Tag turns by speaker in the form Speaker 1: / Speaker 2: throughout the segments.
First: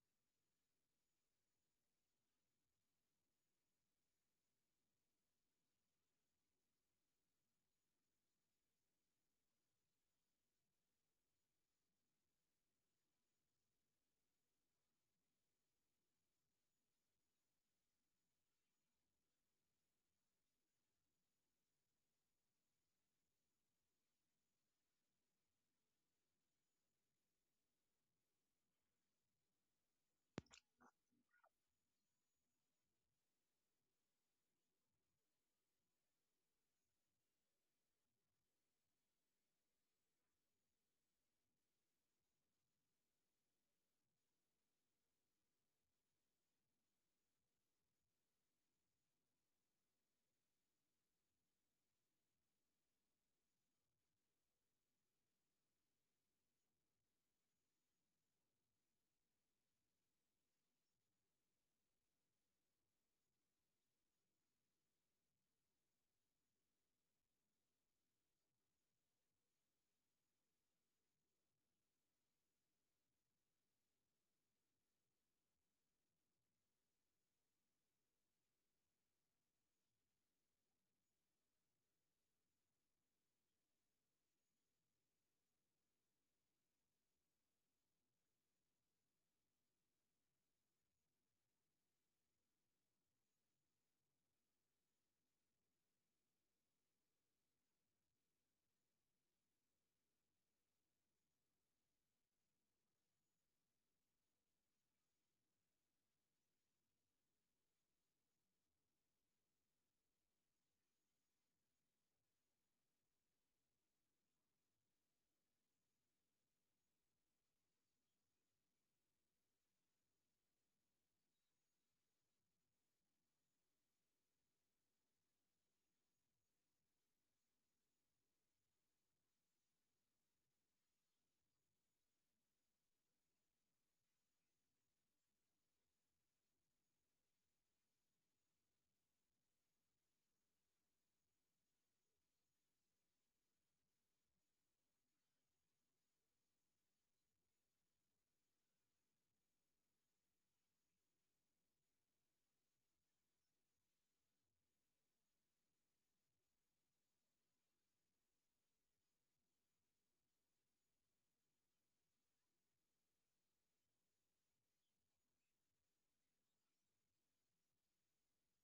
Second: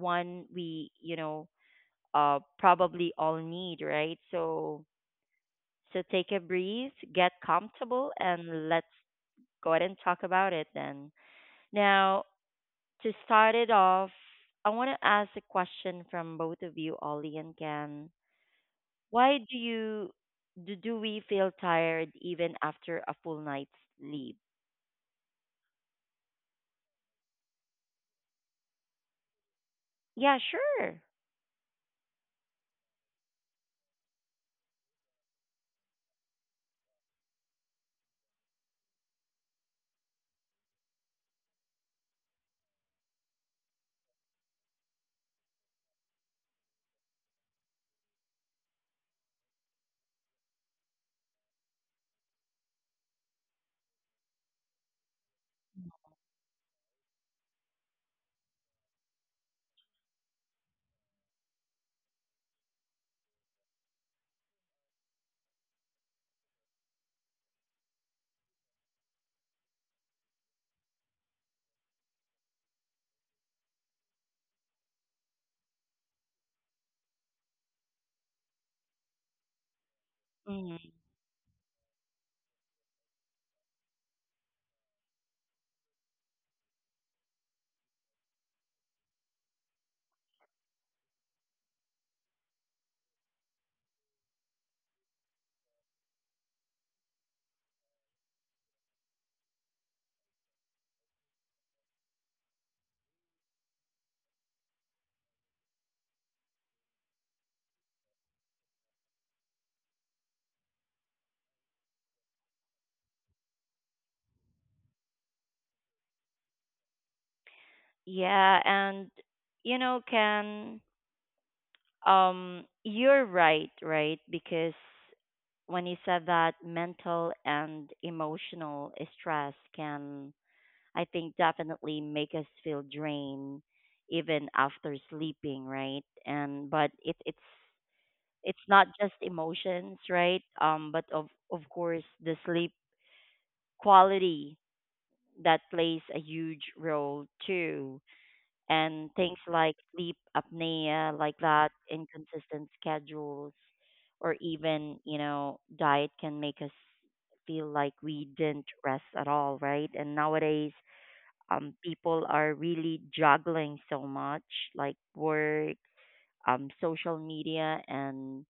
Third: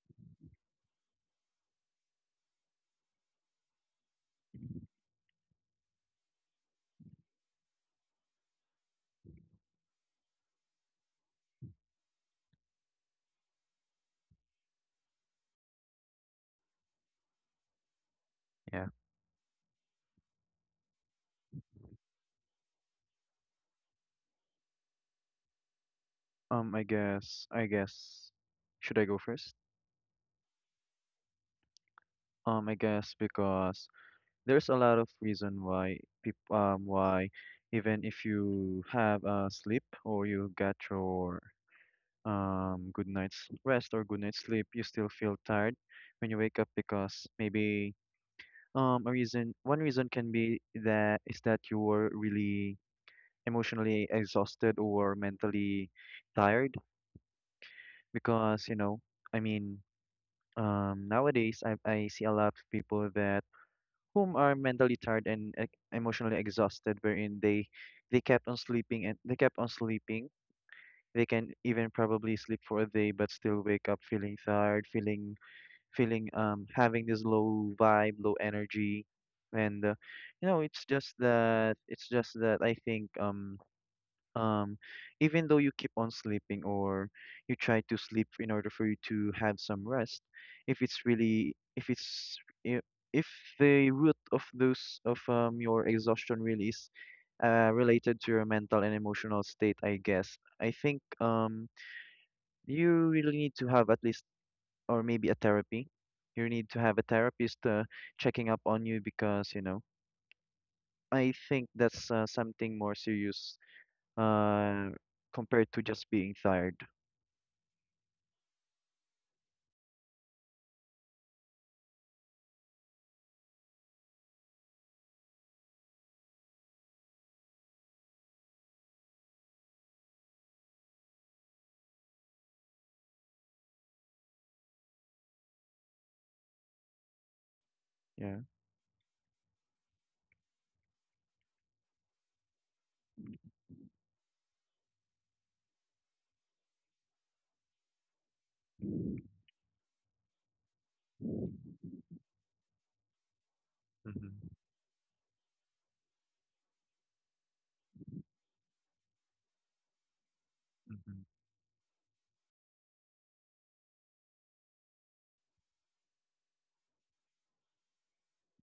Speaker 1: one we, probably all need, right? So, so take a breathe, get comfortable, and let's go ahead and talk about it then. Now, to start it off, I want to ask a question from both of you, Ollie and Ken.
Speaker 2: Yeah.
Speaker 1: Why do you do we feel tired even after a full night's sleep?
Speaker 2: I guess should I go first?
Speaker 1: Yeah, sure.
Speaker 2: I guess because there's a lot of reason why people why even if you have a sleep or you got your good night's rest or good night's sleep you still feel tired when you wake up because maybe a reason one reason can be that is that you were really emotionally exhausted or mentally tired because you know I mean nowadays I see a lot of people that whom are mentally tired and emotionally exhausted, wherein they kept on sleeping and they kept on sleeping. They can even probably sleep for a day, but still wake up feeling tired, feeling feeling having this low vibe, low energy, and you know
Speaker 1: Hmm.
Speaker 2: it's just that I think um even though you keep on sleeping or you try to sleep in order for you to have some rest if it's i- if the root of those of your exhaustion really is related to your mental and emotional state I guess I think you really need to have at least or maybe a therapy you need to have a therapist checking up on you because you know I think that's something more serious uh, compared to just being tired.
Speaker 1: Yeah, and you know, Ken, you're right, right? Because when you said that mental and emotional stress can, I think, definitely make us feel drained even after sleeping, right? And but it's
Speaker 2: Yeah.
Speaker 1: it's not just emotions, right? But of course the sleep quality, that plays a huge role too. And things like sleep apnea, like that, inconsistent schedules, or
Speaker 2: Mm-hmm.
Speaker 1: even, you know, diet can make us feel like we didn't rest at all, right? And nowadays,
Speaker 2: Mm-hmm.
Speaker 1: people are really juggling so much, like work, social media, and,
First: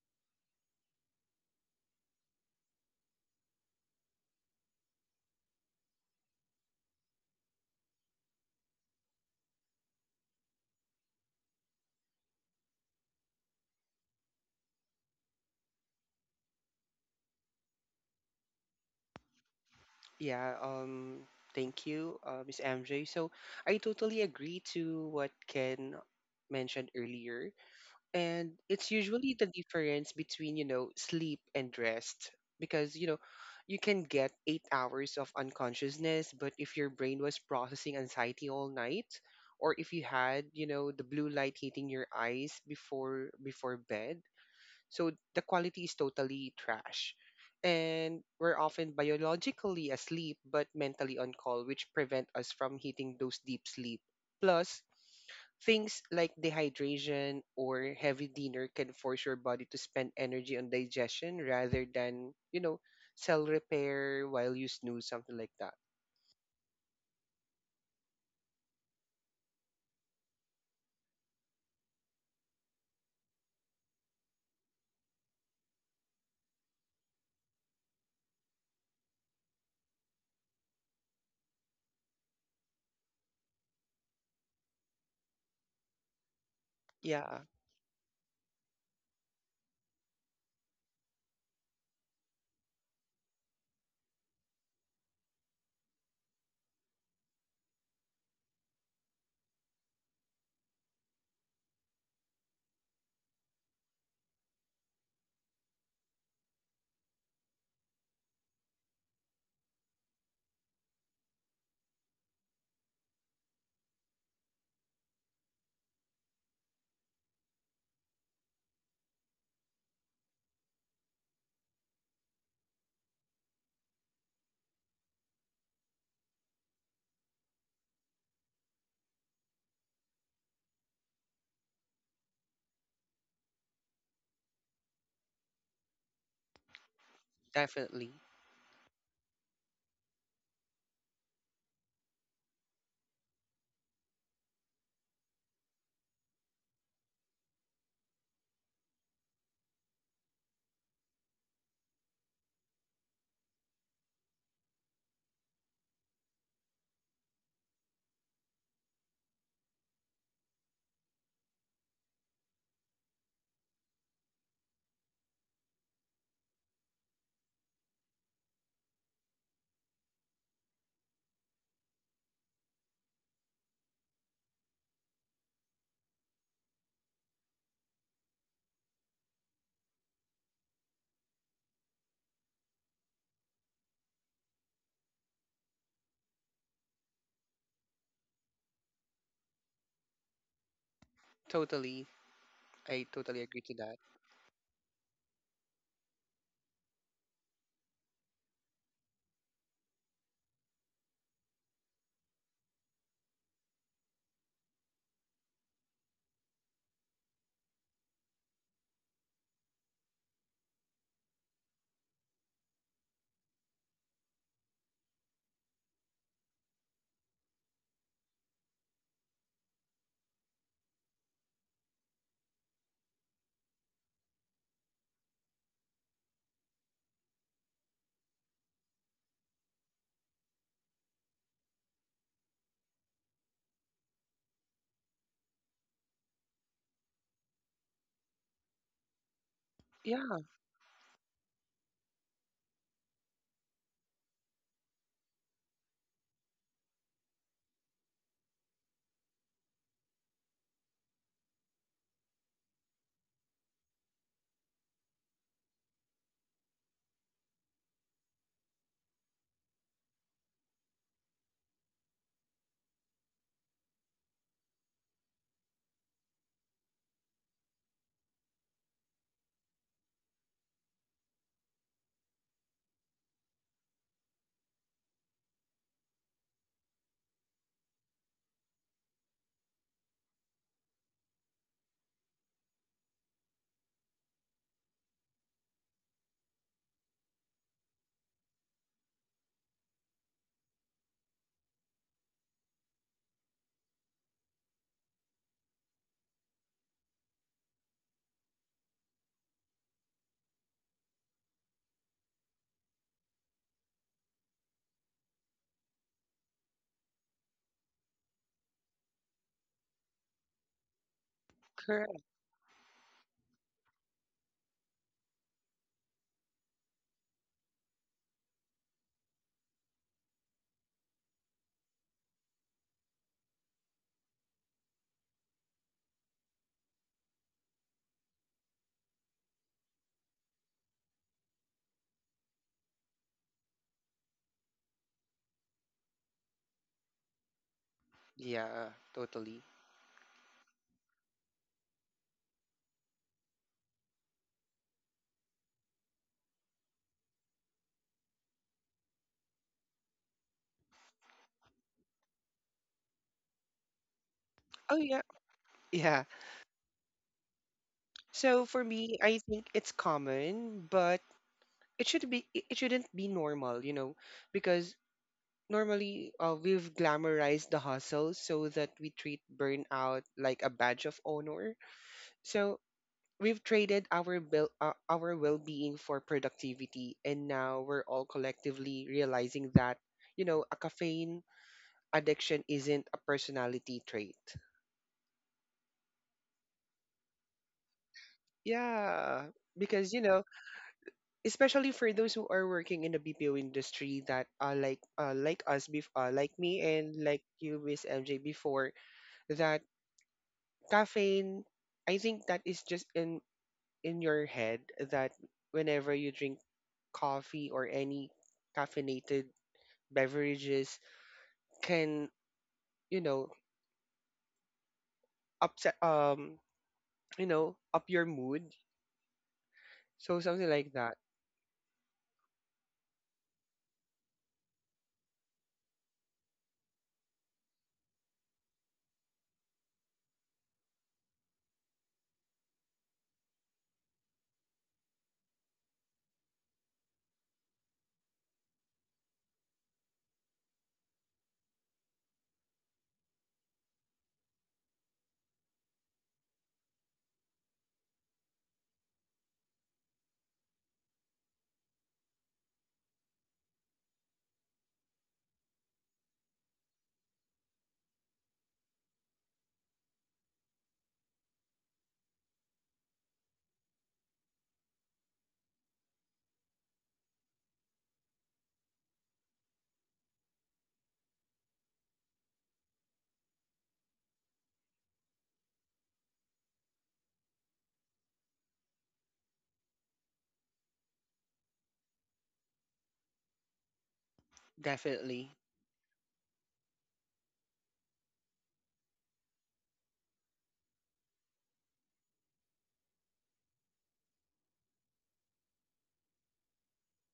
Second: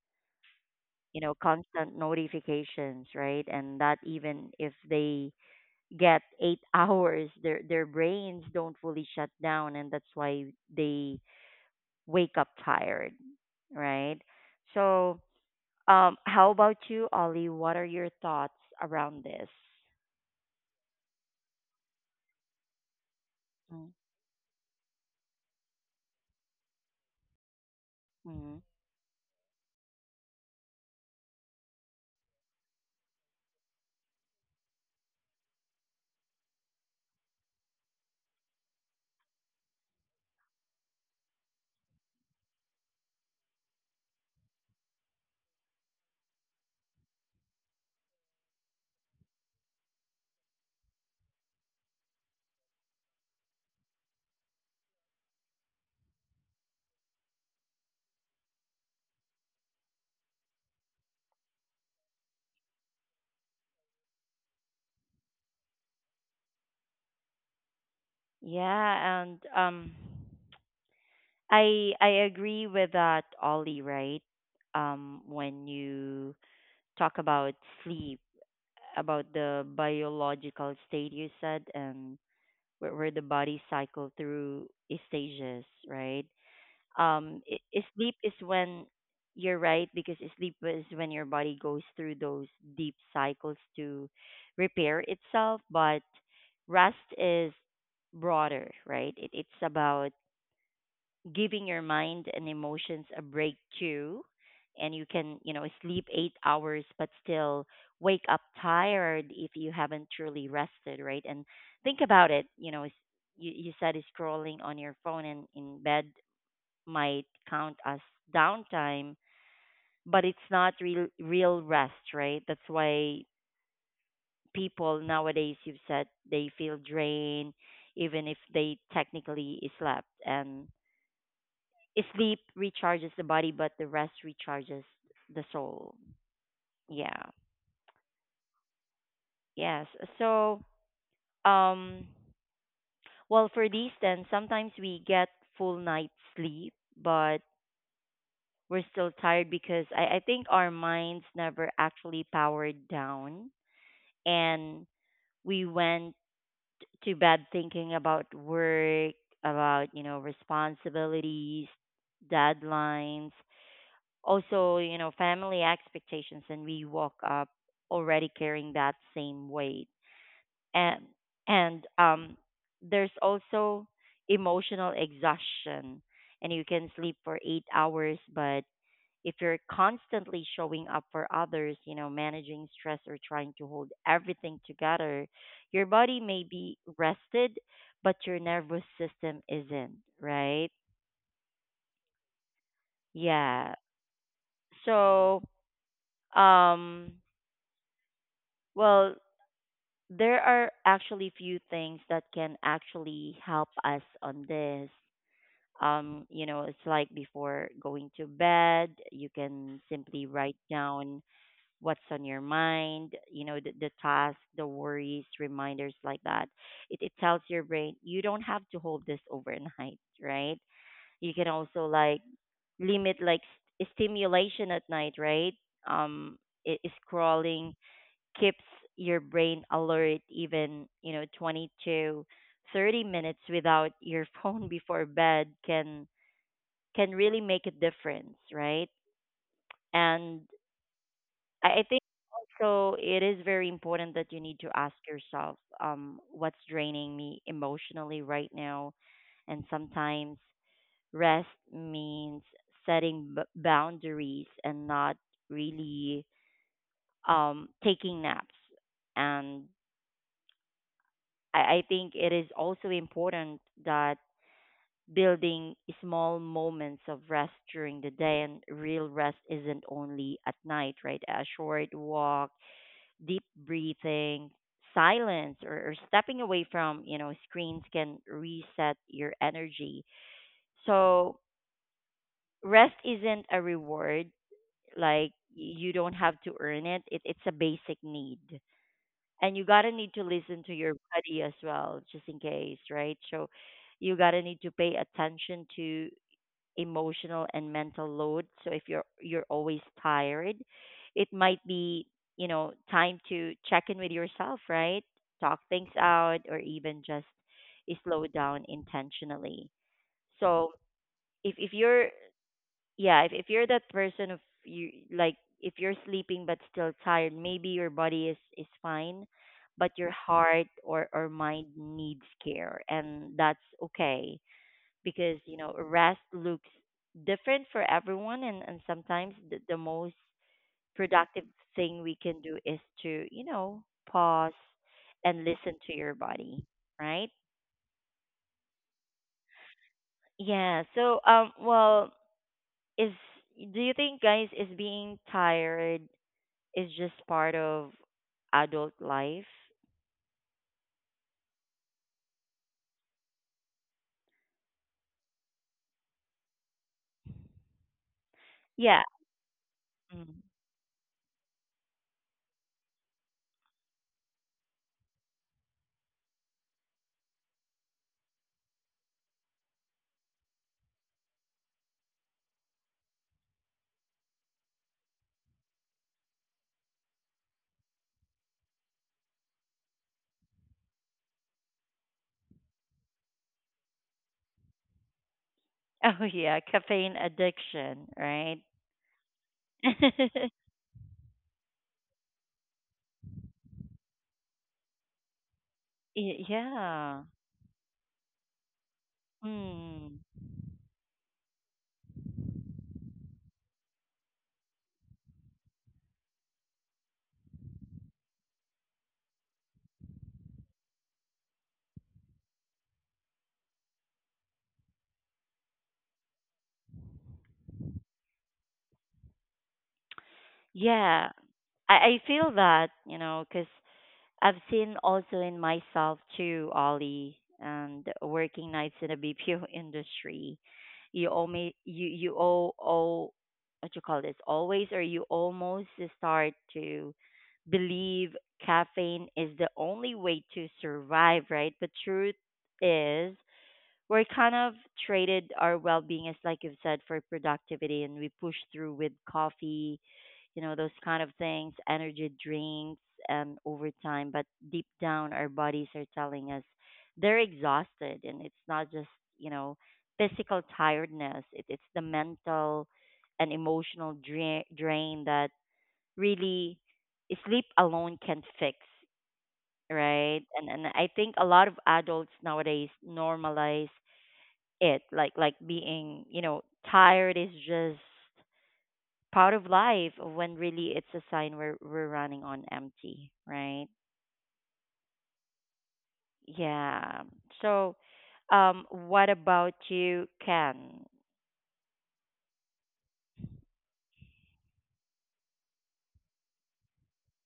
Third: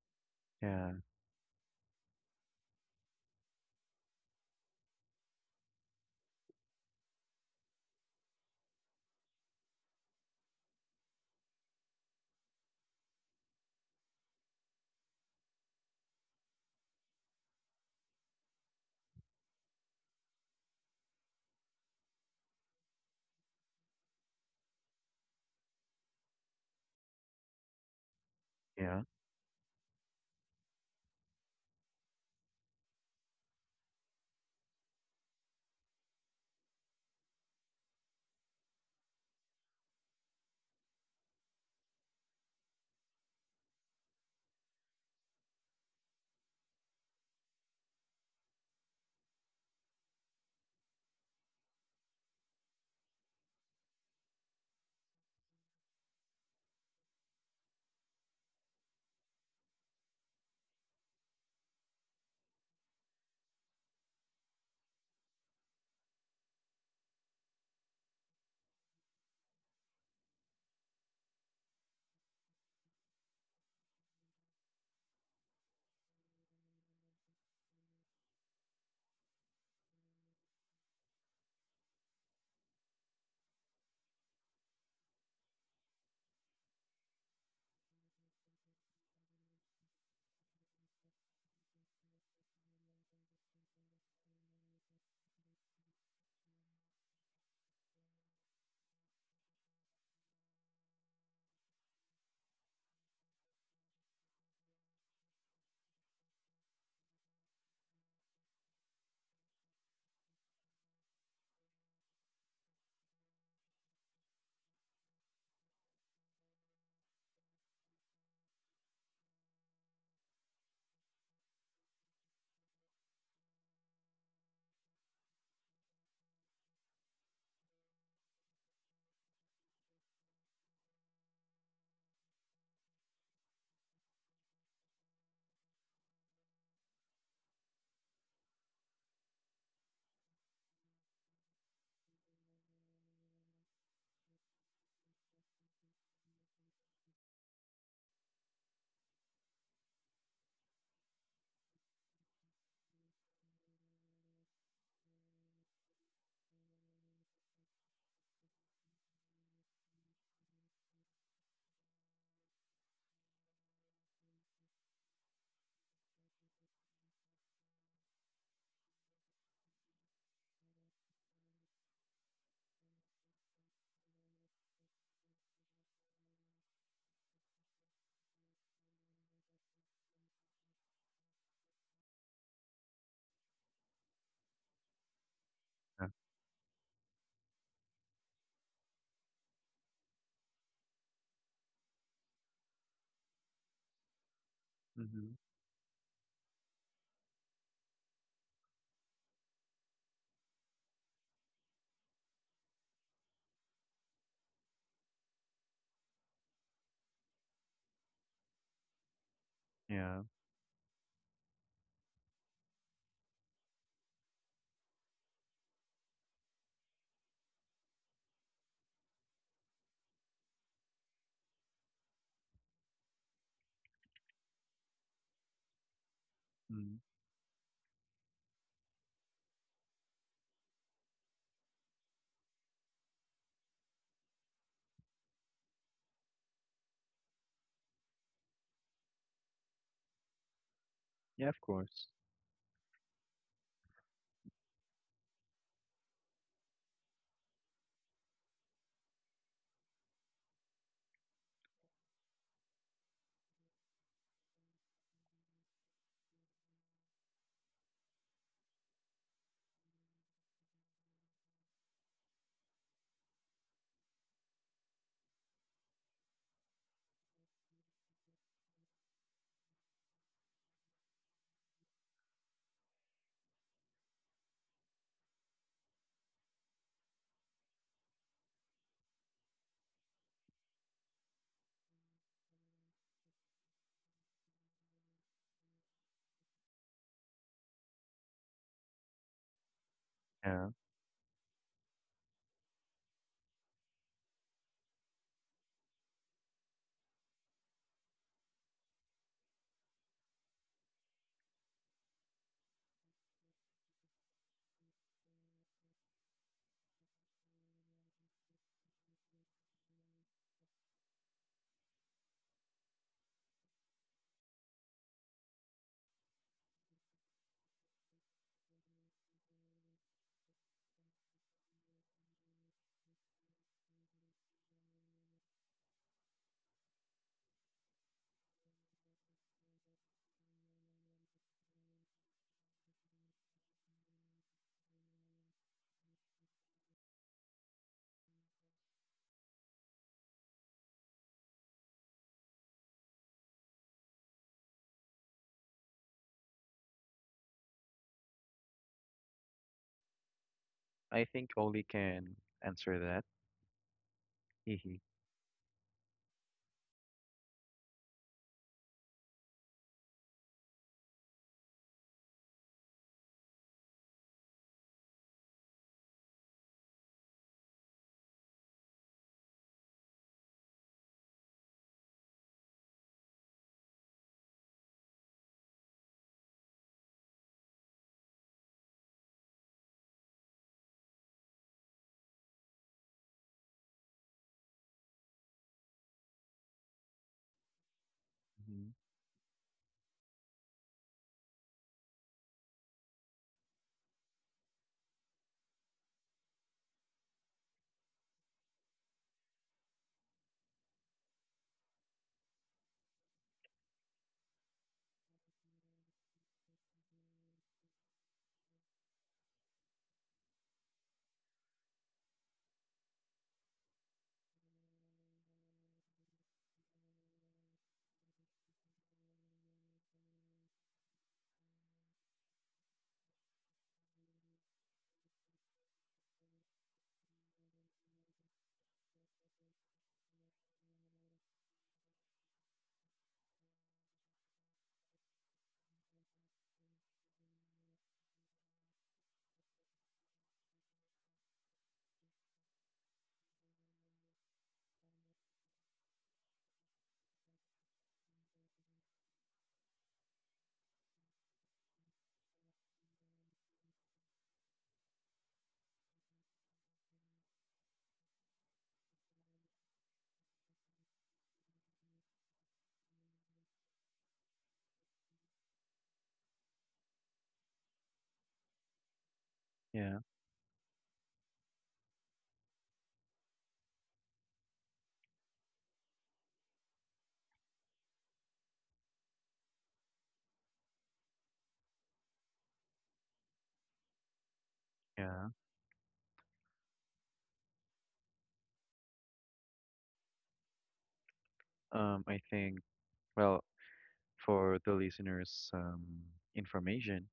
Speaker 2: Yeah.
Speaker 1: you know, constant notifications, right? And that even if they get eight hours, their brains don't fully shut down, and that's why they wake up tired, right? So, how about you, Ollie? What are your thoughts around this?
Speaker 3: Yeah, um, thank you, Miss MJ. So I totally agree to what Ken mentioned earlier.
Speaker 1: Mm-hmm.
Speaker 3: And it's
Speaker 2: Yeah.
Speaker 3: usually the difference between sleep and rest because you can get 8 hours of unconsciousness, but if your brain was processing anxiety all night, or if you had the blue light hitting your eyes before bed, so the quality is totally trash. And we're often biologically asleep but mentally on call, which prevent us from hitting those deep sleep. Plus, things like dehydration or heavy dinner can force your body to spend energy on digestion rather than, cell repair while you snooze, something like that.
Speaker 1: Yeah, and I agree with that, Ollie. Right? When you talk about sleep, about the biological state you said, and where the body cycle through stages, right?
Speaker 3: Yeah,
Speaker 1: Sleep is when you're right, because sleep is when your body goes through those deep cycles to repair itself, but rest is broader, right? It's about giving your mind and emotions a break too, and you can, you know, sleep 8 hours but still wake up tired if you haven't truly rested, right? And think about it, you know, you, you said scrolling on your phone and in bed might count as downtime, but it's not real rest, right? That's why people nowadays, you've said, they feel drained even if they technically slept. And sleep recharges the body, but the rest recharges the soul. Yeah.
Speaker 3: definitely.
Speaker 1: Yes. So, um, well, for these, then sometimes we get full night sleep, but we're still tired because I think our minds never actually powered down, and we went to bed thinking about work, about, you know, responsibilities, deadlines, also, you know, family expectations, and we woke up already carrying that same weight. And and there's also emotional exhaustion, and you can sleep for 8 hours, but if you're constantly showing up for others, you know, managing stress or trying to hold everything together, your
Speaker 2: Yeah.
Speaker 1: body may be rested, but your nervous system isn't, right?
Speaker 3: Totally. I totally agree
Speaker 1: Yeah.
Speaker 3: to that.
Speaker 1: So,
Speaker 2: Mm-hmm.
Speaker 1: um, well, there are actually few things that can actually help us on this. You know, it's like before going to bed, you can simply
Speaker 2: Yeah.
Speaker 1: write down what's on your mind, you know, the task, the worries, reminders like that. It tells your brain you don't have to hold this overnight, right? You can also like limit like stimulation at night, right? Um, i-
Speaker 2: Mm.
Speaker 1: Scrolling keeps your brain alert even, you know, 20 to 30 minutes without your phone before bed can really make a difference, right? And
Speaker 3: Yeah,
Speaker 2: Yeah, of
Speaker 1: I think
Speaker 2: course.
Speaker 1: also it is very important that you need to ask yourself, um, what's draining me emotionally right now, and sometimes rest means setting boundaries and not really, taking naps. And I think it is also important that building small moments of rest during the day, and real rest isn't only at night, right? A short walk, deep breathing, silence, or stepping away from, you know, screens can reset your energy. So rest isn't a reward. Like you don't have to earn it. It's a basic need. And you gotta need to listen to
Speaker 2: Yeah.
Speaker 1: your body as well, just in case, right? So you gotta need to pay attention to emotional and mental load. So if you're always tired, it might be, you know, time to check in with yourself, right? Talk things out, or even just slow down intentionally. So if you're,
Speaker 3: correct.
Speaker 1: yeah, if you're that person of you like, if you're sleeping but still tired, maybe your body is fine, but your heart or mind needs care, and that's okay, because you know rest looks different for everyone, and sometimes the most productive thing we can do is to, you know, pause and listen to your body, right?
Speaker 3: Yeah, totally.
Speaker 1: Yeah. So, well, is, do you think, guys, is being tired is just part of adult life.
Speaker 2: I think Oli can answer that.
Speaker 3: Oh,
Speaker 2: Hehe.
Speaker 3: yeah. Yeah. So for
Speaker 1: Yeah.
Speaker 3: me, I think it's
Speaker 1: Mm.
Speaker 3: common, but it it shouldn't be normal, you know, because normally we've glamorized the hustle so that we treat burnout like a badge of honor. So we've traded our bill, our well-being for productivity, and now we're all collectively realizing that, you know, a caffeine addiction isn't a personality trait.
Speaker 1: Oh yeah, caffeine addiction, right?
Speaker 2: Mm-hmm.
Speaker 3: Yeah, because especially for those who are working in the BPO industry that are like us
Speaker 1: Y-
Speaker 3: like me
Speaker 1: yeah.
Speaker 3: and like you Miss MJ before, that
Speaker 1: Mm.
Speaker 3: caffeine, I think that is just in your head, that whenever you drink coffee or any caffeinated beverages can, you know upset up your mood, so something like that.
Speaker 1: Yeah. I feel that, you know, because I've seen also in myself too, Ollie, and working nights in the BPO industry. You owe me, you owe what you call this always, or you almost start to believe caffeine is the only way to survive, right? But truth is, we're kind of traded our well being, as like you've said, for productivity, and we push through with coffee, you know, those kind of things, energy drinks, and over time. But deep down, our bodies are telling us they're exhausted, and it's not just, you know, physical tiredness, it's the mental and emotional drain that really sleep alone can fix,
Speaker 2: Yeah.
Speaker 1: right? And I think a lot of adults nowadays normalize it, like being, you know, tired is just part of life, when really it's a sign we're running on empty, right?
Speaker 2: Yeah.
Speaker 3: Definitely,
Speaker 1: Yeah. So, um, what about you, Ken?
Speaker 2: I think, well, for the listeners' information,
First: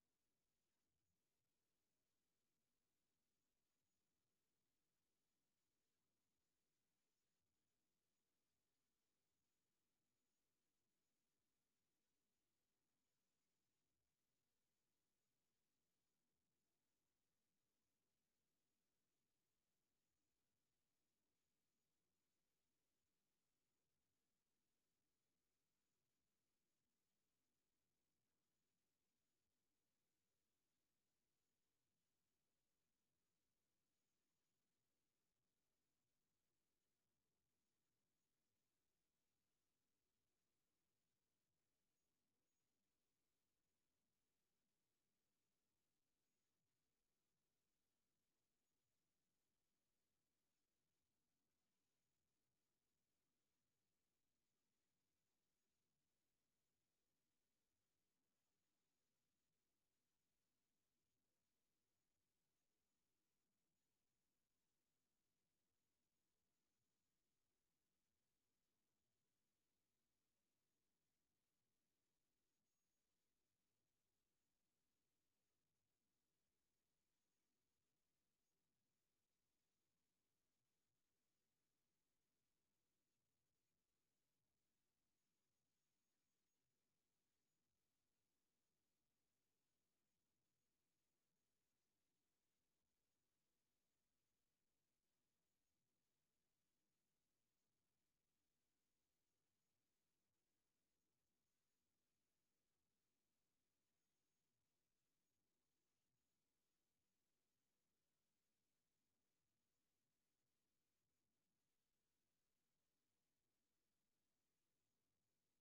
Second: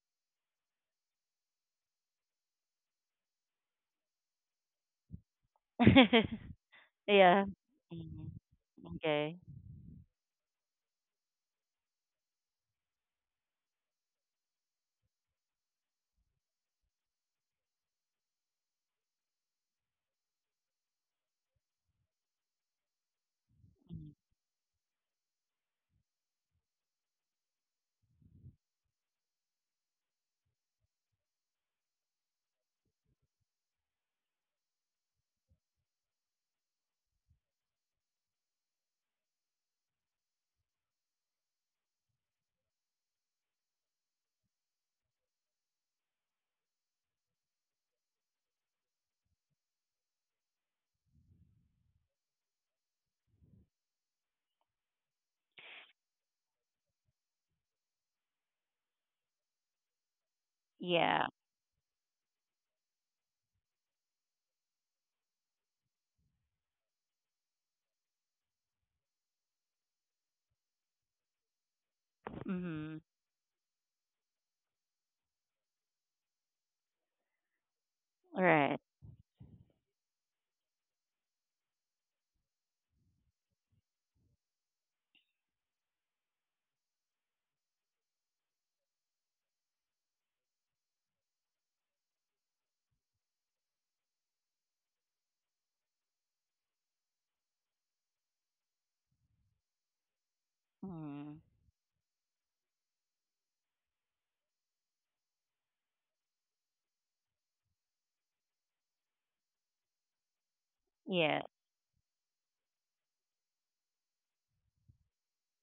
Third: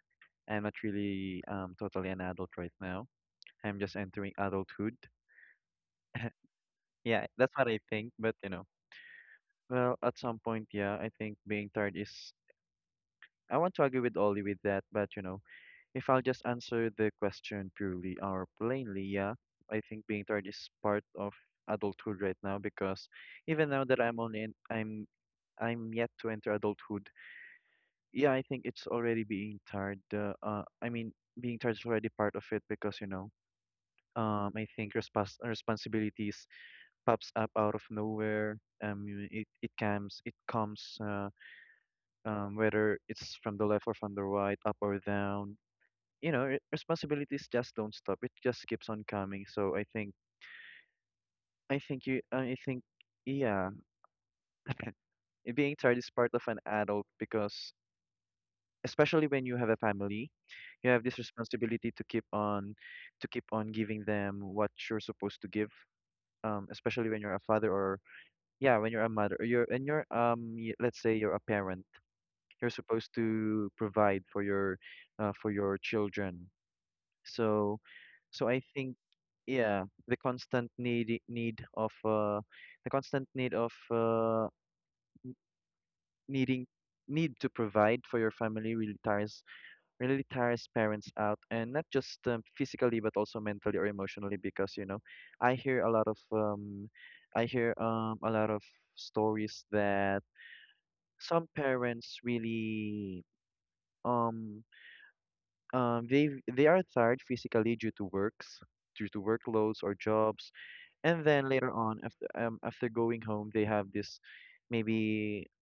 Speaker 2: I'm not really totally an adult right now. I'm just entering adulthood. Yeah,
Speaker 1: Yeah.
Speaker 2: that's what I think.
Speaker 1: Mhm.
Speaker 2: But you know,
Speaker 1: Okay.
Speaker 2: well, at some point, yeah, I think being tired is I want to agree with Ollie with that, but you know, if I'll just answer the question purely or plainly, yeah, I think being tired is part of adulthood right now because even now that
Speaker 1: Mhm.
Speaker 2: I'm yet to enter adulthood. Yeah, I think it's already being tired. I mean, being tired is already part of it because you know, I think responsibilities pops up out of nowhere. Um, it it comes whether it's from the left or from the right, up or down you know responsibilities just don't stop it just keeps on coming so I think you I think yeah, being tired is part of an adult because especially when you have a family you have this
Speaker 1: Yeah.
Speaker 2: responsibility to keep on giving them what you're supposed to give especially when you're a father or yeah when you're a mother or you're let's say you're a parent you're
Speaker 1: Mhm.
Speaker 2: supposed to provide for your children. So I
Speaker 1: Right.
Speaker 2: think yeah, the constant need of needing need to provide for your family really tires parents out and not just physically but also mentally or emotionally because you know I hear a lot of um I hear a lot of stories that
Speaker 1: Mhm.
Speaker 2: some parents really um um they they are tired physically due to works due to workloads or jobs. And
Speaker 1: Yeah.
Speaker 2: then later on, after after going home, they have this maybe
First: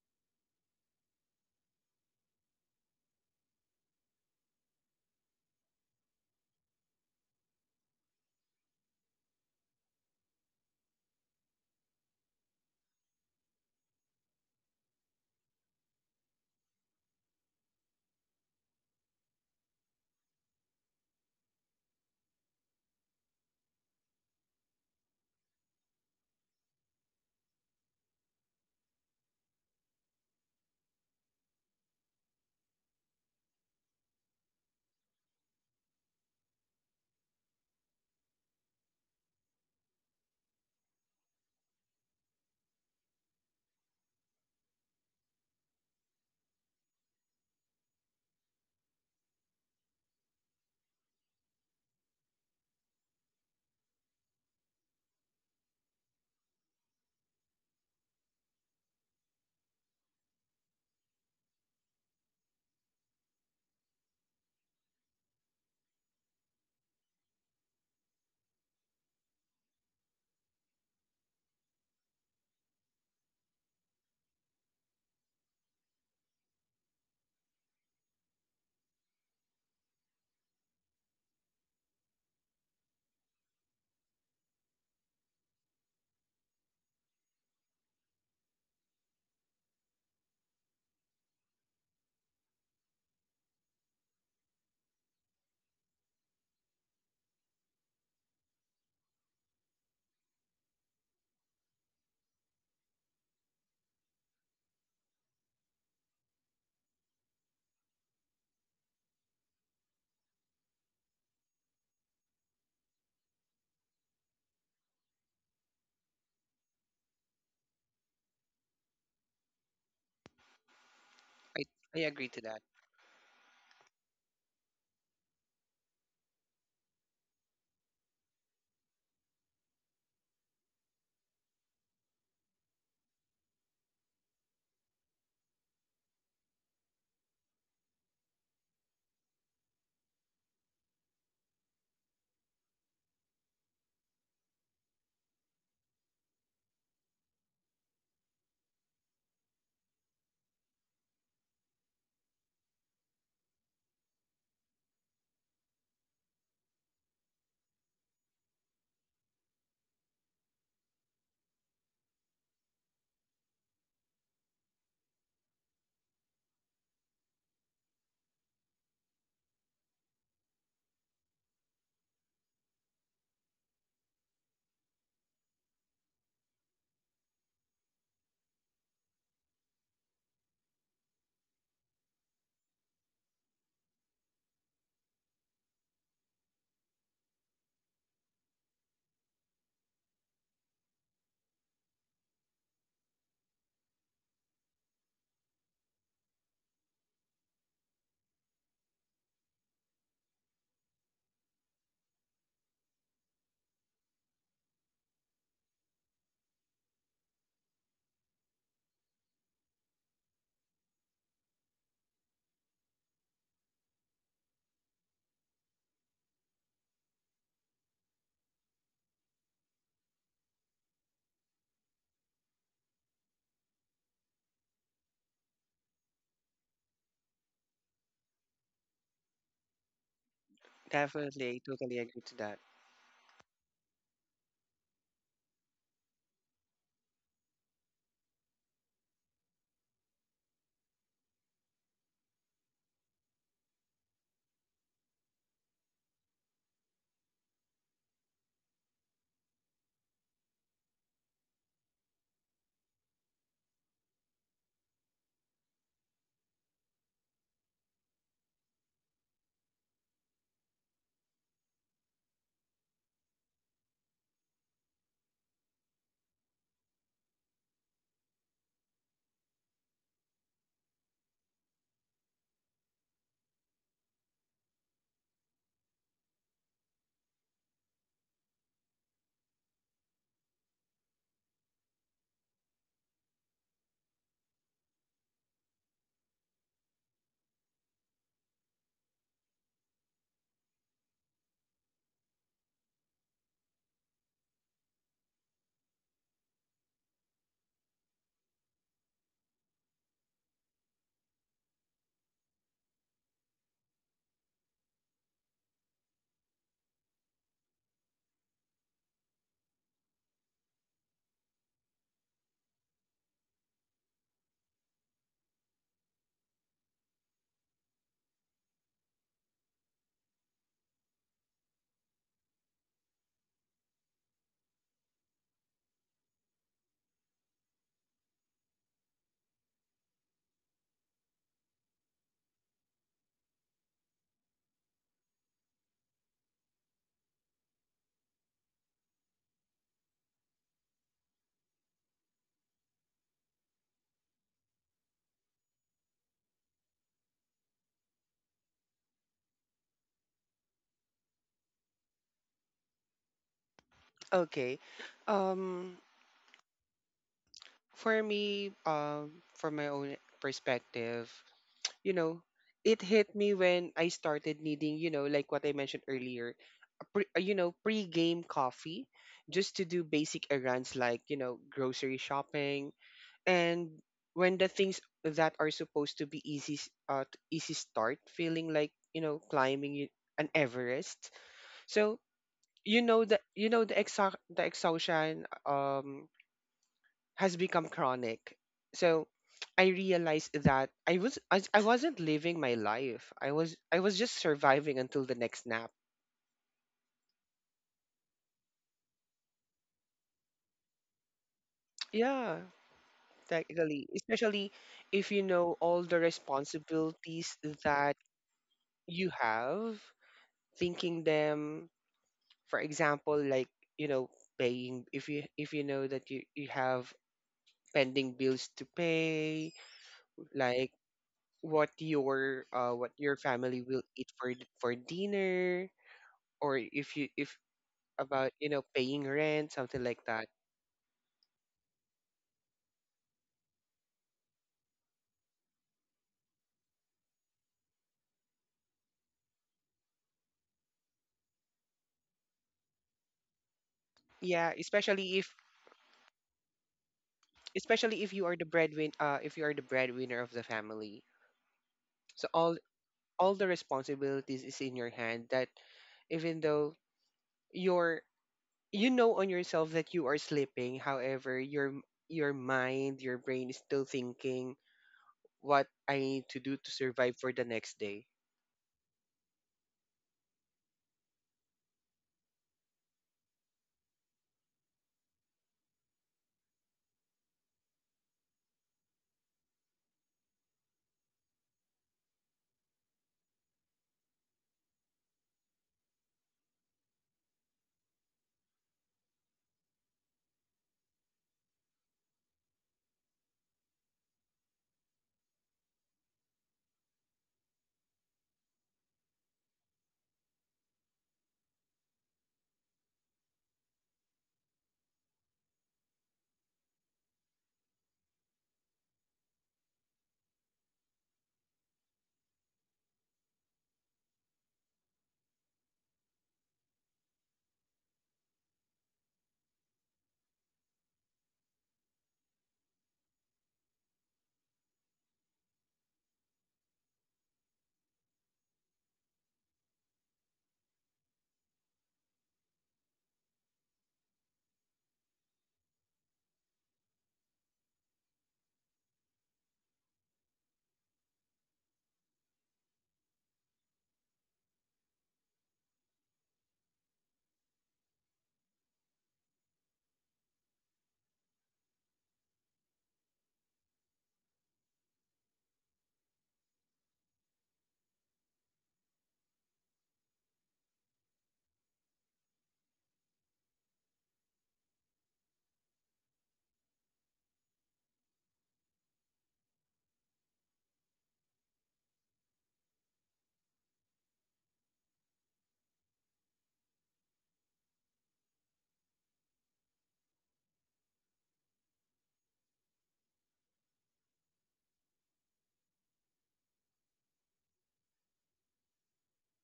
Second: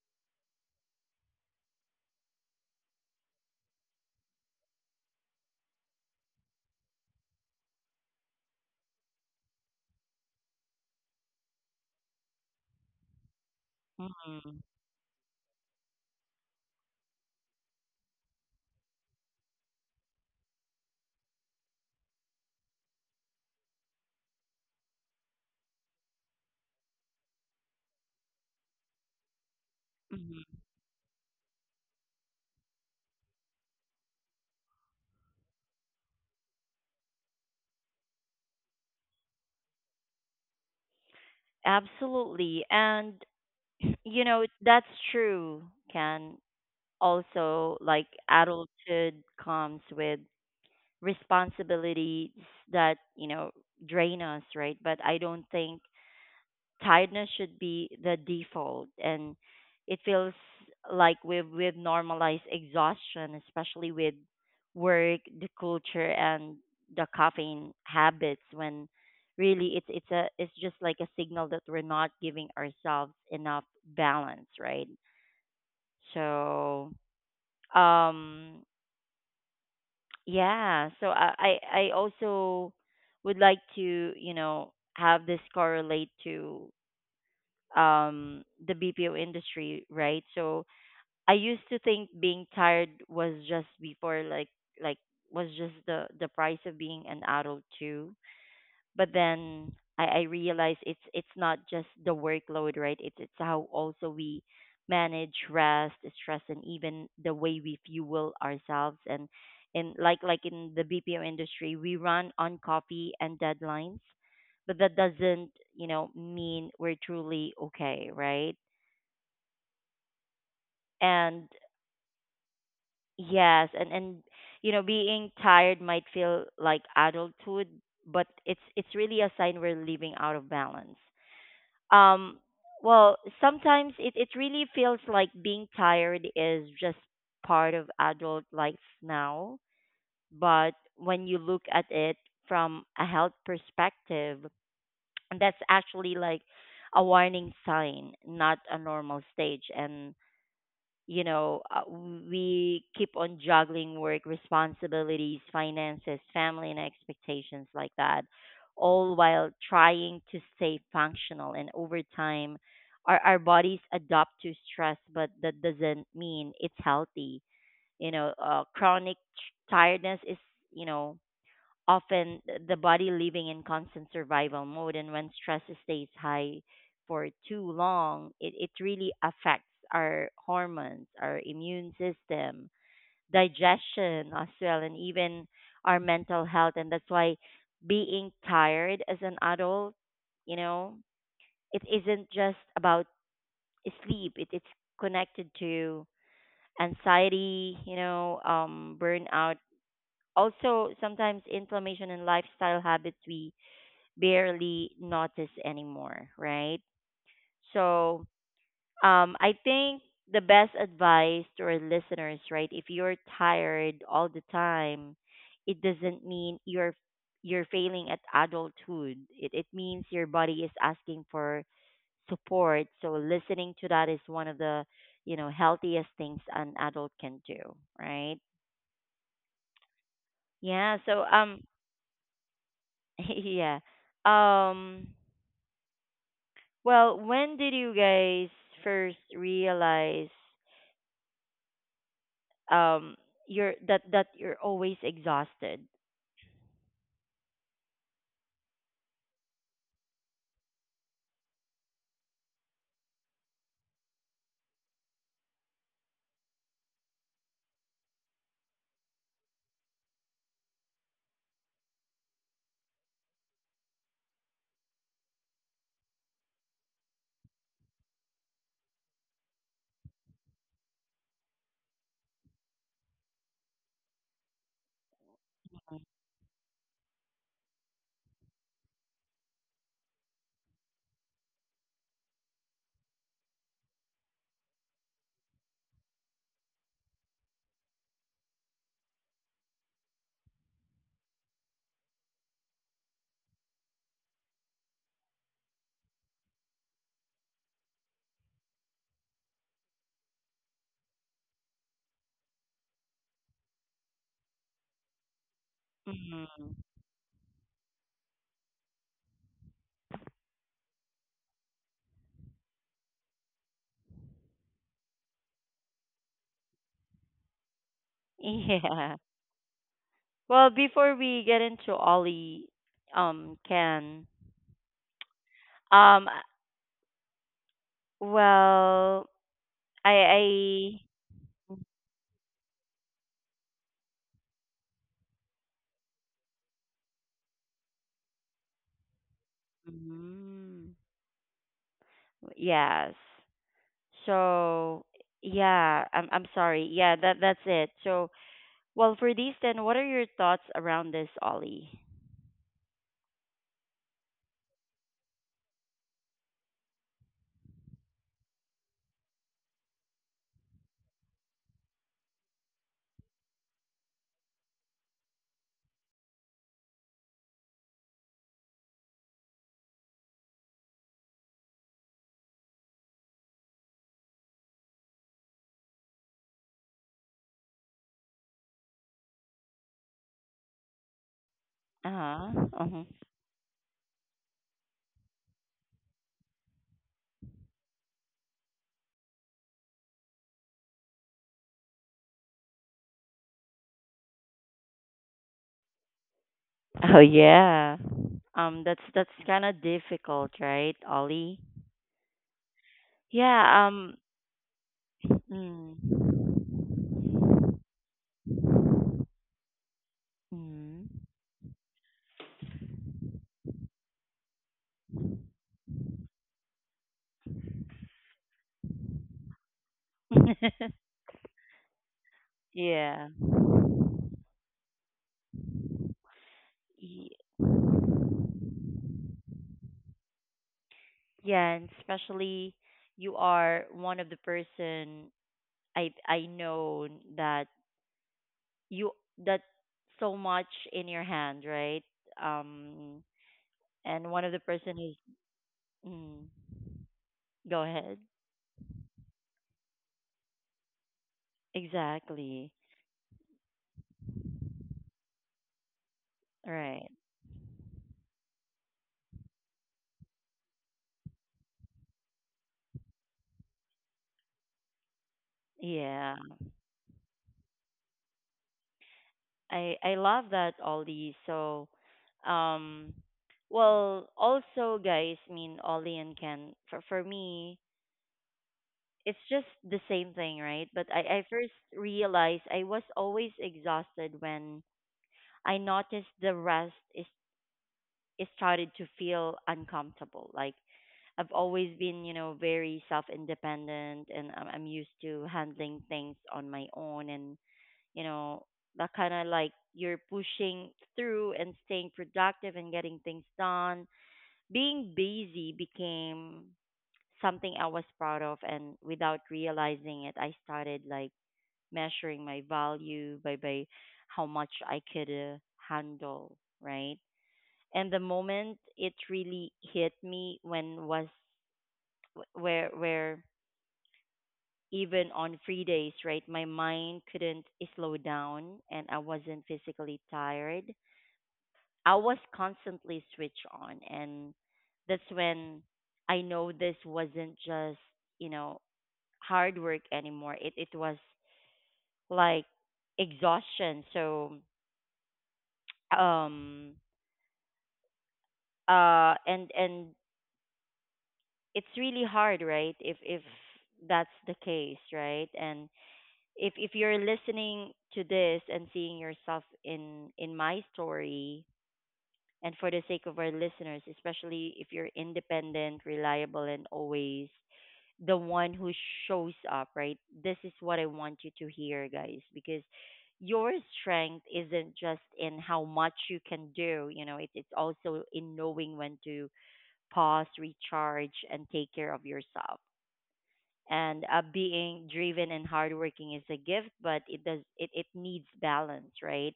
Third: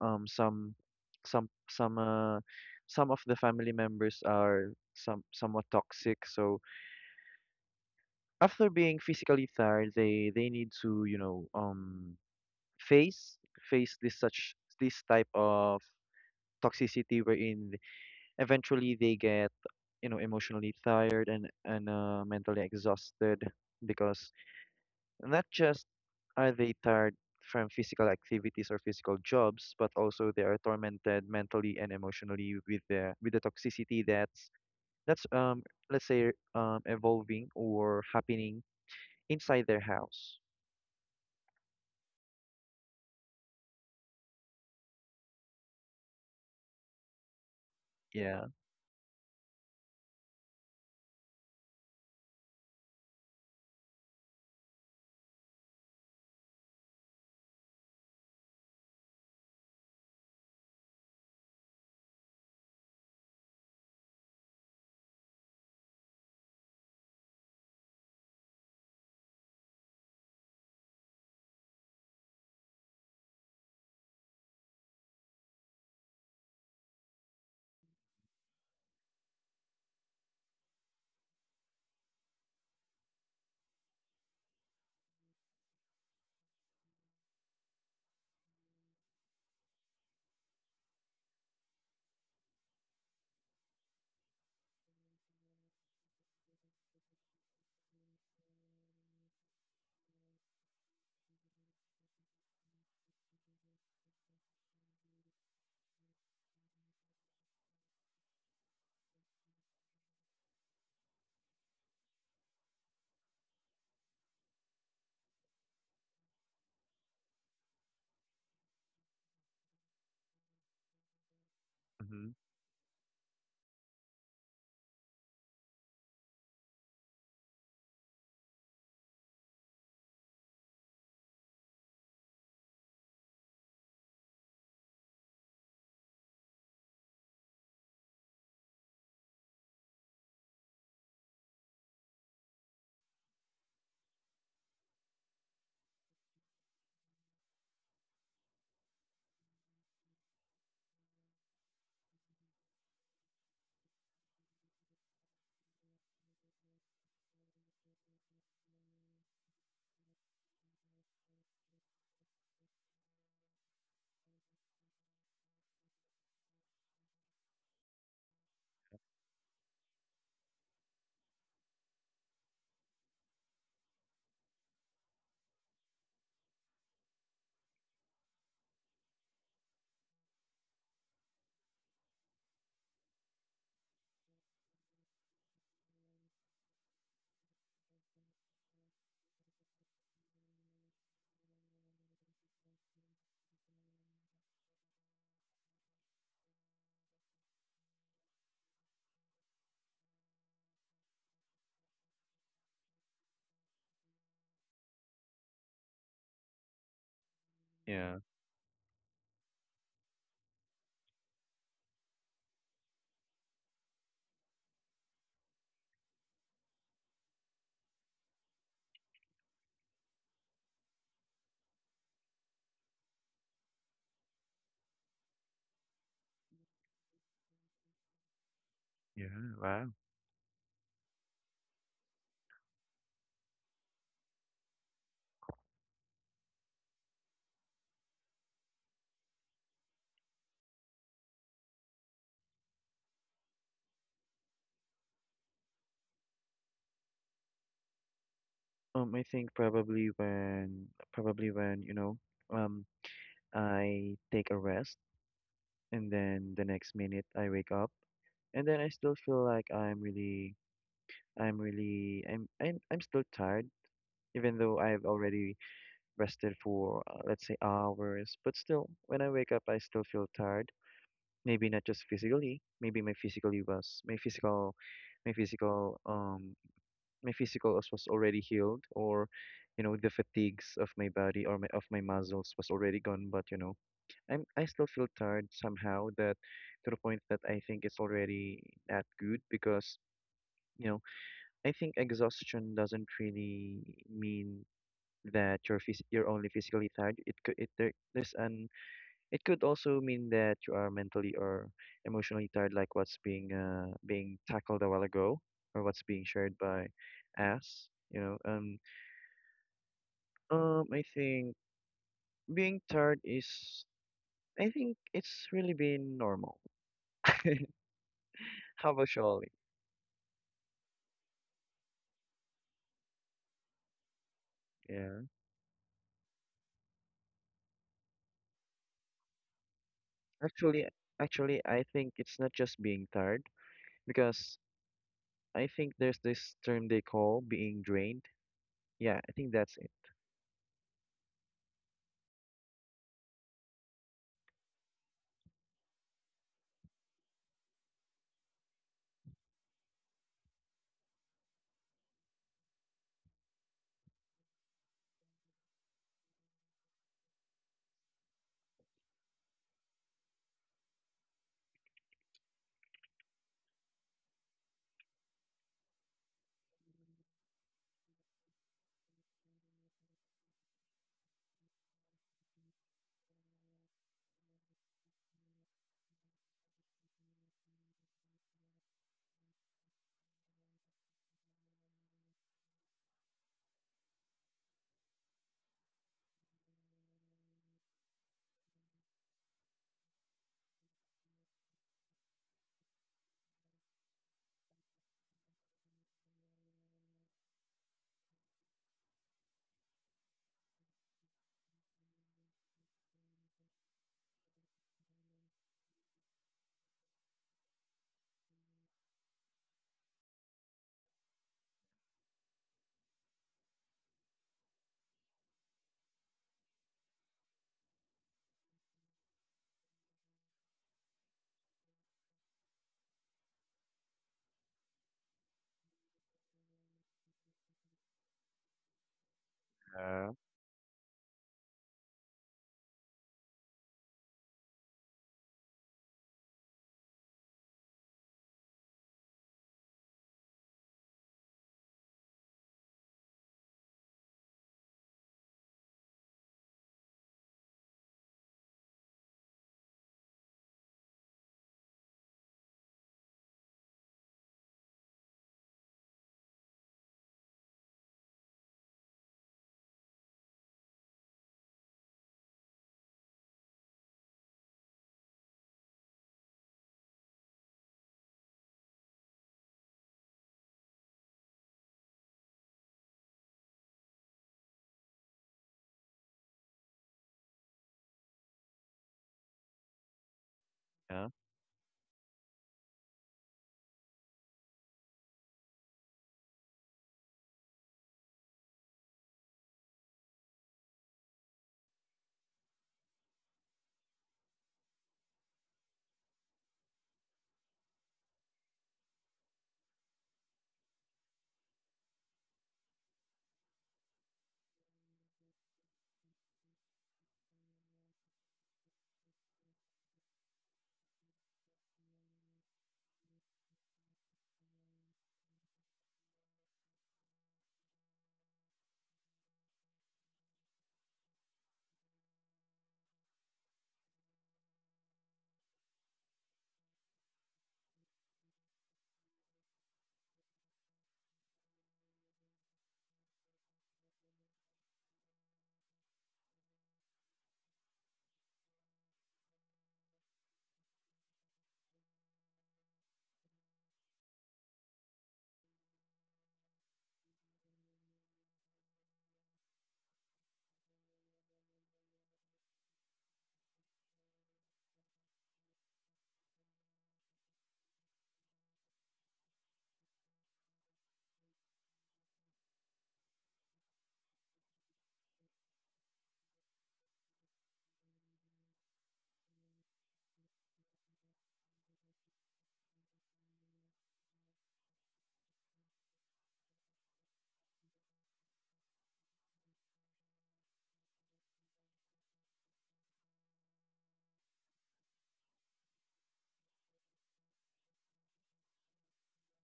Speaker 2: some some some uh some of the family members are some somewhat toxic. So after being physically tired, they need to, you know, face this such
Speaker 1: Mhm.
Speaker 2: this type of toxicity wherein eventually they get, you know, emotionally tired and mentally exhausted because not just are they tired from physical activities or physical jobs, but also they are
Speaker 1: Mhm.
Speaker 2: tormented mentally and emotionally with the toxicity that's that's um let's say evolving or happening inside their house.
Speaker 1: Absolutely. And, you know, that's true, Ken. Also, like
Speaker 2: Yeah.
Speaker 1: adulthood comes with responsibilities that, you know, drain us, right? But I don't think tiredness should be the default, and it feels like we've normalized exhaustion, especially with work, the culture, and the caffeine habits, when really it's a, it's just like a signal that we're not giving ourselves enough balance, right? So, um, yeah, so I also would like to, you know, have this correlate to, um, the BPO industry, right? So I used to think being tired was just before, like was just the price of being an adult too, but then I realize it's not just the workload, right? It's how also we manage rest, stress, and even the way we fuel ourselves. And in like in the BPO industry, we run on coffee and deadlines, but that doesn't, you know, mean we're truly okay, right? And
Speaker 3: I I
Speaker 2: Mm-hmm.
Speaker 3: agree to that.
Speaker 1: yes, and, you know, being tired might feel like adulthood, but it's really a sign we're living out of balance. Um, well, sometimes it really feels like being tired is just part of adult life now. But when you look at it from a health perspective, that's actually like a warning sign, not a normal stage. And you know, we keep on juggling work responsibilities, finances, family, and expectations like that, all while trying to stay functional. And over time, our bodies adapt to stress, but that doesn't mean it's healthy. You know, chronic tiredness is, you know, often the body living in constant survival mode, and when stress stays high for too long, it really affects our hormones, our immune system, digestion as well, and even our mental health. And that's why being tired as an adult, you know, it isn't just about sleep, it's connected to anxiety, you know, um, burnout, also sometimes inflammation and lifestyle habits we barely notice anymore, right?
Speaker 2: Yeah.
Speaker 1: So, I think the best advice to our listeners, right? If you're tired all the time, it doesn't mean you're failing at adulthood. It means your body is asking for support. So listening to that is one of the healthiest things an adult can do, right?
Speaker 2: Yeah. Wow.
Speaker 1: Yeah. So
Speaker 3: Definitely, I totally agree to that.
Speaker 1: yeah. Um, Well, when did you guys first realize um you're that that you're always exhausted?
Speaker 2: I think probably when you know um I take a rest and then the next minute I wake up and then I still feel like I'm still tired, even though I've already rested for let's say hours. But still, when I wake up, I still feel tired. Maybe not just physically. Maybe my physically was my physical, my physical um my physical was already healed, or you know the fatigues of my body or my muscles was already gone. But you know, I still feel tired somehow. That to the point that I think it's already not good because. You know, I think exhaustion doesn't really mean that you're only physically tired. It could it there, there's an it could also mean that you are mentally or emotionally tired, like what's being being tackled a while ago, or what's being shared
Speaker 1: Hmm.
Speaker 2: by us. You know, I think being tired is I think it's really been normal. How about
Speaker 1: Yeah.
Speaker 2: you, Ollie?
Speaker 1: Well, before we get into Ollie, Ken,
Speaker 2: Yeah,
Speaker 1: um, well, I,
Speaker 2: actually,
Speaker 1: I,
Speaker 2: actually, I think it's not just being tired because I think there's this term they call being drained. Yeah, I think that's it.
Speaker 1: mm, yes. So, yeah, I'm sorry. Yeah, that's it. So, well, for these then, what are your thoughts around this, Ollie?
Speaker 3: Okay, um for me, from my own perspective, you know, it hit me when I started needing, you know, like what I mentioned earlier, a you know, pre-game coffee just to do basic errands like, you know, grocery shopping, and when the things that are supposed to be easy start feeling like, you know, climbing an Everest. So,
Speaker 1: Uh-huh. Uh-huh.
Speaker 3: the exhaustion has become chronic. So I realized that I wasn't living my life. I was just surviving until the next nap.
Speaker 1: Oh yeah. Um, that's kind of difficult, right, Ollie?
Speaker 3: Yeah,
Speaker 1: Yeah,
Speaker 3: technically,
Speaker 1: um,
Speaker 3: especially if you know all the
Speaker 1: mm,
Speaker 3: responsibilities that you have,
Speaker 1: mm.
Speaker 3: thinking them, for example, like, you know, paying if you know that you have pending bills to pay, like what
Speaker 1: Yeah.
Speaker 3: your family will eat for for dinner, or if you,
Speaker 1: Y-
Speaker 3: if, about you know paying rent, something like
Speaker 2: Yeah.
Speaker 3: that.
Speaker 1: Yeah, and especially you are one of the person I know that you that so much in your hand, right? Um, and one of the
Speaker 3: Yeah,
Speaker 1: person who's mm, go ahead.
Speaker 3: especially if you are the breadwin if you are the breadwinner of the family, so
Speaker 1: Exactly.
Speaker 3: all the responsibilities is in your hand, that even though
Speaker 1: Right.
Speaker 3: you're, you know, on yourself, that you are sleeping, however your mind, your brain, is still thinking what I need
Speaker 1: Yeah.
Speaker 3: to do to survive for the next day.
Speaker 1: I love that, Ollie. So, um, well, also guys, I mean Ollie and Ken. For me, it's just the same thing, right? But
Speaker 2: Yeah.
Speaker 1: I first realized I was always exhausted when I noticed the rest is it started to feel uncomfortable. Like I've always been, you know, very self independent, and I'm used to handling things on my own and you know, that kind of like you're pushing through and staying productive and getting things done. Being busy became something I was proud of, and without realizing it, I started like measuring my value by how much I could handle, right? And the moment it really hit me when was where even on free days, right, my mind couldn't slow down and I wasn't physically tired. I was constantly switched on, and that's when I know this wasn't just, you know, hard work anymore. It was like exhaustion. So um and it's really hard, right? If that's the case, right? And if you're listening to this and seeing yourself in my story, and for the sake of our listeners, especially if you're independent, reliable, and always the one who shows up, right? This is what I want you to hear, guys, because your strength isn't just in how much you can do, you know, it's also in knowing when to pause, recharge, and take care of yourself. And being driven and hardworking is a gift, but it needs balance, right?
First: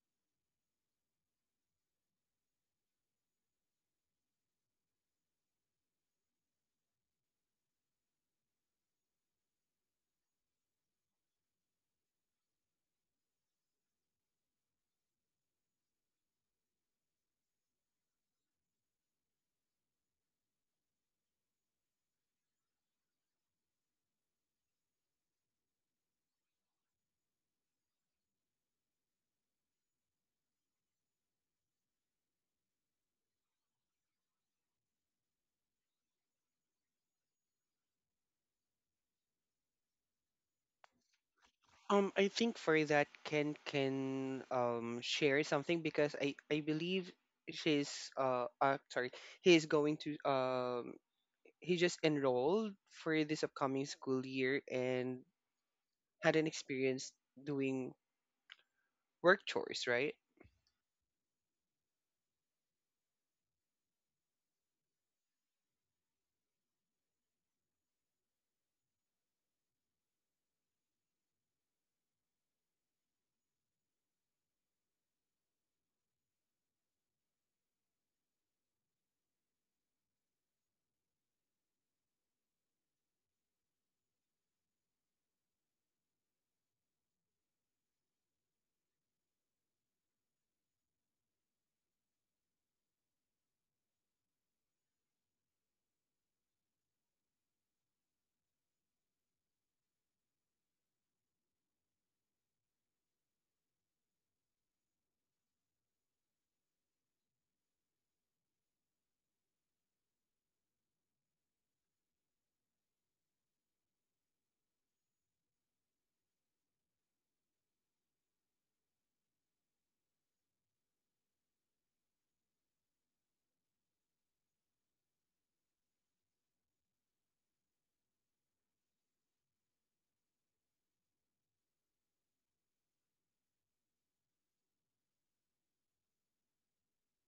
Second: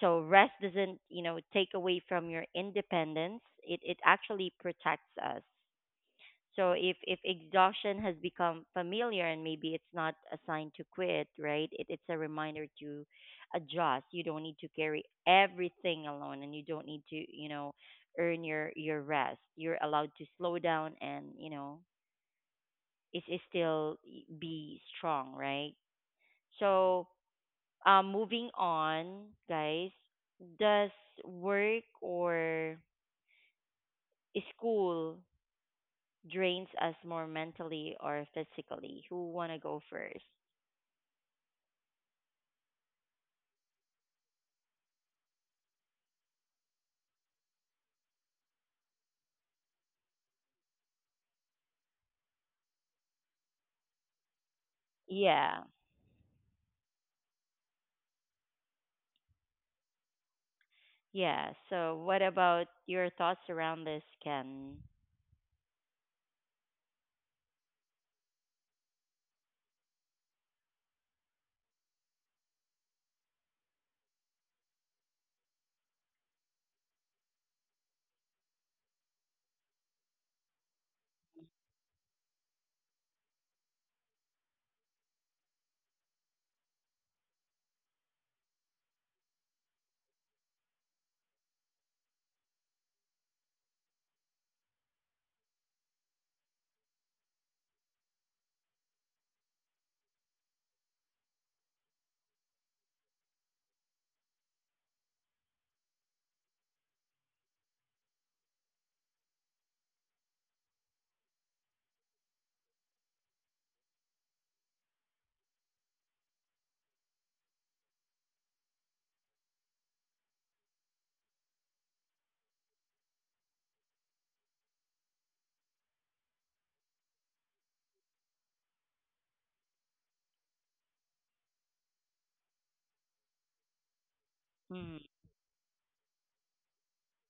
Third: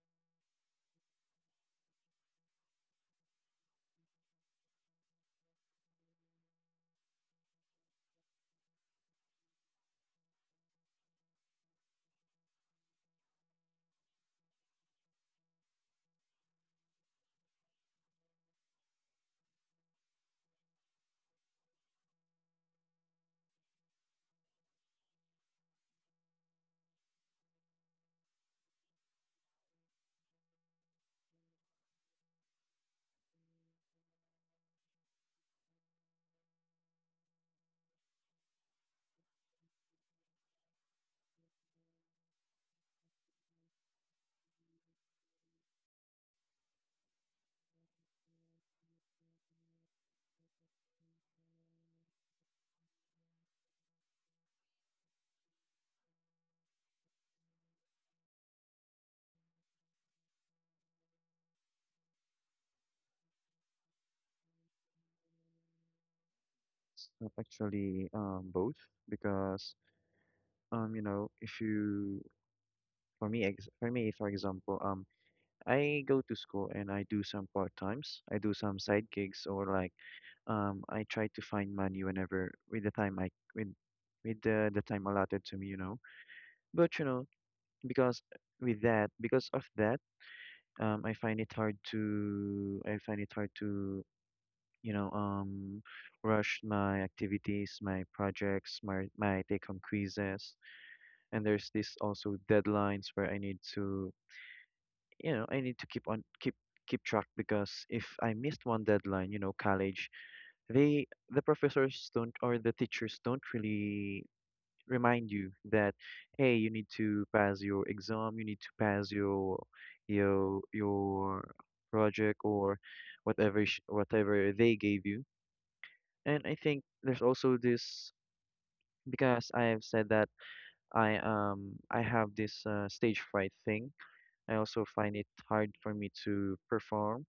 Speaker 1: So rest doesn't, you know, take away from your independence. It actually protects us. So if exhaustion has become familiar and maybe it's not a sign to quit, right? It, it's a reminder to adjust. You don't need to carry everything alone, and you don't need to, you know, earn your rest. You're allowed to slow down and, you know, is still be strong, right? So moving on, guys, does work or school drains us more mentally or physically? Who want to go first?
Speaker 3: I think for that, Ken can share something because I believe she's sorry, he's going to he just enrolled for this upcoming school year and
Speaker 1: Yeah,
Speaker 3: had an experience doing work chores, right?
Speaker 1: yeah. So, what about your thoughts around this, Ken?
Speaker 2: actually, both because you know, if you for me, ex for me, for example, I go to school and I do some part times. I do some side gigs or like I try to find money whenever with with the time allotted to me, you know. But you know, because because of that, I find it hard to you know, rush my activities, my projects, my take home quizzes, and there's this also deadlines where I need to, you know, I need to keep on keep track because if I missed one deadline, you know, college, the professors don't or the teachers don't really remind you that hey you need to pass your exam you need to pass your your project or whatever they gave you. And I think there's also this because I have said that I have this stage fright thing. I also
Speaker 1: Mm,
Speaker 2: find it hard for me to perform,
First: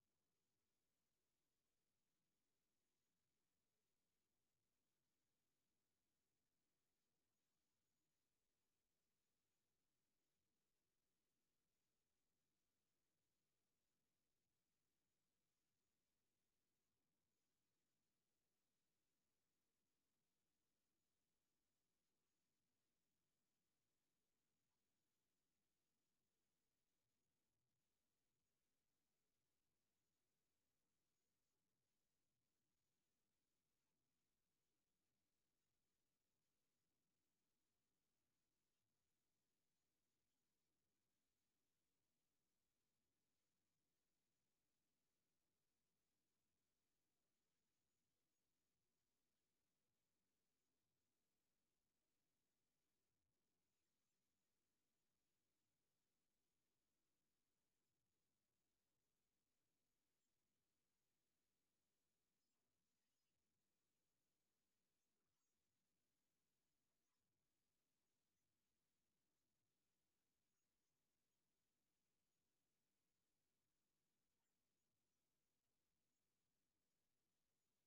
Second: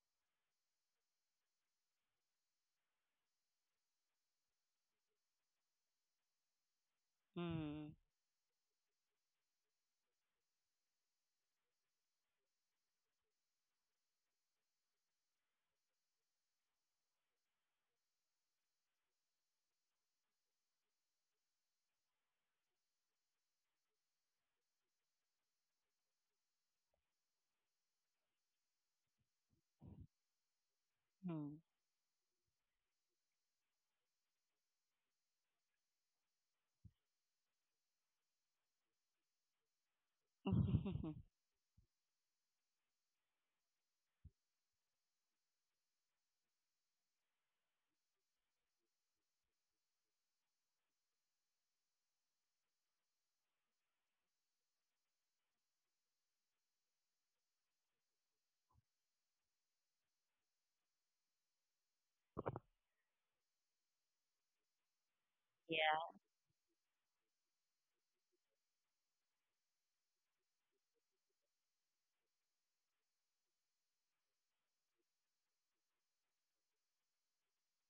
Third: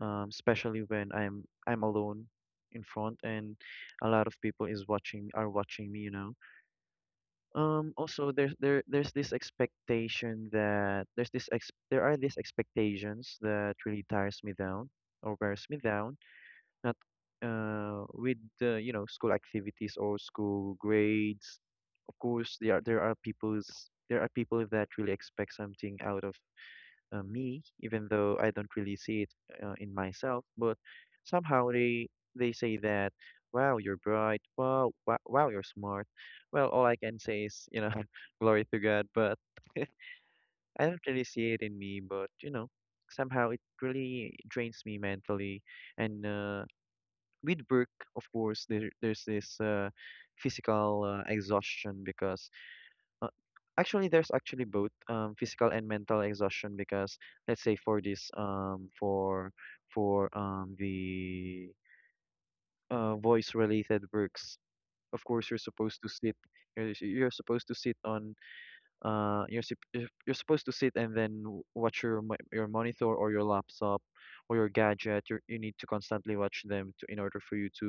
Speaker 2: especially when I'm alone in front and a lot of people is watching are watching me, you know.
Speaker 1: mm,
Speaker 2: Also there's this expectation that there's this ex there are these expectations that really tires me down or wears me down not with the you know school activities or school grades. Of course, there are people's there are people that really expect something out of me, even though I don't really see it in myself. But
Speaker 1: mm.
Speaker 2: somehow they say that, wow, you're bright, wow, you're smart. Well, all I can say is you know, glory to God. But I don't really see it in me. But you know, somehow it really drains me mentally and. With work, of course, there's this physical exhaustion because uh, actually there's actually both physical and mental exhaustion because let's say for this for the voice related works, of course you're supposed to
Speaker 1: Yeah,
Speaker 2: sit you're supposed to sit on you're supposed to sit and then watch your your monitor or your laptop or your gadget you you need to constantly watch them to, in order for you to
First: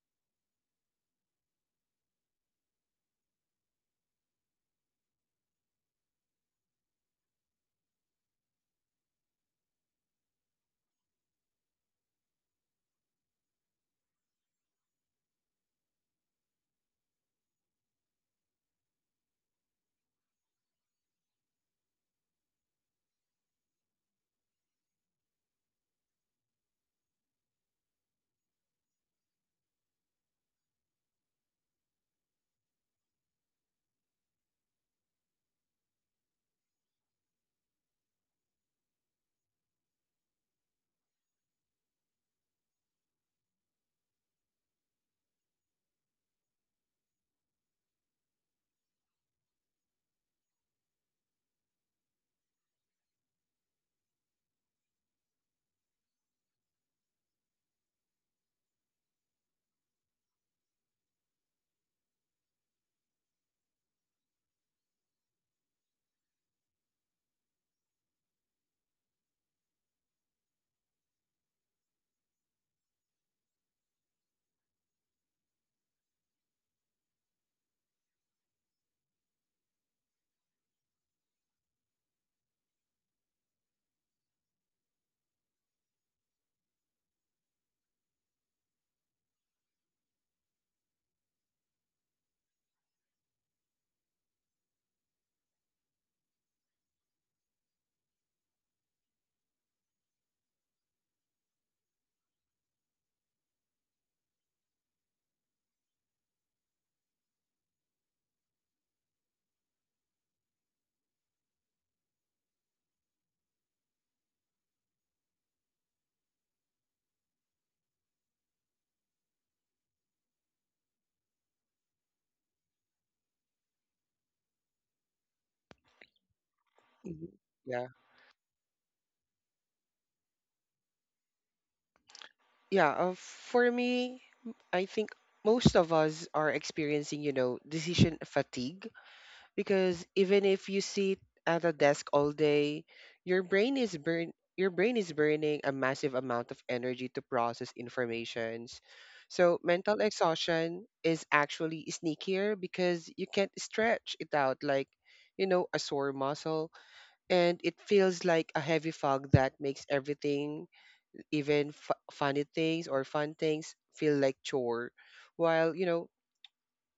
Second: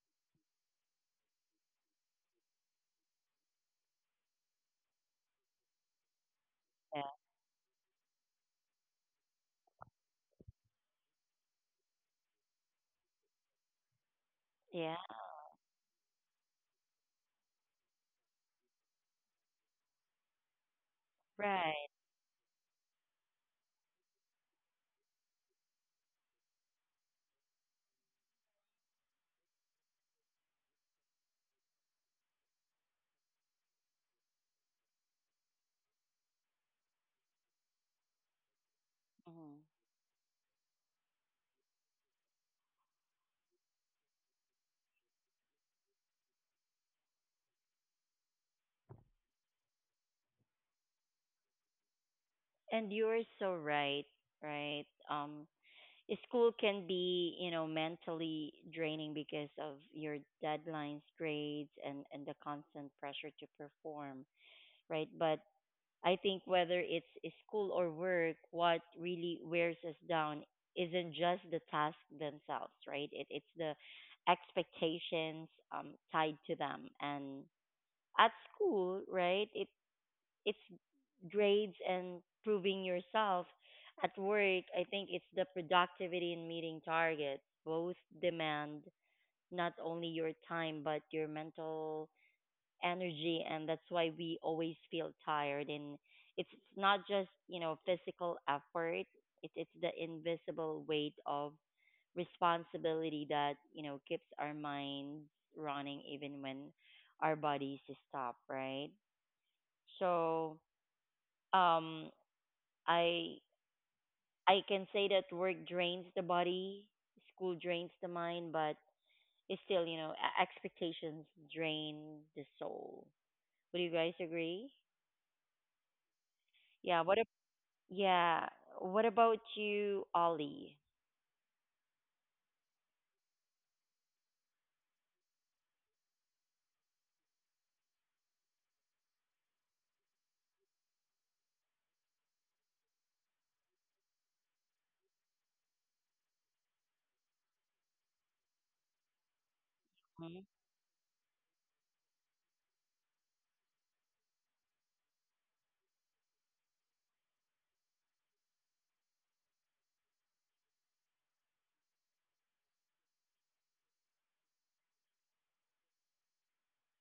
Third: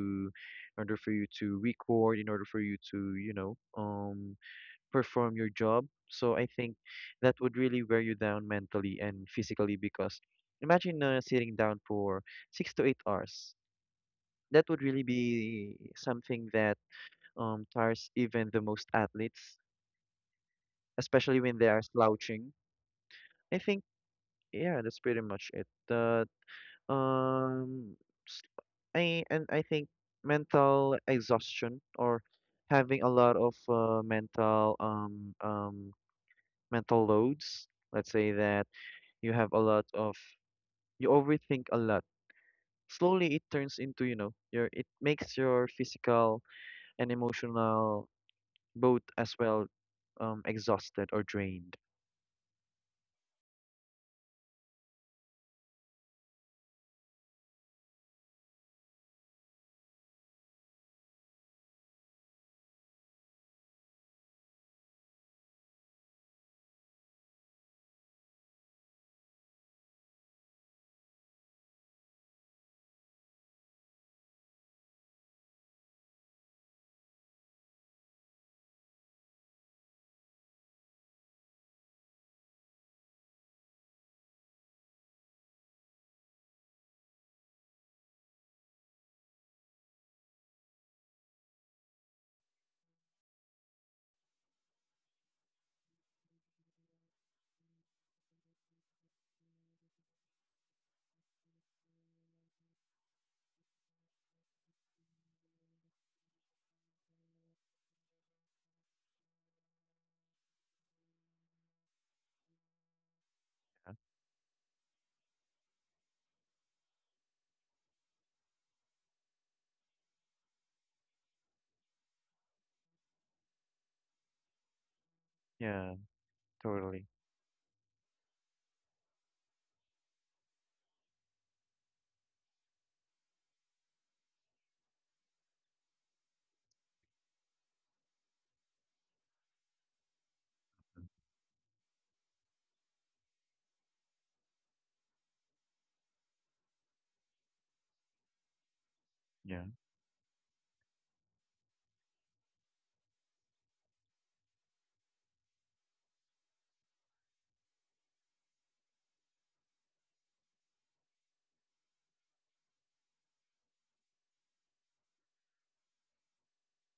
Speaker 2: record in order for you to you know perform your job so I think
Speaker 1: yeah,
Speaker 2: that would really wear you down mentally and physically because imagine sitting down for 6 to 8 hours that would
Speaker 1: yeah,
Speaker 2: really be something that tires even the most athletes especially when they are
Speaker 1: right.
Speaker 2: slouching I think. Yeah, that's pretty much it. Um, s- I and I think mental exhaustion or having a lot of mental mental loads. Let's say that you have
Speaker 1: Mm.
Speaker 2: a lot of you overthink a lot. Slowly it turns into, you know, your it makes your physical and emotional both as well exhausted or drained.
Speaker 1: And you're so right, right? Um, school can be, you know, mentally draining because of your deadlines, grades, and the constant pressure to perform, right? But I think whether it's a school or work, what really wears us down isn't just the tasks themselves, right? It, it's the expectations tied to them, and at school, right, it's grades and proving yourself. At work, I think it's the productivity and meeting targets. Both demand not only your time but your mental energy, and that's why we always feel tired. And it's not just, you know, physical effort. It, it's the invisible weight of responsibility that, you know, keeps our minds running even when our bodies stop, right? So um, I I can say that work drains the body, school drains the mind, but it's still, you know, e- expectations drain the soul. Would you guys agree?
Speaker 2: Yeah,
Speaker 1: Yeah,
Speaker 2: totally.
Speaker 1: what ab-
Speaker 3: Mhm. Yeah.
Speaker 1: yeah, what about you, Ollie?
Speaker 3: Yeah, for me, I think most of us are experiencing, you know, decision fatigue because even if you sit at a desk all day, your brain is burn your brain is burning a massive amount of energy to process informations, so
Speaker 2: Yeah,
Speaker 3: mental
Speaker 1: Hmm.
Speaker 3: exhaustion is actually sneakier because you can't stretch it out like, you know, a sore muscle, and it feels like a heavy fog that makes everything, even funny things or fun things, feel like chore, while, you know,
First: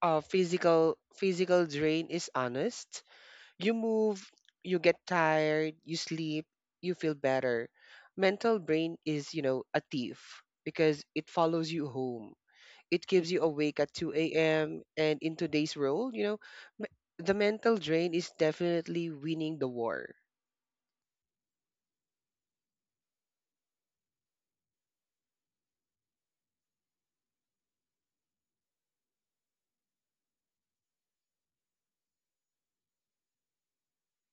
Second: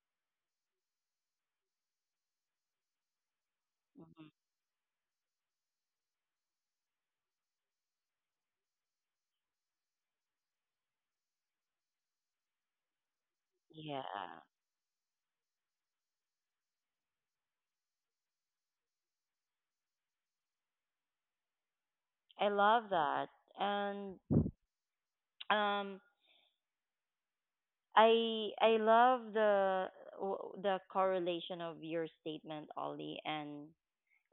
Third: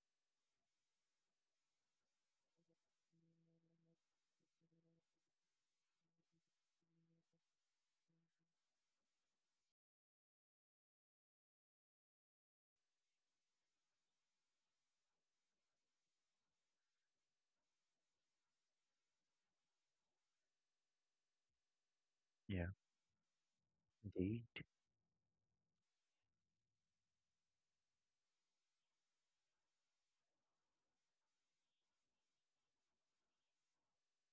Speaker 3: physical drain is honest. You move,
Speaker 1: Hmm.
Speaker 3: you get tired, you sleep, you feel better. Mental brain is, you know, a thief because it follows you home. It keeps you awake at
Speaker 1: Yeah.
Speaker 3: 2 a.m. And in today's world, you know, m- the mental drain is definitely winning the war.
Speaker 1: I
Speaker 2: yeah,
Speaker 1: love that. And
Speaker 2: indeed.
Speaker 1: um, I love the w- the correlation of your statement, Ollie, and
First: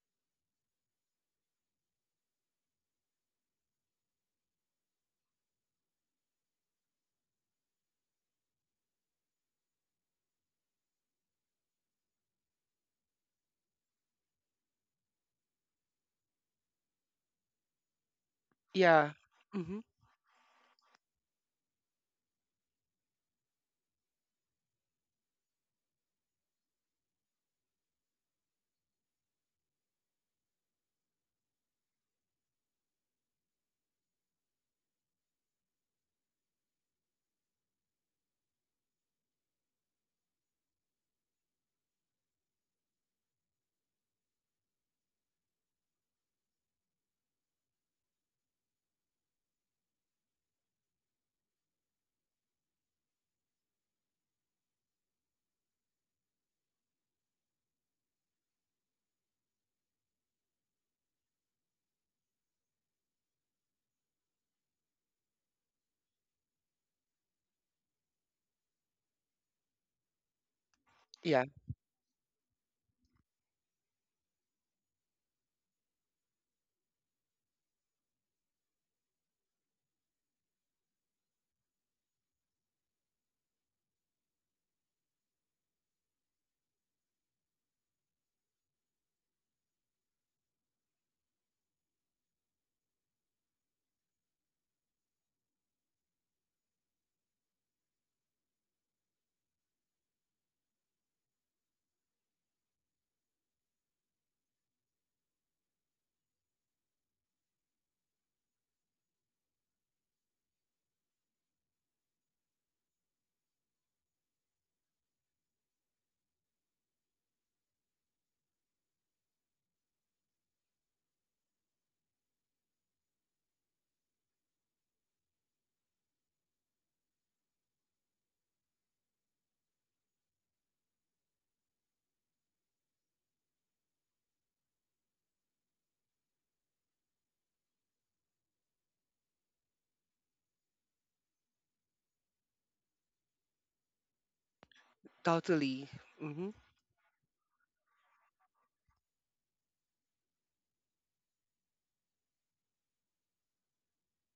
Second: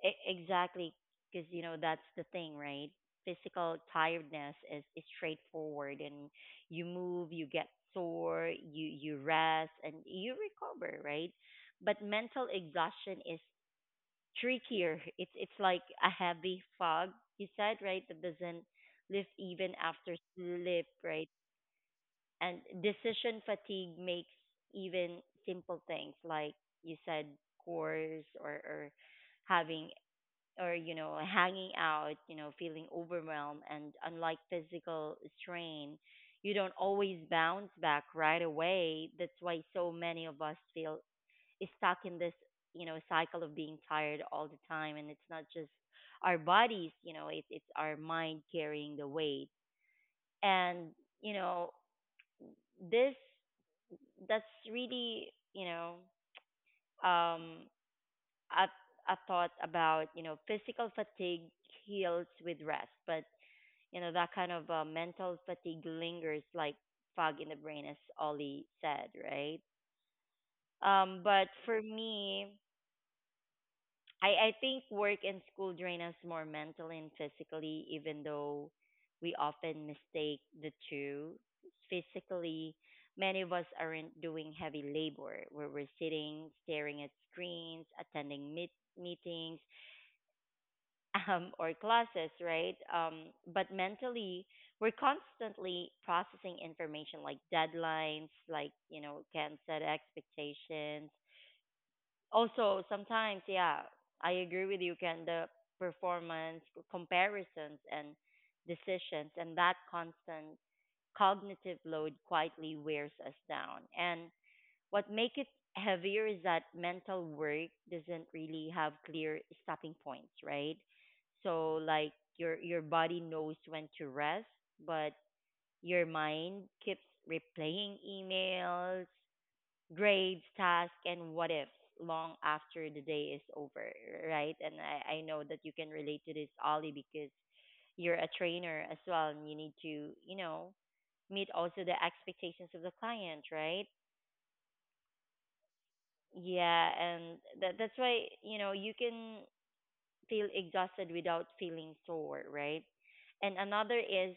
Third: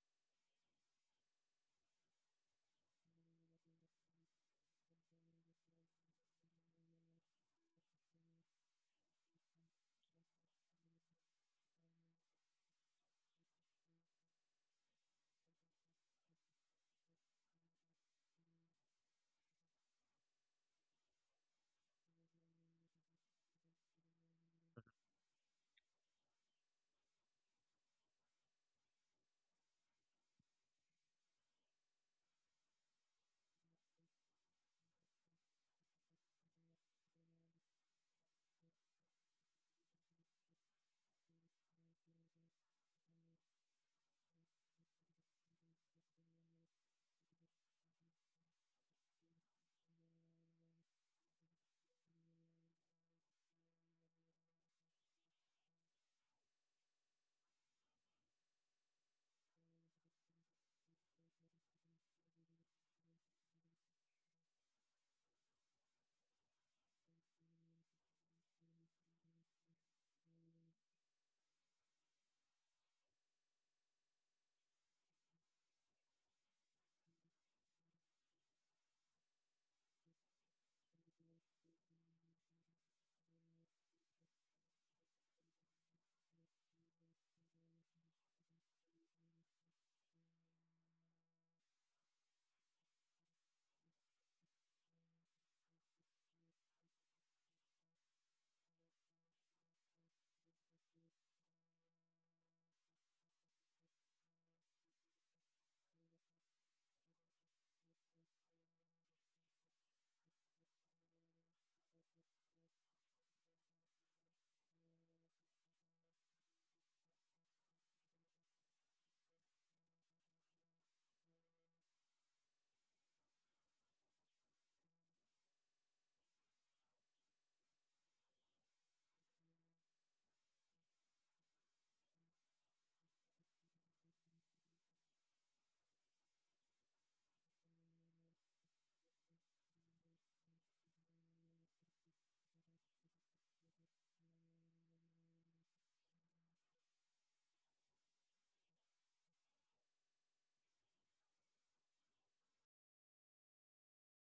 Speaker 1: E- exactly, because you know that's the thing, right? Physical tiredness is straightforward, and you move, you get sore, you rest, and you recover, right? But mental exhaustion is trickier. It's like a heavy fog, you said, right? That doesn't
Speaker 3: Yeah.
Speaker 1: lift even
Speaker 3: Hmm.
Speaker 1: after sleep, right? And decision fatigue makes even simple things, like you said, chores or having or, you know, hanging out, you know, feeling overwhelmed. And unlike physical strain, you don't always bounce back right away. That's why so many of us feel stuck in this, you know, cycle of being tired all the time, and it's not just our bodies, you know, it, it's our mind carrying the weight. And you know, this that's really, you know, um, a, a thought about, you know, physical fatigue heals with rest, but, you know, that kind of mental fatigue lingers like fog in the brain, as Ollie said, right?
Speaker 3: Yeah,
Speaker 1: But for me, I think work and school drain us more mentally and physically, even though we often mistake the two. Physically, many of us aren't doing heavy labor where we're sitting, staring at screens, attending meet- meetings, or classes, right? But mentally, we're constantly processing information like deadlines, like, you know, can set expectations. Also, sometimes, yeah, I agree with you, Ken, the performance comparisons and decisions and that constant cognitive load quietly wears us down. And what makes it heavier is that mental work doesn't really have clear stopping points, right? So like your body knows when to rest, but your mind keeps replaying emails, grades, tasks, and what ifs long after the day is over, right? And I know that you can relate to this, Ollie, because you're a trainer as well, and you need to, you know, meet also the expectations of the client, right?
Speaker 3: totally. Hmm.
Speaker 1: Yeah, and that that's why, you know, you can feel exhausted without feeling sore, right? And another is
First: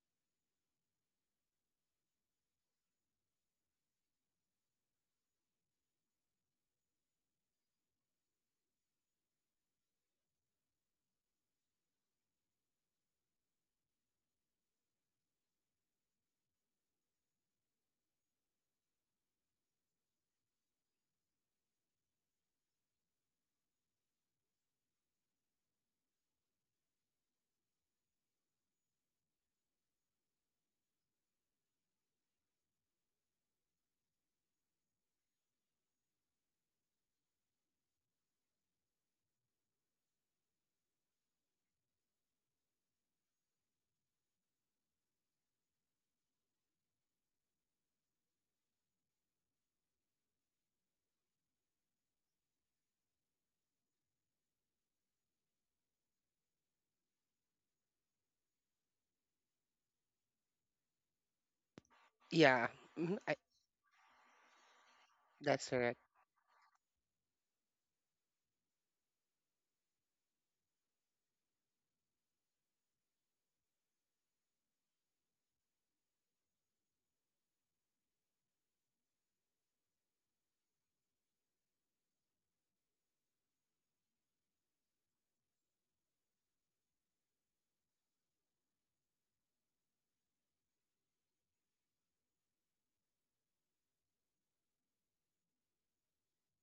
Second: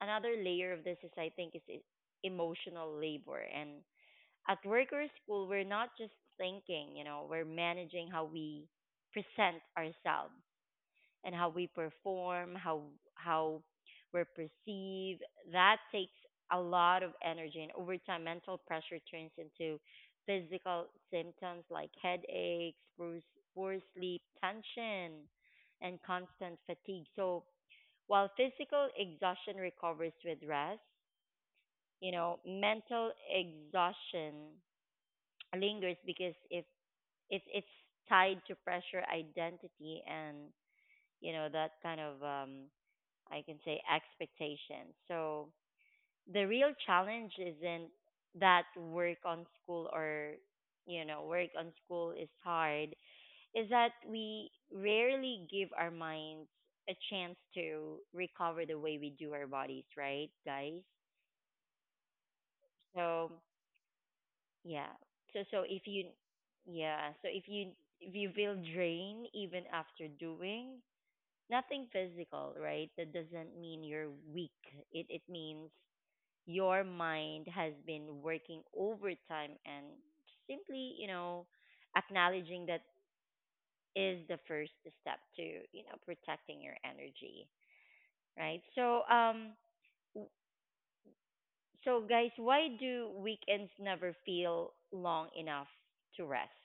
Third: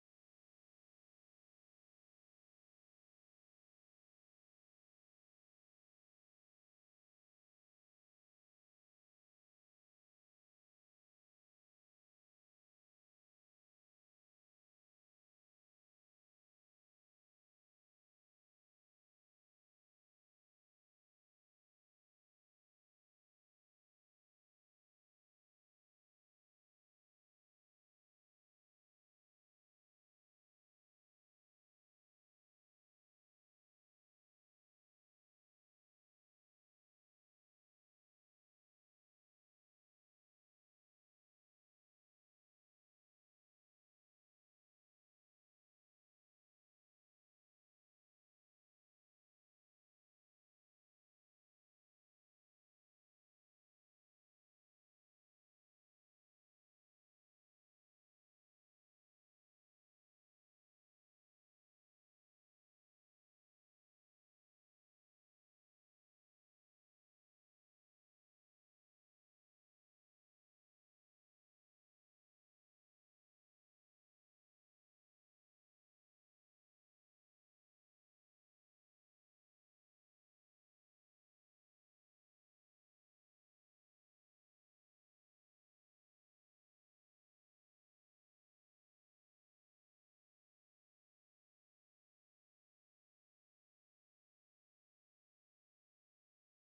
Speaker 1: another layer of this is I think is e- emotional labor. And at work or school, we're not just thinking, you know, we're managing how we present ourselves and how we perform, how we're perceived. That takes a lot of energy, and over time, mental pressure turns into physical symptoms like headaches, poor, poor sleep, tension, and constant fatigue. So while physical exhaustion recovers with rest, you know, mental exhaustion lingers because if it's tied to pressure, identity, and you know that kind of I can say expectations. So the real challenge isn't that work on school or, you know, work on school is hard, is that we rarely give our minds a chance to recover the way we do our bodies, right, guys?
Speaker 3: Yeah. Hmm.
Speaker 1: So yeah, so so
Speaker 3: That's
Speaker 1: if
Speaker 3: correct.
Speaker 1: you yeah so if you feel drained even after doing nothing physical, right, that doesn't mean you're weak. It means your mind has been working overtime, and simply, you know, acknowledging that is the first step to, you know, protecting your energy, right? So, um, w- so guys, why do weekends never feel long enough to rest?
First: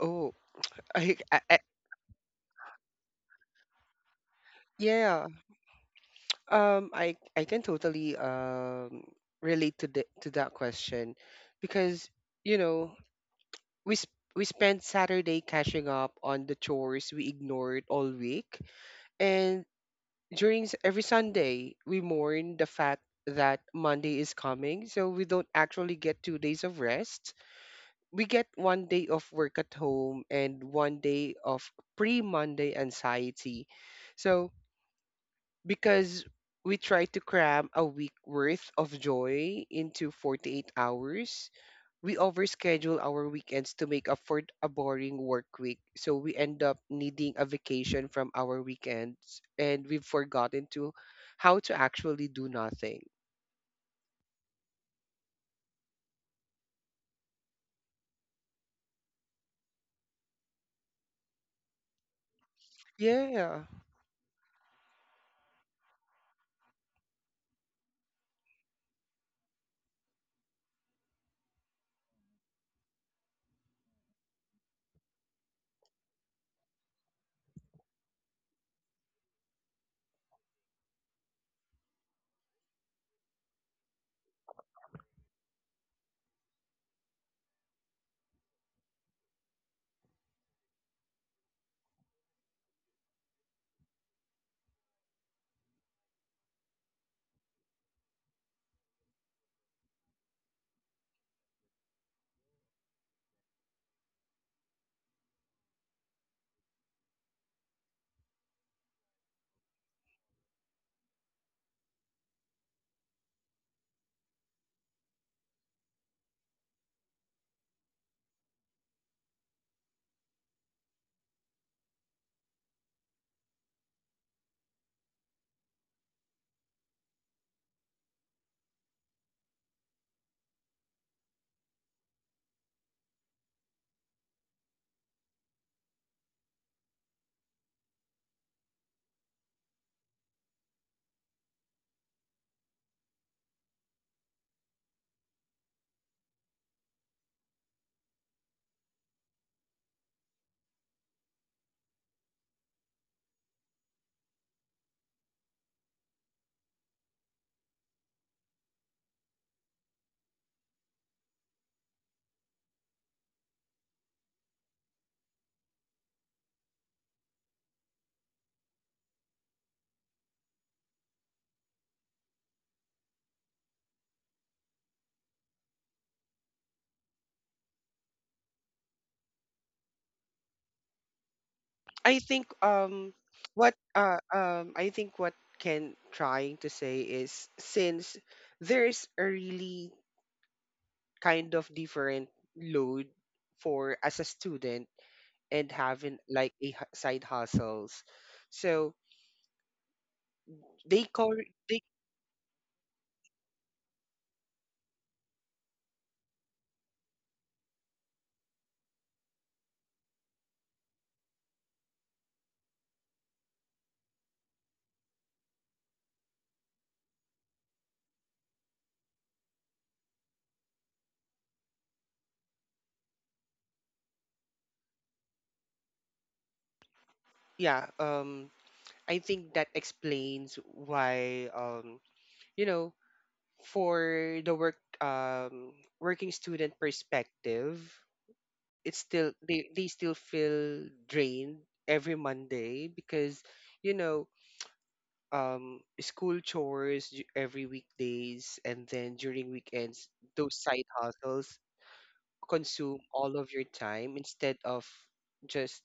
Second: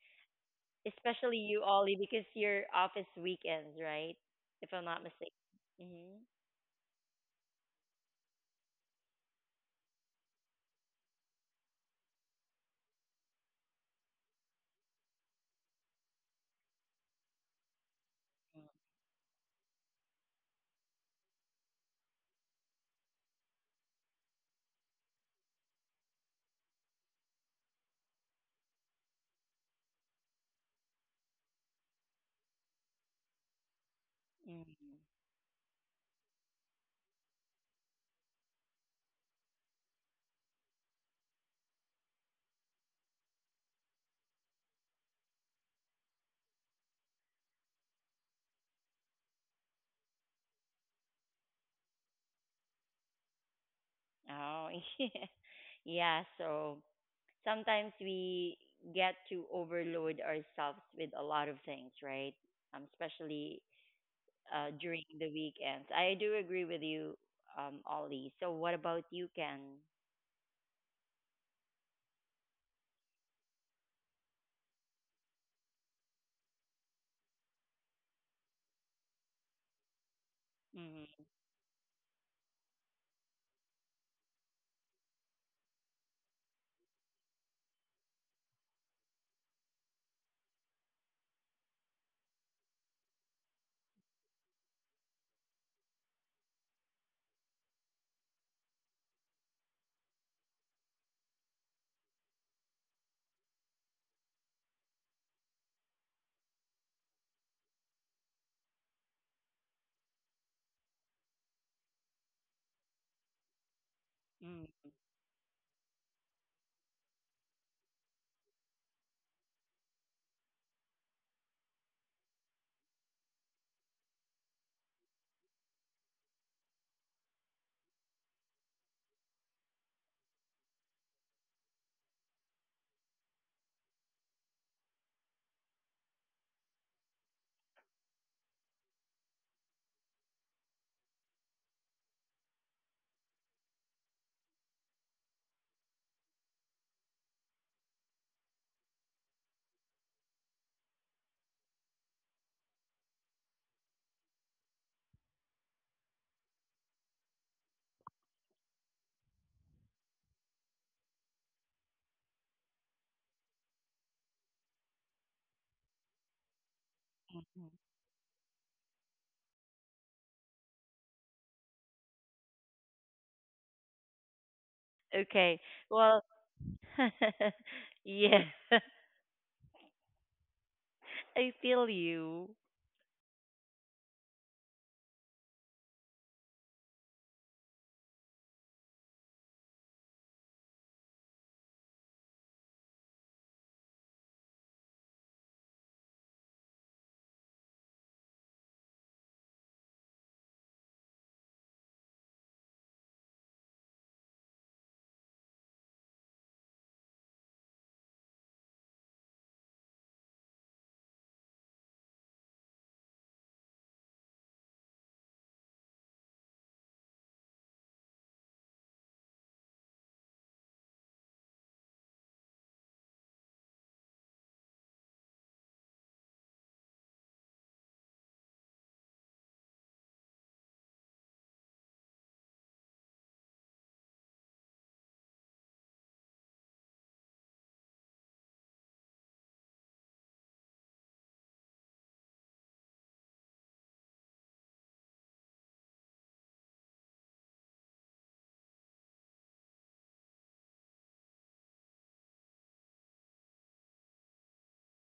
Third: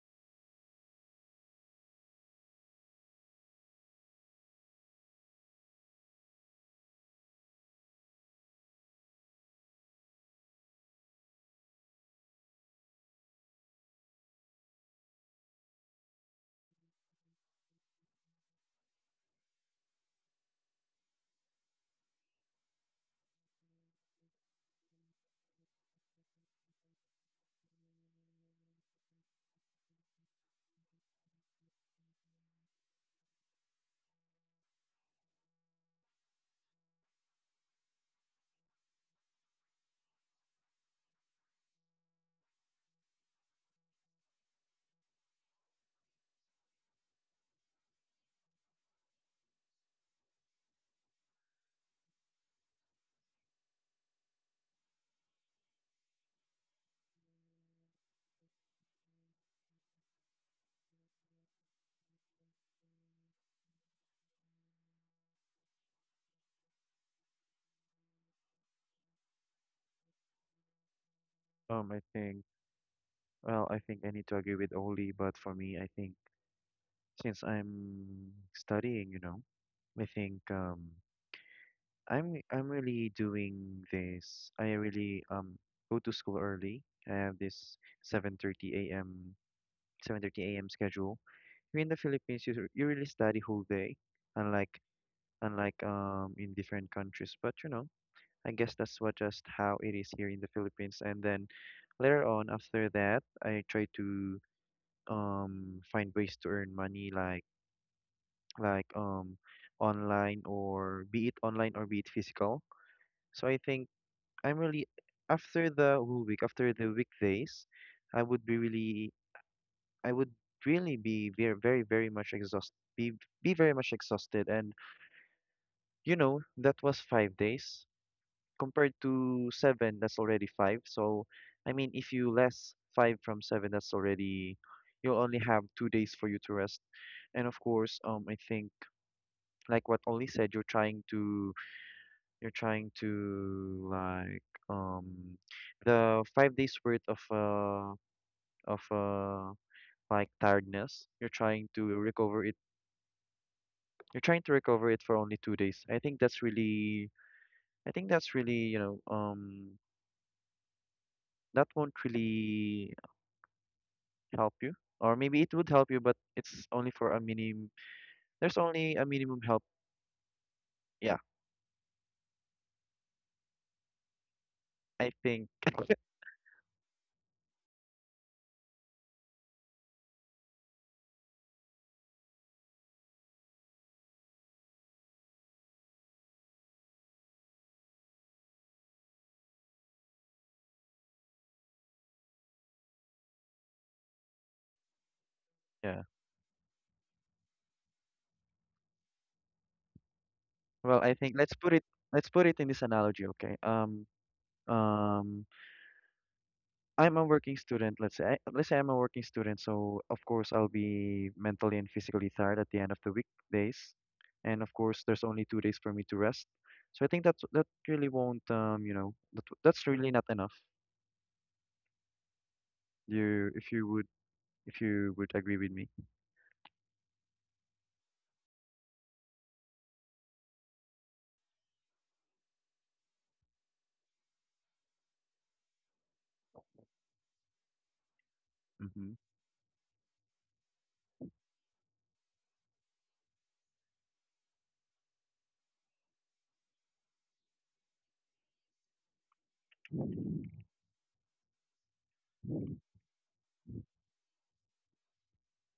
Speaker 3: Oh, I,
Speaker 1: Especially
Speaker 3: I, I,
Speaker 1: you, Ollie, because your office weekends, right? If I'm not
Speaker 3: yeah.
Speaker 1: mistaken. Mhm.
Speaker 3: I can totally relate to the to that question because you know we spent Saturday catching up on the chores we ignored all week, and during every Sunday we mourn the fact that Monday is coming, so we don't actually get 2 days of rest. We get 1 day of work at home and 1 day of pre-Monday anxiety. So
Speaker 1: Mhm.
Speaker 3: because we try to cram a week worth of joy into 48 hours. We overschedule our weekends to make up for a boring work week. So we end up needing a vacation from our weekends, and we've forgotten to how to actually do nothing.
Speaker 1: Oh, yeah. Yeah, so sometimes we get to overload ourselves with a lot of things, right?
Speaker 3: Yeah.
Speaker 1: Especially during the weekends. I do agree with you, Ollie. So what about you, Ken?
Speaker 2: I think. Well, I think I need to agree with Oli, but for me, I think since I'm studying, you know, I think
Speaker 1: Hmm.
Speaker 2: I'm really doing this. I really go to school early. I have this 7:30 a.m. Schedule. Here in the Philippines, you really study whole day, unlike unlike in different countries. But you know, I guess that's what just how it is here in the Philippines. And then later on, after that, I try to. Find ways to earn money like like online, or be it physical. So I think I'm really
Speaker 1: Mm.
Speaker 2: after the whole week, after the weekdays, I would be really I would really be very much exhausted be very much exhausted. And you know, that was 5 days compared to seven, that's already five. So I mean, if you less five from seven, that's already, you'll only have 2 days for you to rest. And of course, I think, like what Oli said, you're trying to, like, the 5 days worth of of uh like tiredness. You're trying to recover it. You're trying to recover it for only 2 days. I think that's really, I think that's really, that won't really help you, or maybe it would help you, but it's only for a minimum. There's only a minimum help. Yeah, I think.
Speaker 1: Mm. Okay. Well, yeah, I
Speaker 3: I
Speaker 1: feel
Speaker 3: think
Speaker 1: you.
Speaker 3: what I think what Ken trying to say is, since there's a really kind of different load for as a student and
Speaker 2: Yeah.
Speaker 3: having like a side hustles, so
Speaker 2: Well,
Speaker 3: they
Speaker 2: I think
Speaker 3: call
Speaker 2: let's put it,
Speaker 3: they
Speaker 2: let's put it in this analogy, okay? Um I'm a working student. Let's say I'm a working student, so of course I'll be mentally and physically tired at the end of the weekdays. And of course, there's only 2 days for me to rest. So I think that's, that really won't, you know, that's really not enough. You If you would, if you would agree with me.
Speaker 3: yeah, I think that explains why, you know, for the working student perspective, it's
Speaker 2: Mm-hmm.
Speaker 3: still they still feel drained every Monday because, you know, school chores every weekdays, and then during weekends those side hustles consume all of your time instead of just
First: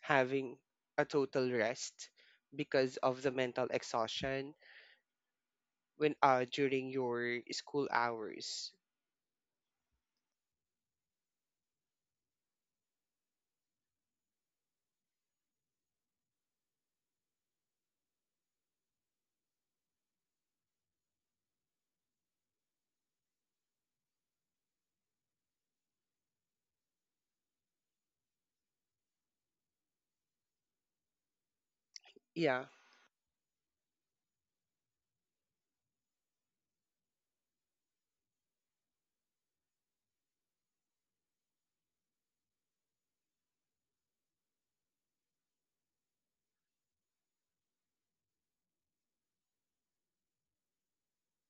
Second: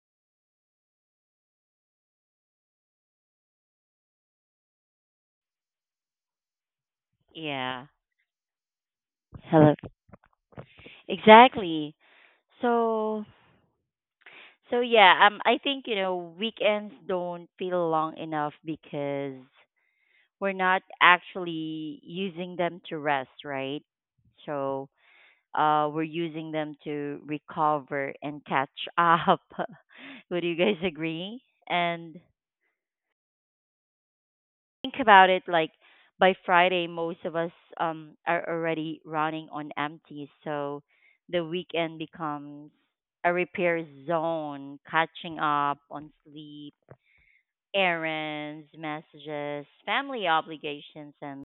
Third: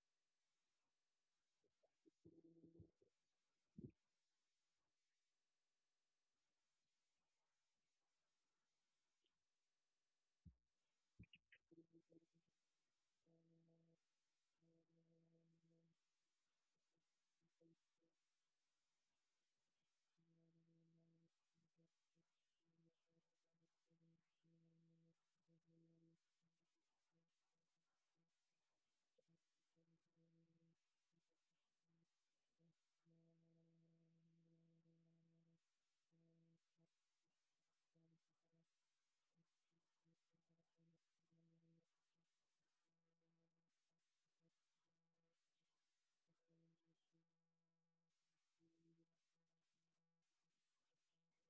Speaker 3: having a total rest, because of the mental exhaustion when, during your
Speaker 1: Yeah.
Speaker 3: school hours.
Speaker 1: Hello. Exactly. So, so yeah, I think, you know, weekends don't feel long enough because we're not actually using them to rest, right? So we're using them to recover and catch up. Would you guys agree? And
Speaker 3: Yeah,
Speaker 1: think about it. Like by Friday, most of us are already running on empty. So the weekend becomes a repair zone, catching up on sleep, errands, messages, family obligations, and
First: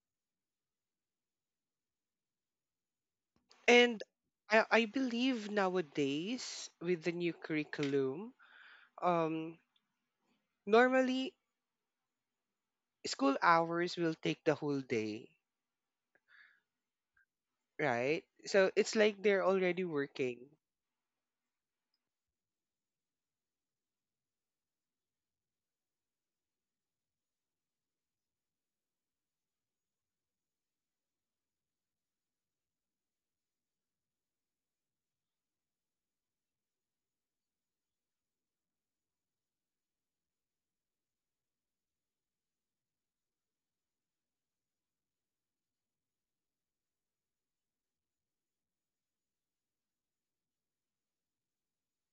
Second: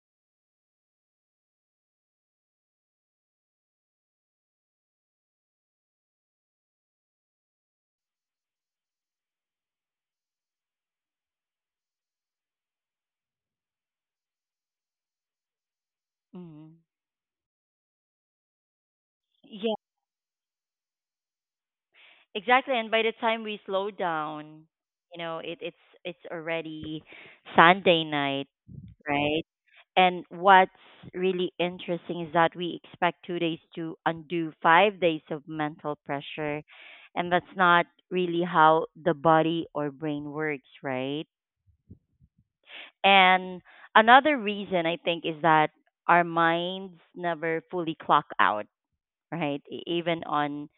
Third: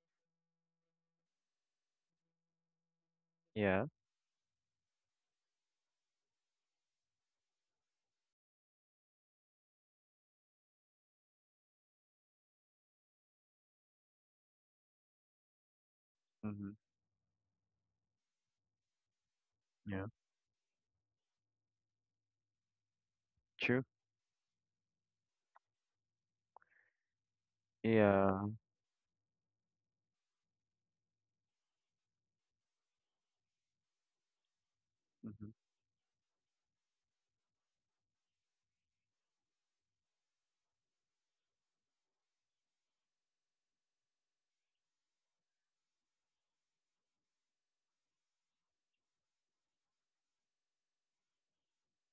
Speaker 2: Yeah.
Speaker 3: and I believe nowadays with the new curriculum, um normally school hours will take the whole day,
Speaker 2: Mm-hmm.
Speaker 1: mhm.
Speaker 3: right? So it's like they're already
Speaker 2: Yeah.
Speaker 3: working.
Speaker 1: Exactly, and by
Speaker 2: True.
Speaker 1: the time we slow down, you know, it's already
Speaker 2: Yeah.
Speaker 1: Sunday night, right? And what's really interesting is that we expect two days to
Speaker 2: Mm-hmm.
Speaker 1: undo five days of mental pressure, and that's not really how the body or brain works, right? And another reason I think is that our minds never fully clock out, right? E- Even on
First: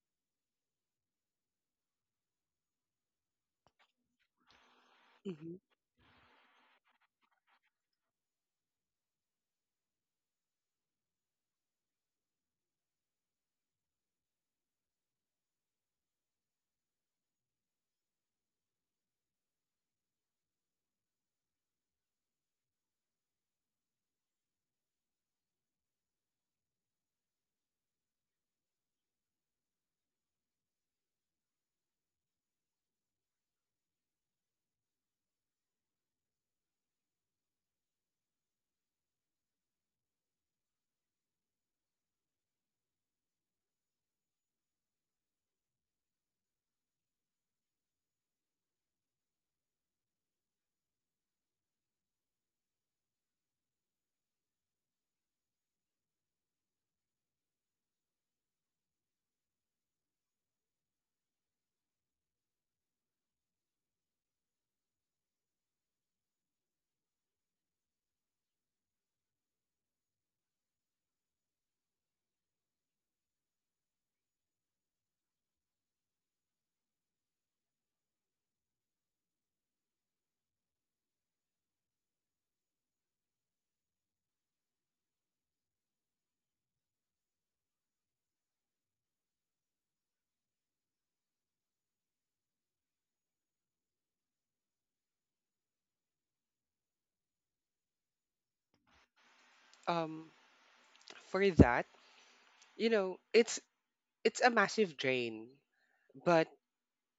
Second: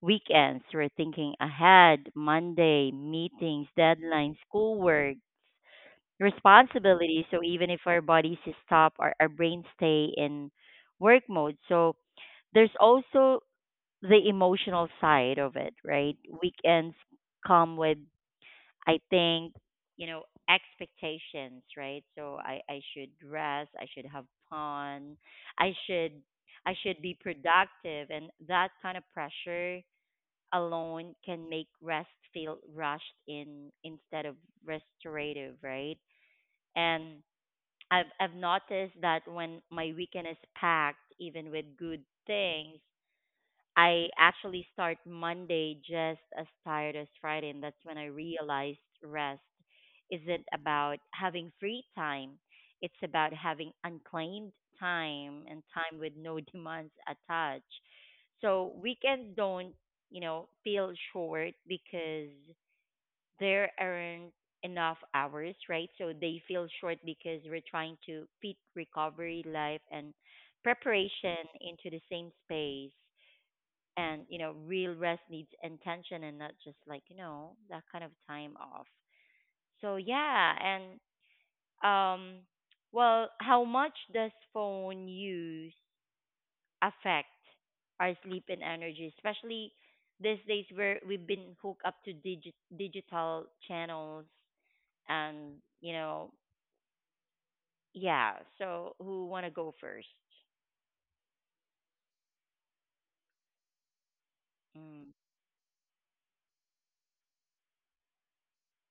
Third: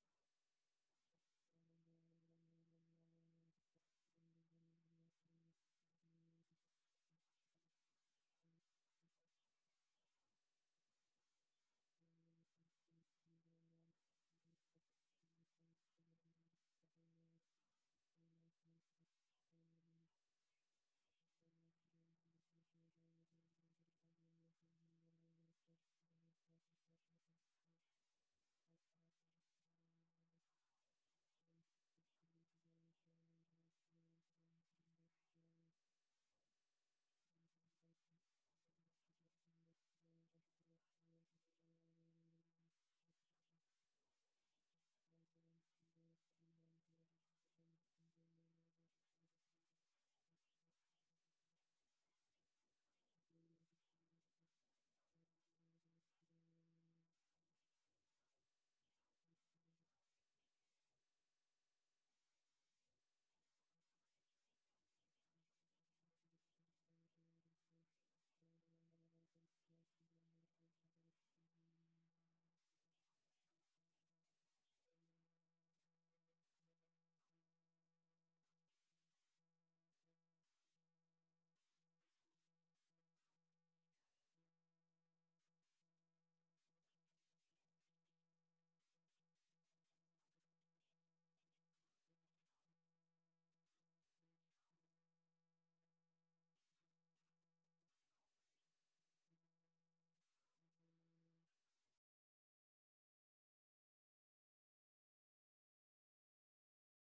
Speaker 1: weekends, we're thinking ahead, Monday, meetings, deadlines, schoolwork,
Speaker 3: Mhm.
Speaker 1: responsibilities. So even if our bodies stop, our brains stay in work mode. So there's also the emotional side of it, right? Weekends come with, I think, you know, expectations, right? So I should rest, I should have fun, I should I should be productive, and that kind of pressure alone can make rest feel rushed in instead of restorative, right? And I've noticed that when my weekend is packed, even with good things, I actually start Monday just as tired as Friday, and that's when I realized rest isn't about having free time. It's about having unclaimed time and time with no demands attached. So weekends don't, feel short because there aren't enough hours, right? So they feel short because we're trying to fit recovery, life, and preparation into the same space. And real rest needs intention and not just like that kind of time off. So yeah. And um well how much does phone use affect our sleep and energy, especially these days where we've been hooked up to digital channels and you know yeah, so who want to go first?
Speaker 3: Um, for that, you know,
Speaker 1: Mm,
Speaker 3: it's a massive drain, but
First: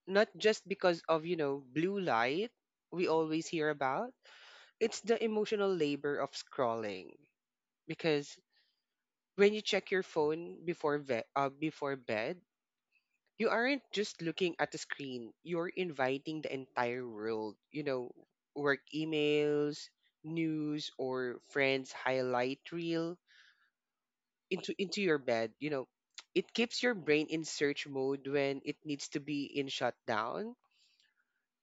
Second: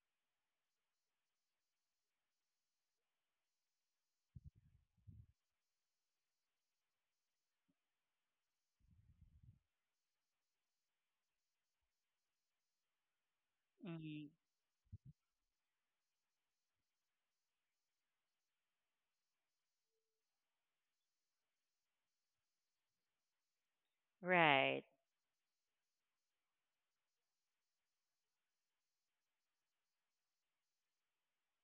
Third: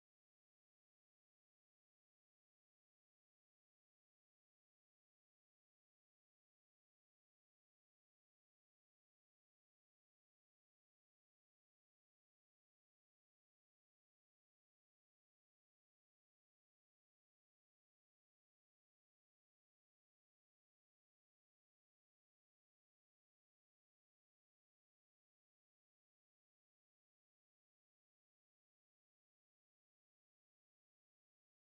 Speaker 3: not just because of, you know, blue light we always hear about. It's the emotional labor of scrolling, because when you check your phone before bed, you aren't just
Speaker 1: mm,
Speaker 3: looking at the screen, you're inviting the entire world, you know, work emails, news, or friends' highlight reel
Speaker 1: right.
Speaker 3: into your bed. You know, it keeps your brain in search mode when it needs to be in shutdown.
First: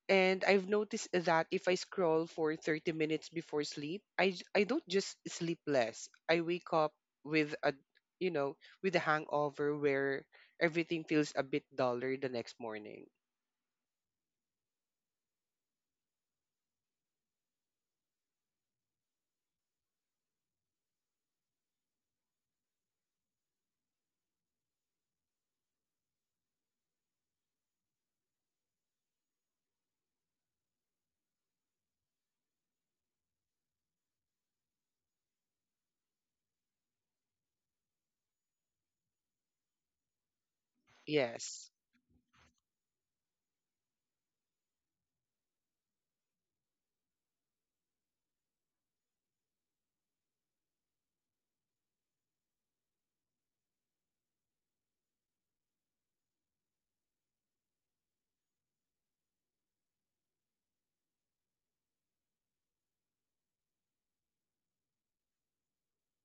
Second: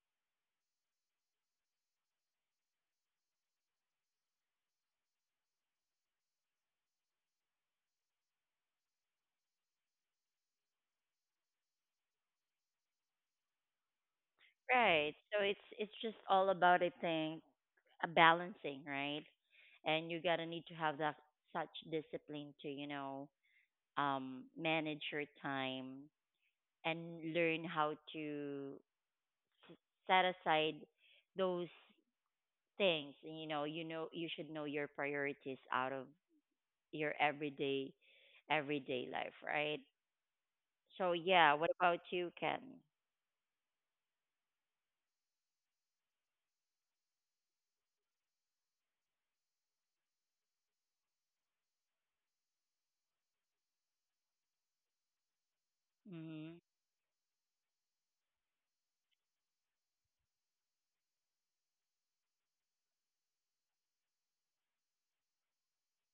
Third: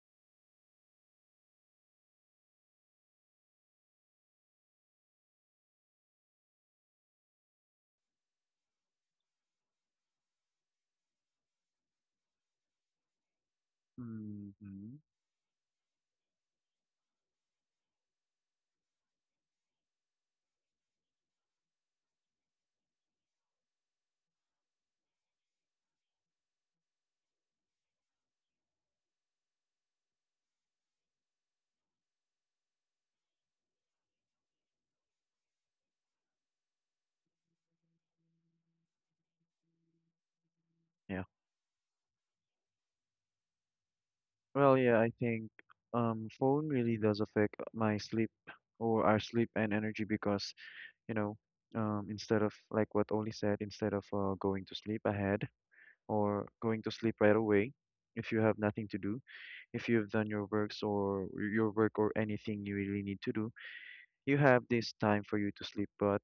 Speaker 3: And I've noticed that if I scroll for 30 minutes before sleep, I don't just sleep less. I wake up with you know, with a hangover where everything feels a bit duller the next morning.
Speaker 2: Mm-hmm.
Speaker 1: Right, so it's just all about, I think, a balancing, right? And you gotta need to have that such discipline to, you know, manage your time and learn how to s- set aside those things. And, you should know your priorities out of your everyday life, right? So
Speaker 2: Yeah.
Speaker 1: yeah, what
Speaker 3: Yes.
Speaker 1: about you, Ken?
Speaker 2: Well, yeah, I think phone really does affect my sleep, or our sleep and energy, because you know, instead of like what Oli said, instead of going to sleep ahead, or
Speaker 1: Hmm.
Speaker 2: going to sleep right away, if you have nothing to do, if you've done your works, or your work, or anything you really need to do, you have this time for you to sleep. But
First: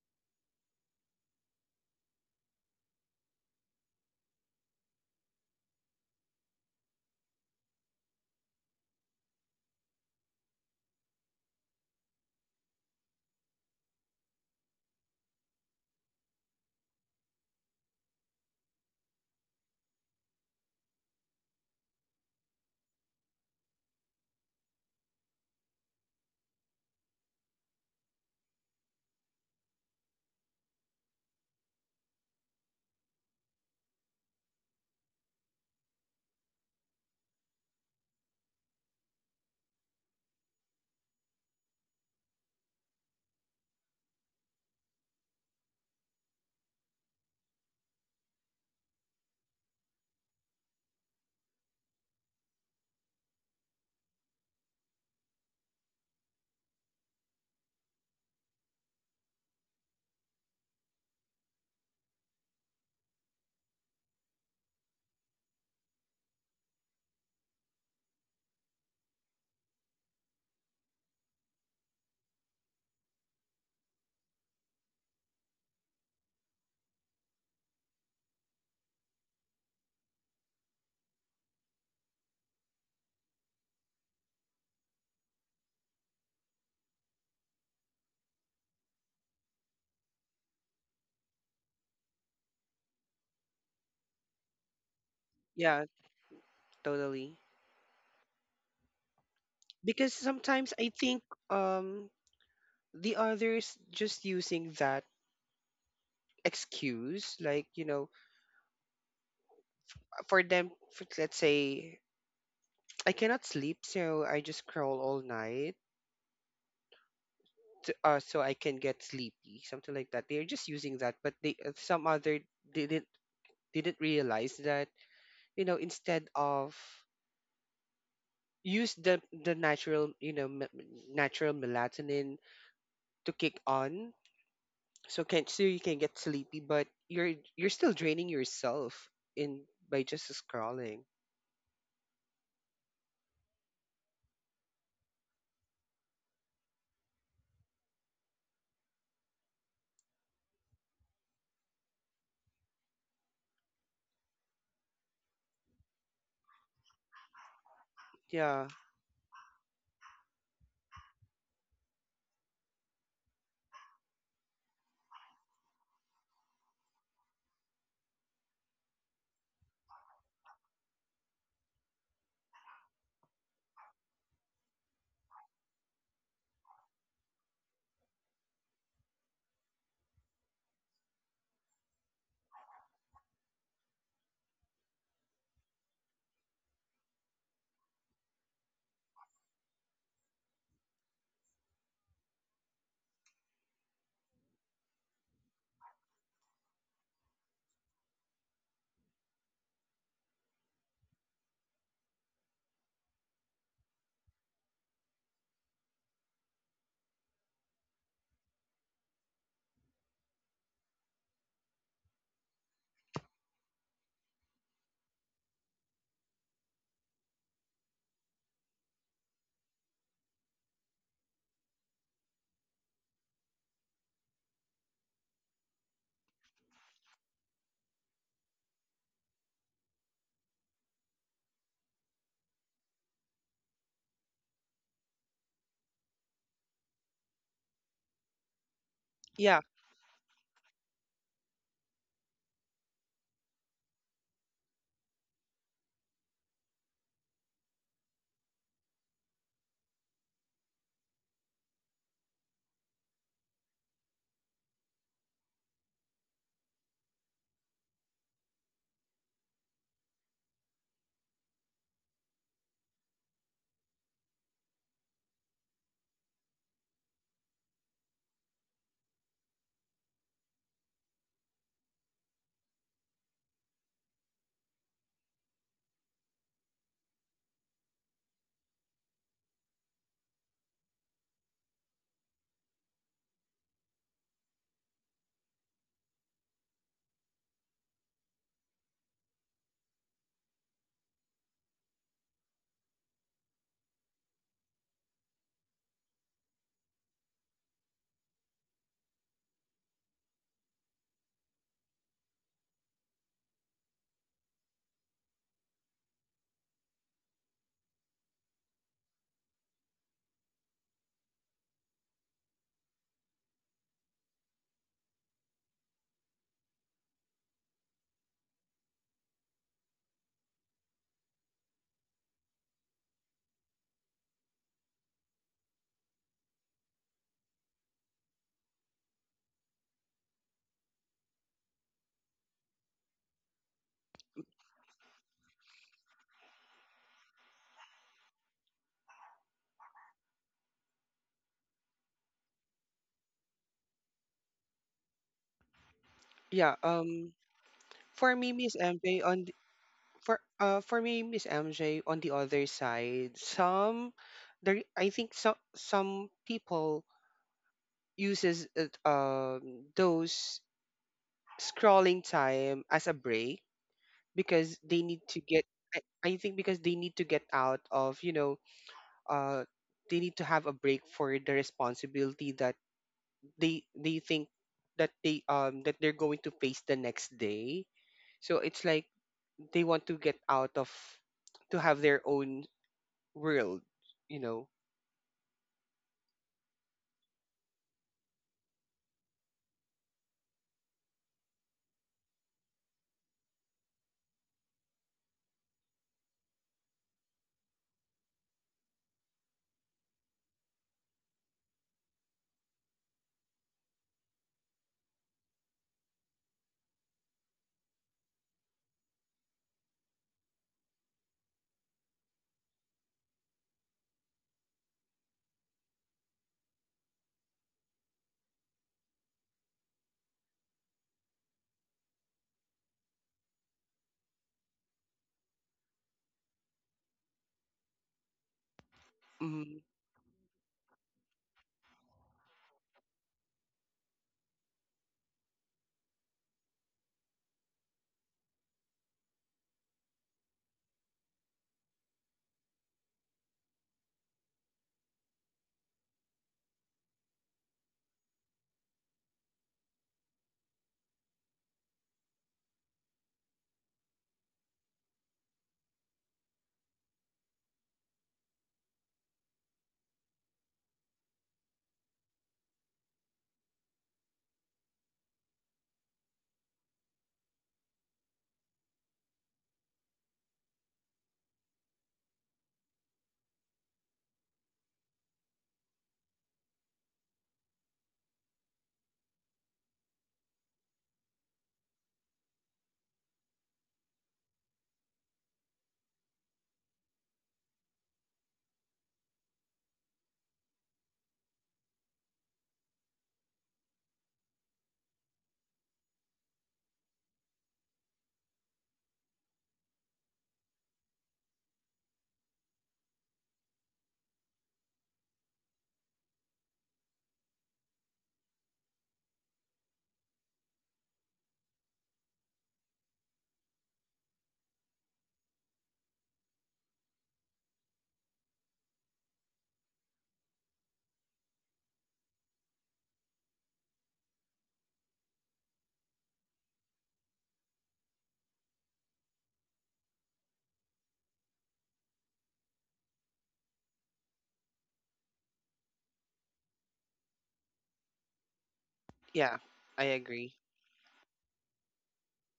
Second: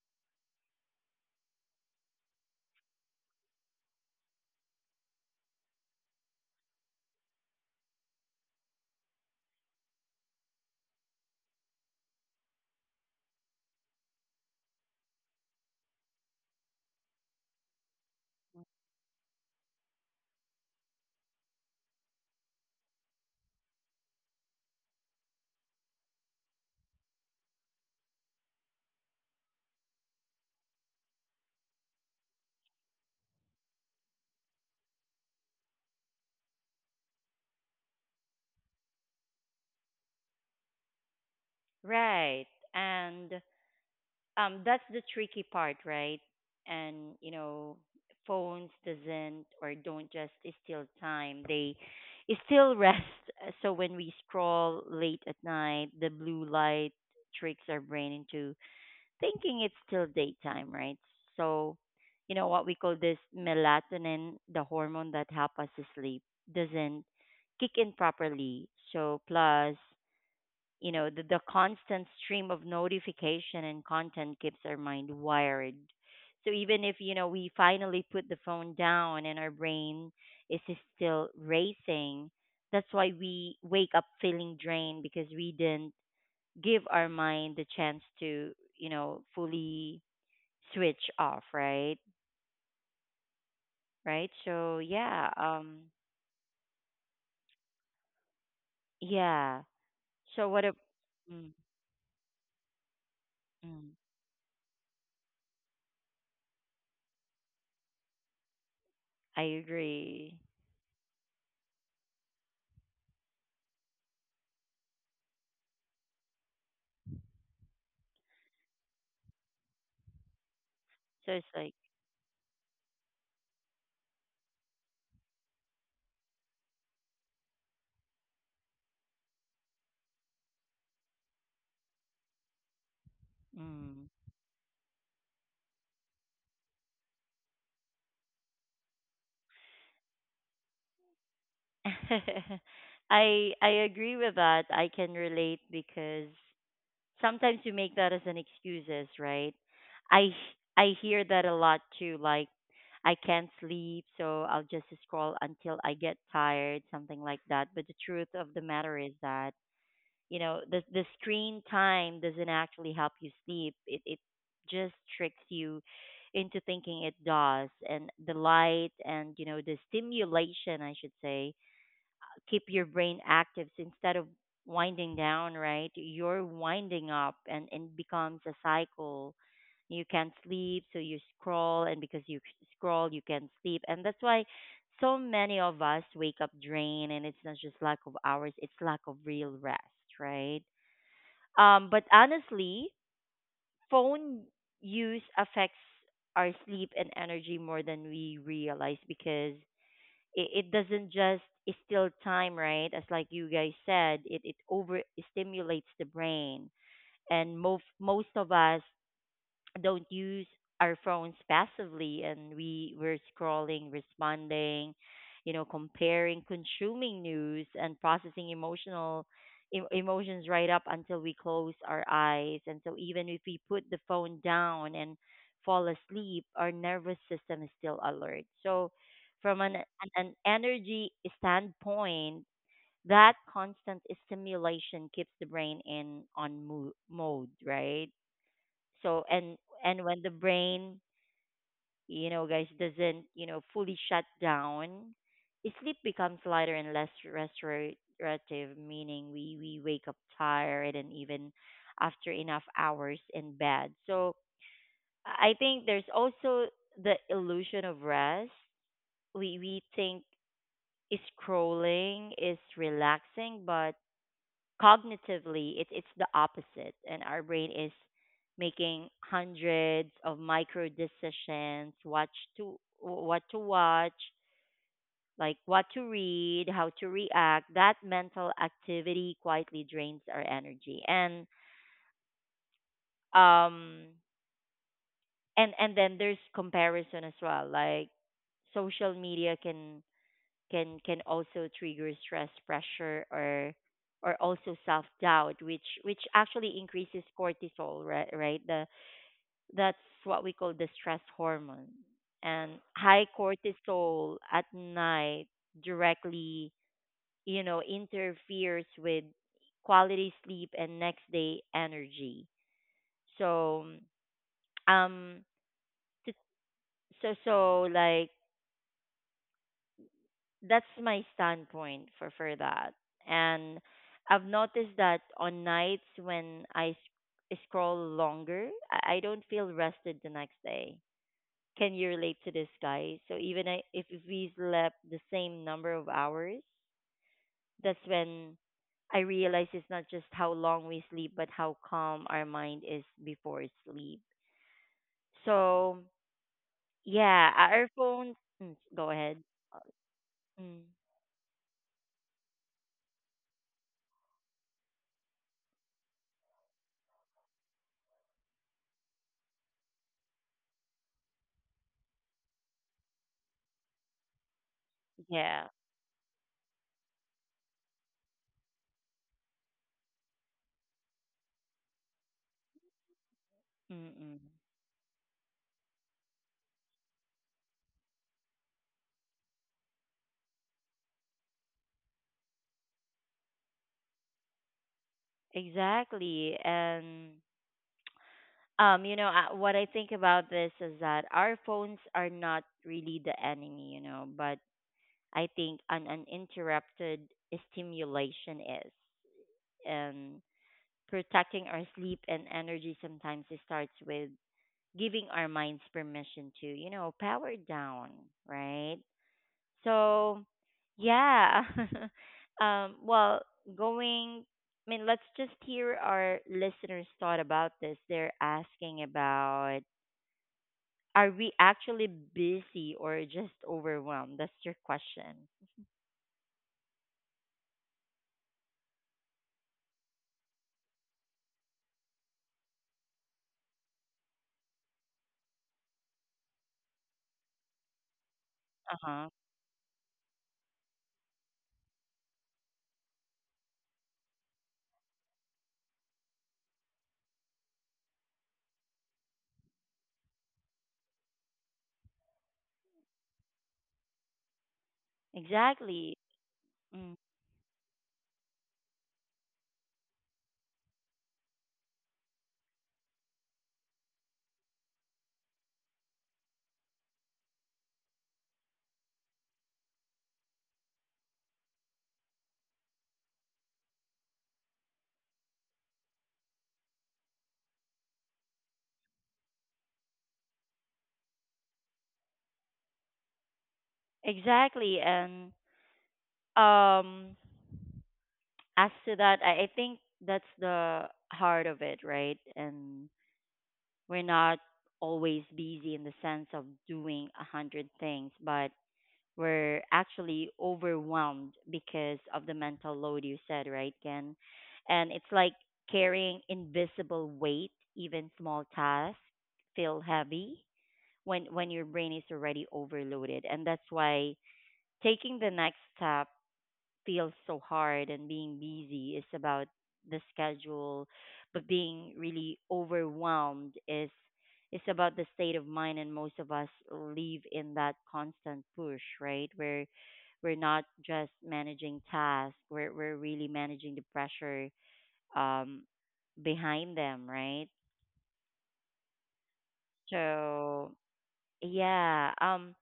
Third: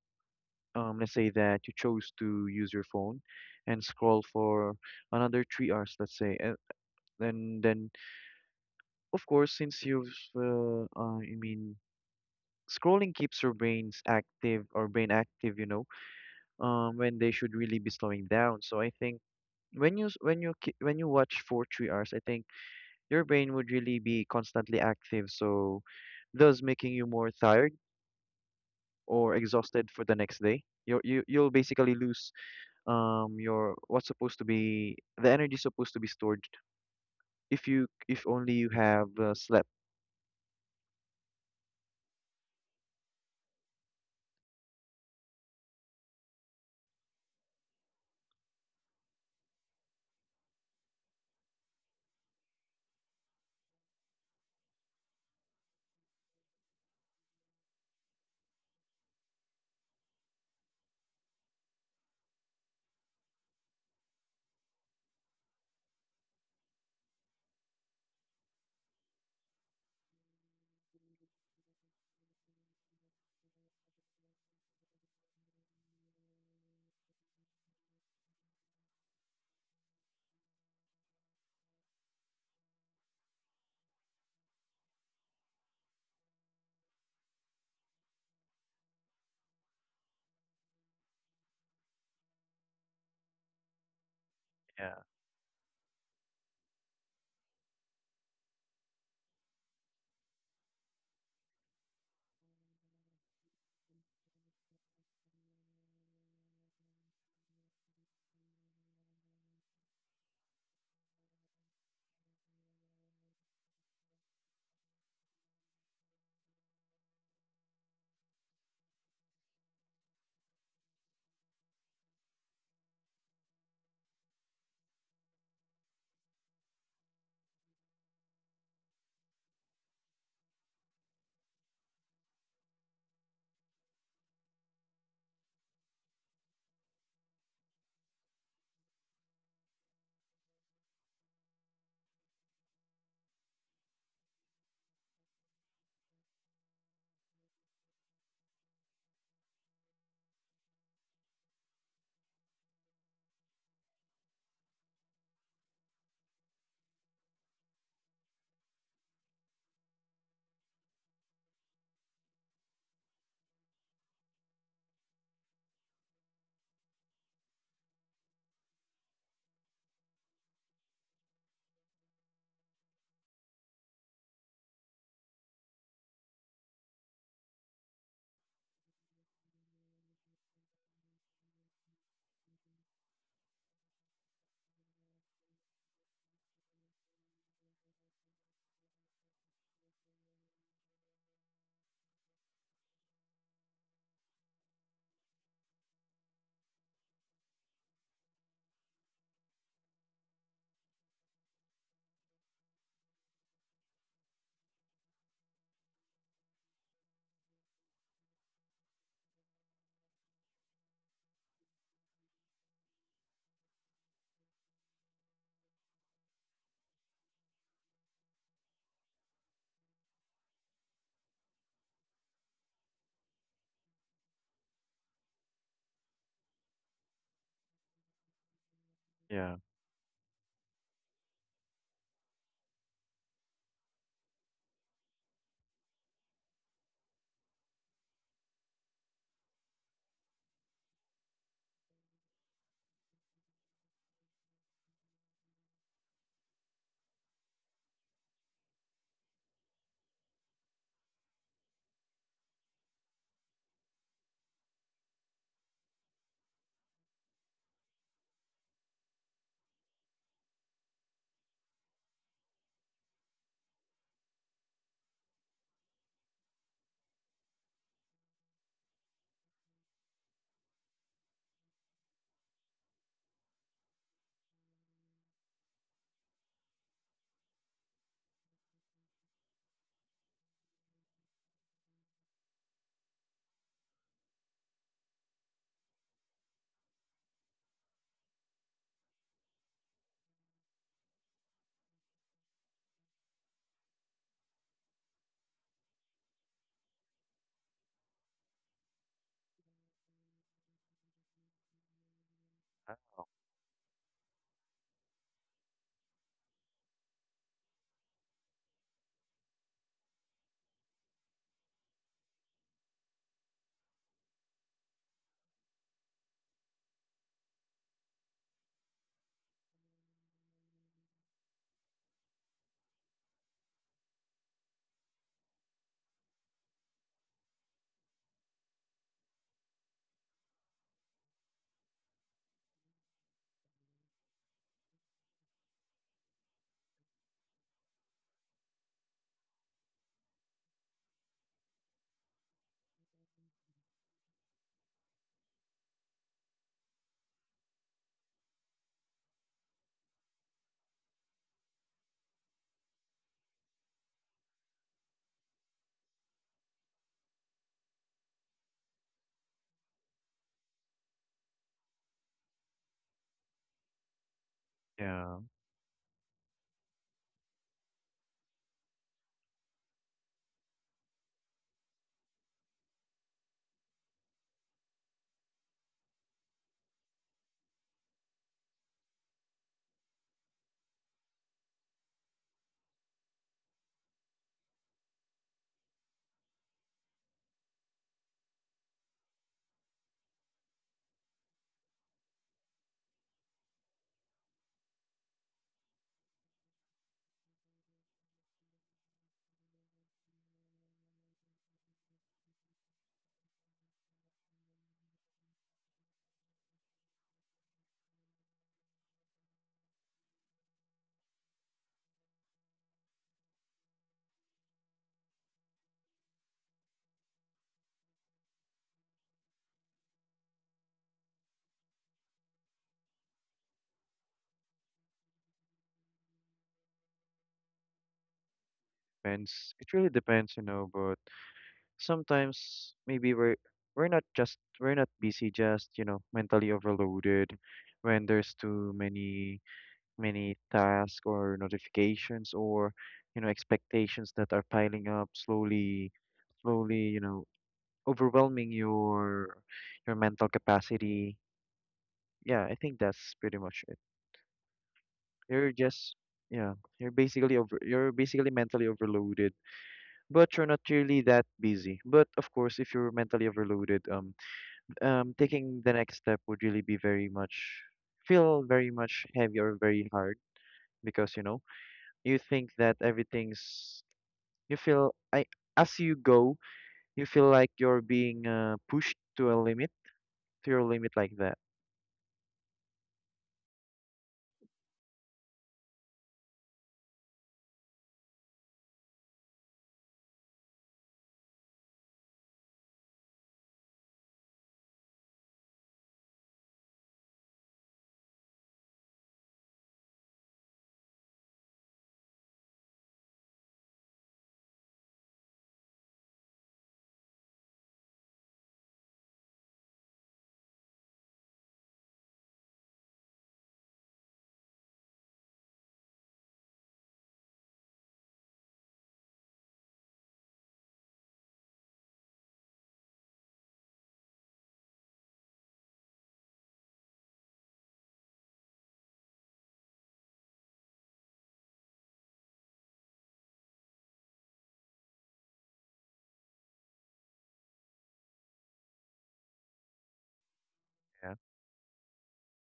Speaker 2: let's say that you chose to use your phone and scroll for another 3 hours, let's say, and then of course, since you've I mean, scrolling keeps your brains active, or brain active, you know, when they should really be slowing down. So I think when you watch for 3 hours, I think your brain would really be constantly active, so thus making you more tired or exhausted for the next day. You'll basically lose your what's supposed to be the energy supposed to be stored, if you if only you have slept.
Speaker 1: Right. And that's the tricky part, right? And you know phones doesn't or don't just steal time, they still rest. So when we scroll late at night, the blue light tricks our brain into thinking it's still daytime, right? So you know what we call this melatonin, the hormone that help us to sleep, doesn't kick in properly. So plus you know the constant stream of notification and content keeps our mind wired. So even if you know we finally put the phone down and our brain is still racing, that's why we wake up feeling drained, because we didn't give our mind the chance to you know fully switch off, right? Right, so
Speaker 2: Yeah,
Speaker 1: yeah.
Speaker 3: Yeah, totally.
Speaker 1: Yeah
Speaker 3: Because
Speaker 1: so what a
Speaker 3: sometimes I think
Speaker 1: mm,
Speaker 3: um the others
Speaker 1: mm,
Speaker 3: just using that excuse, like, you know,
Speaker 1: I agree.
Speaker 3: for them, for, let's say, I cannot sleep, so I just crawl all night. So I can get sleepy, something like that. They're just using that,
Speaker 1: So
Speaker 3: but
Speaker 1: it's
Speaker 3: they,
Speaker 1: like
Speaker 3: some other didn't didn't realize that, you know, instead of use the natural, you know, natural melatonin to kick
Speaker 1: mm.
Speaker 3: on, so can, so you can get sleepy but you're still draining yourself in by just scrolling.
Speaker 1: I agree with that. I can relate because sometimes you make that as an excuses, right? I I hear that a lot too. Like I can't sleep, so I'll just scroll until I get tired, something like that. But the truth of the
Speaker 3: Yeah.
Speaker 1: matter is that you know the screen time doesn't actually help you sleep. It just tricks you into thinking it does, and the light and you know the stimulation, I should say, keep your brain active. So instead of winding down, right, you're winding up, and it becomes a cycle. You can't sleep, so you scroll, and because you scroll, you can't sleep. And that's why so many of us wake up drained, and it's not just lack of hours, it's lack of real rest, right? But honestly, phone use affects our sleep and energy more than we realize, because it doesn't just steal time, right? As like you guys said, it over stimulates the brain. And most of us don't use our phones passively, and we were scrolling, responding, you know, comparing, consuming news and processing emotional emotions right up until we close our eyes. And so even if we put the phone down and fall asleep, our nervous system is still alert. So
Speaker 2: yeah,
Speaker 1: from an energy standpoint, that constant stimulation keeps the brain in on mode, right? so and
Speaker 3: Yeah.
Speaker 1: and when the brain you know guys doesn't you know fully shut down, sleep becomes lighter and less restorative, meaning we wake up tired and even after enough hours in bed. So I think there's also the illusion of rest. We think is scrolling is relaxing, but cognitively, it's the opposite, and our brain is making hundreds of micro decisions, what to watch, like what to read, how to react. That mental activity quietly drains our energy. And um, and and then there's comparison as well, like social media can can also trigger stress, pressure, or also self doubt, which actually increases cortisol, right? Right. The that's what we call the stress hormone. And
Speaker 2: uh,
Speaker 1: high cortisol at night directly, you know, interferes with quality sleep and next day energy. So, um, to, so like that's my standpoint for that. And I've noticed that on nights when I scroll longer, I don't feel rested the next day. Can you relate to this, guy? So even if we slept the same number of hours, that's when I realize it's not just how long we sleep, but how calm our mind is before sleep.
Speaker 3: yeah
Speaker 1: So
Speaker 3: um for
Speaker 1: yeah,
Speaker 3: me miss
Speaker 1: our
Speaker 3: mj
Speaker 1: phones.
Speaker 3: on the,
Speaker 1: Mm, go ahead.
Speaker 3: for me, Miss
Speaker 1: Mm,
Speaker 3: MJ, on the other side, some there, I think some people uses it, those scrolling time as a break because they need
Speaker 2: yeah.
Speaker 3: to get, I,
Speaker 1: yeah.
Speaker 3: I think because they need to get out of, you know, uh, they need to have a break for the responsibility that they think
Speaker 1: Mm-mm.
Speaker 3: that they, that they're going to face the next day. So it's like they want to get out of, to have their own world, you know.
Speaker 1: Exactly. And you know, what I think about this is that our phones are not really the enemy, you know, but I think an uninterrupted stimulation is. And protecting our sleep and energy sometimes it starts with giving our minds permission to, you know, power down, right? So, yeah. Well, going, let's just hear our listeners' thought about this. They're asking about, are we actually busy or just overwhelmed? That's your question.
Speaker 2: Depends.
Speaker 3: Mm,
Speaker 2: It really depends, you know. But. Sometimes maybe we're not busy, just you know, mentally overloaded, when there's too
Speaker 1: Uh huh.
Speaker 2: many tasks, or notifications, or you know, expectations that are piling up slowly, you know, overwhelming your mental capacity. Yeah, I think that's pretty much it. You're
Speaker 1: Exactly.
Speaker 2: just, yeah,
Speaker 1: Mm.
Speaker 2: you're basically mentally overloaded, but you're not really that busy. But of course, if you're mentally overloaded, taking the next step would really be very much, feel very much heavy, or very hard. Because you know, you think that everything's, you feel I as you go, you feel like you're being pushed to a limit, to your limit, like that.
Speaker 1: Exactly. And um, as to that, I think that's the heart of it, right? And we're not always busy in the sense of doing a hundred things, but we're actually overwhelmed because of the mental load you said, right, Ken? And it's like carrying invisible weight, even small tasks feel heavy when your brain is already overloaded. And that's why taking the next step feels so hard, and being busy is about the schedule, but being really overwhelmed is about the state of mind, and most of us live in that constant push, right? Where we're not just managing tasks, we're really managing the pressure um behind them, right?
Speaker 3: yeah, I agree.
Speaker 1: So
Speaker 2: Yeah,
Speaker 1: yeah.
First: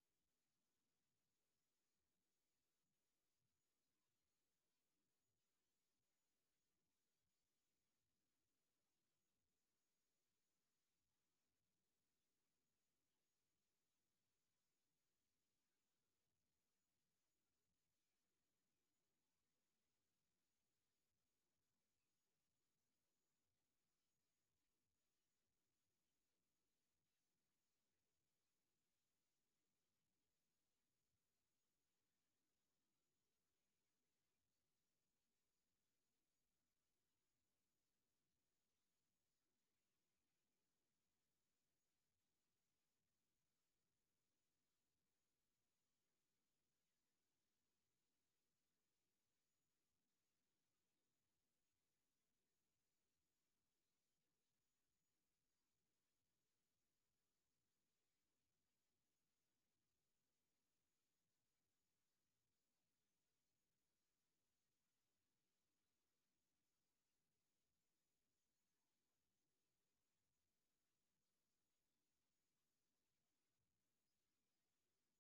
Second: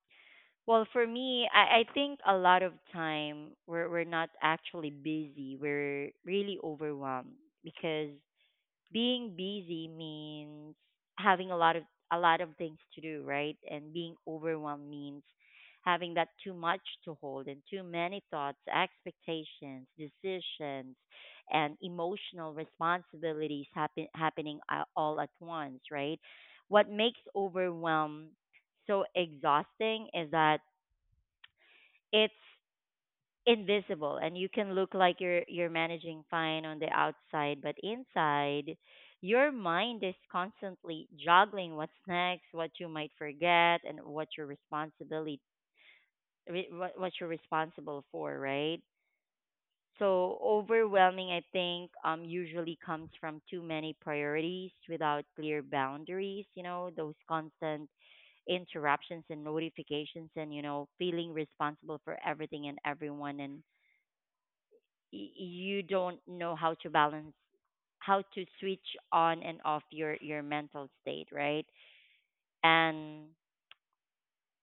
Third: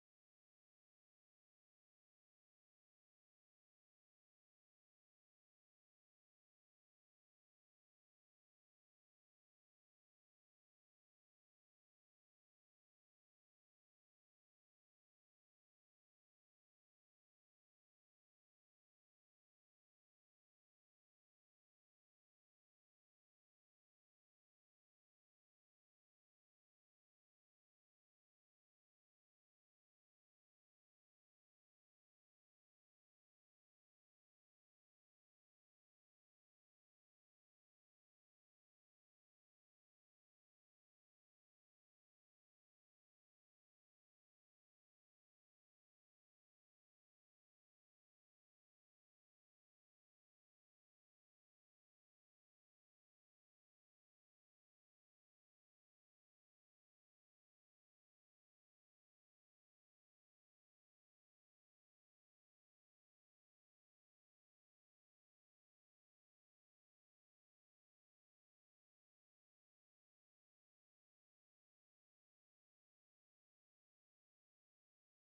Speaker 1: Well, for me, I think a lot of time we're not actually busy. We're really overwhelmed because being busy means having a lot of things to do, right? And being overwhelmed means having that too much to hold and too many thoughts, expectations, decisions, and emotional responsibilities happening all at once, right? What makes overwhelm so exhausting is that it's invisible, and you can look like you're managing fine on the outside, but inside your mind is constantly juggling what's next, what you might forget, and what you're responsibility what you're responsible for, right? So overwhelming, I think, usually comes from too many priorities without clear boundaries, you know, those constant interruptions and notifications, and you know feeling responsible for everything and everyone, and you don't know how to balance, how to switch on and off your mental state, right? And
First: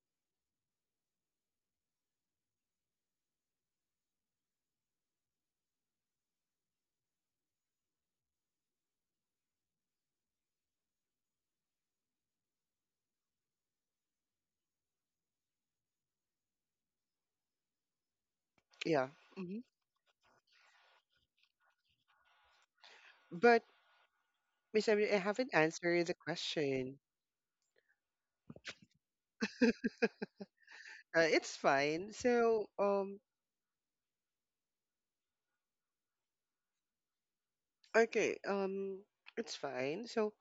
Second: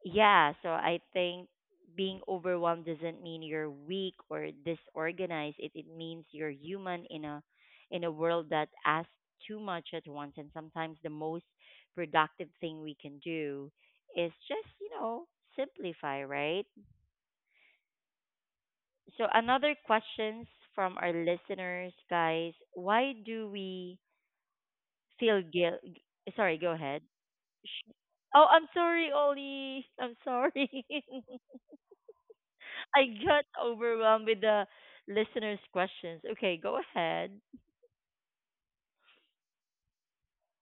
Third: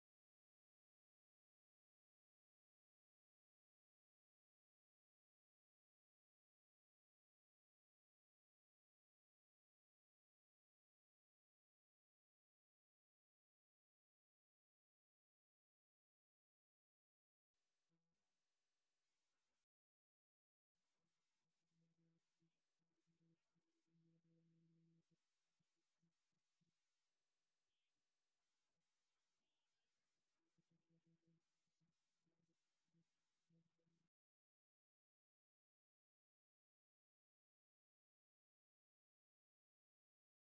Speaker 1: yeah, so I think being overwhelmed doesn't mean you're weak or disorganized, it means you're human in a world that asks too much at once, and sometimes the most productive thing we can do is just you know simplify, right? So
Speaker 3: Yeah.
Speaker 1: another
Speaker 3: Hmm.
Speaker 1: questions from our listeners guys, why do
Speaker 3: But
Speaker 1: we
Speaker 3: Miss Emily, I
Speaker 1: feel
Speaker 3: haven't
Speaker 1: guilt.
Speaker 3: answered the
Speaker 1: Sorry, go ahead.
Speaker 3: question.
Speaker 1: Sh- Oh, I'm sorry, Ollie. I'm sorry.
Speaker 3: It's fine. So,
Speaker 1: I got overwhelmed with the listeners' questions. Okay, go ahead.
Speaker 3: okay, it's fine. So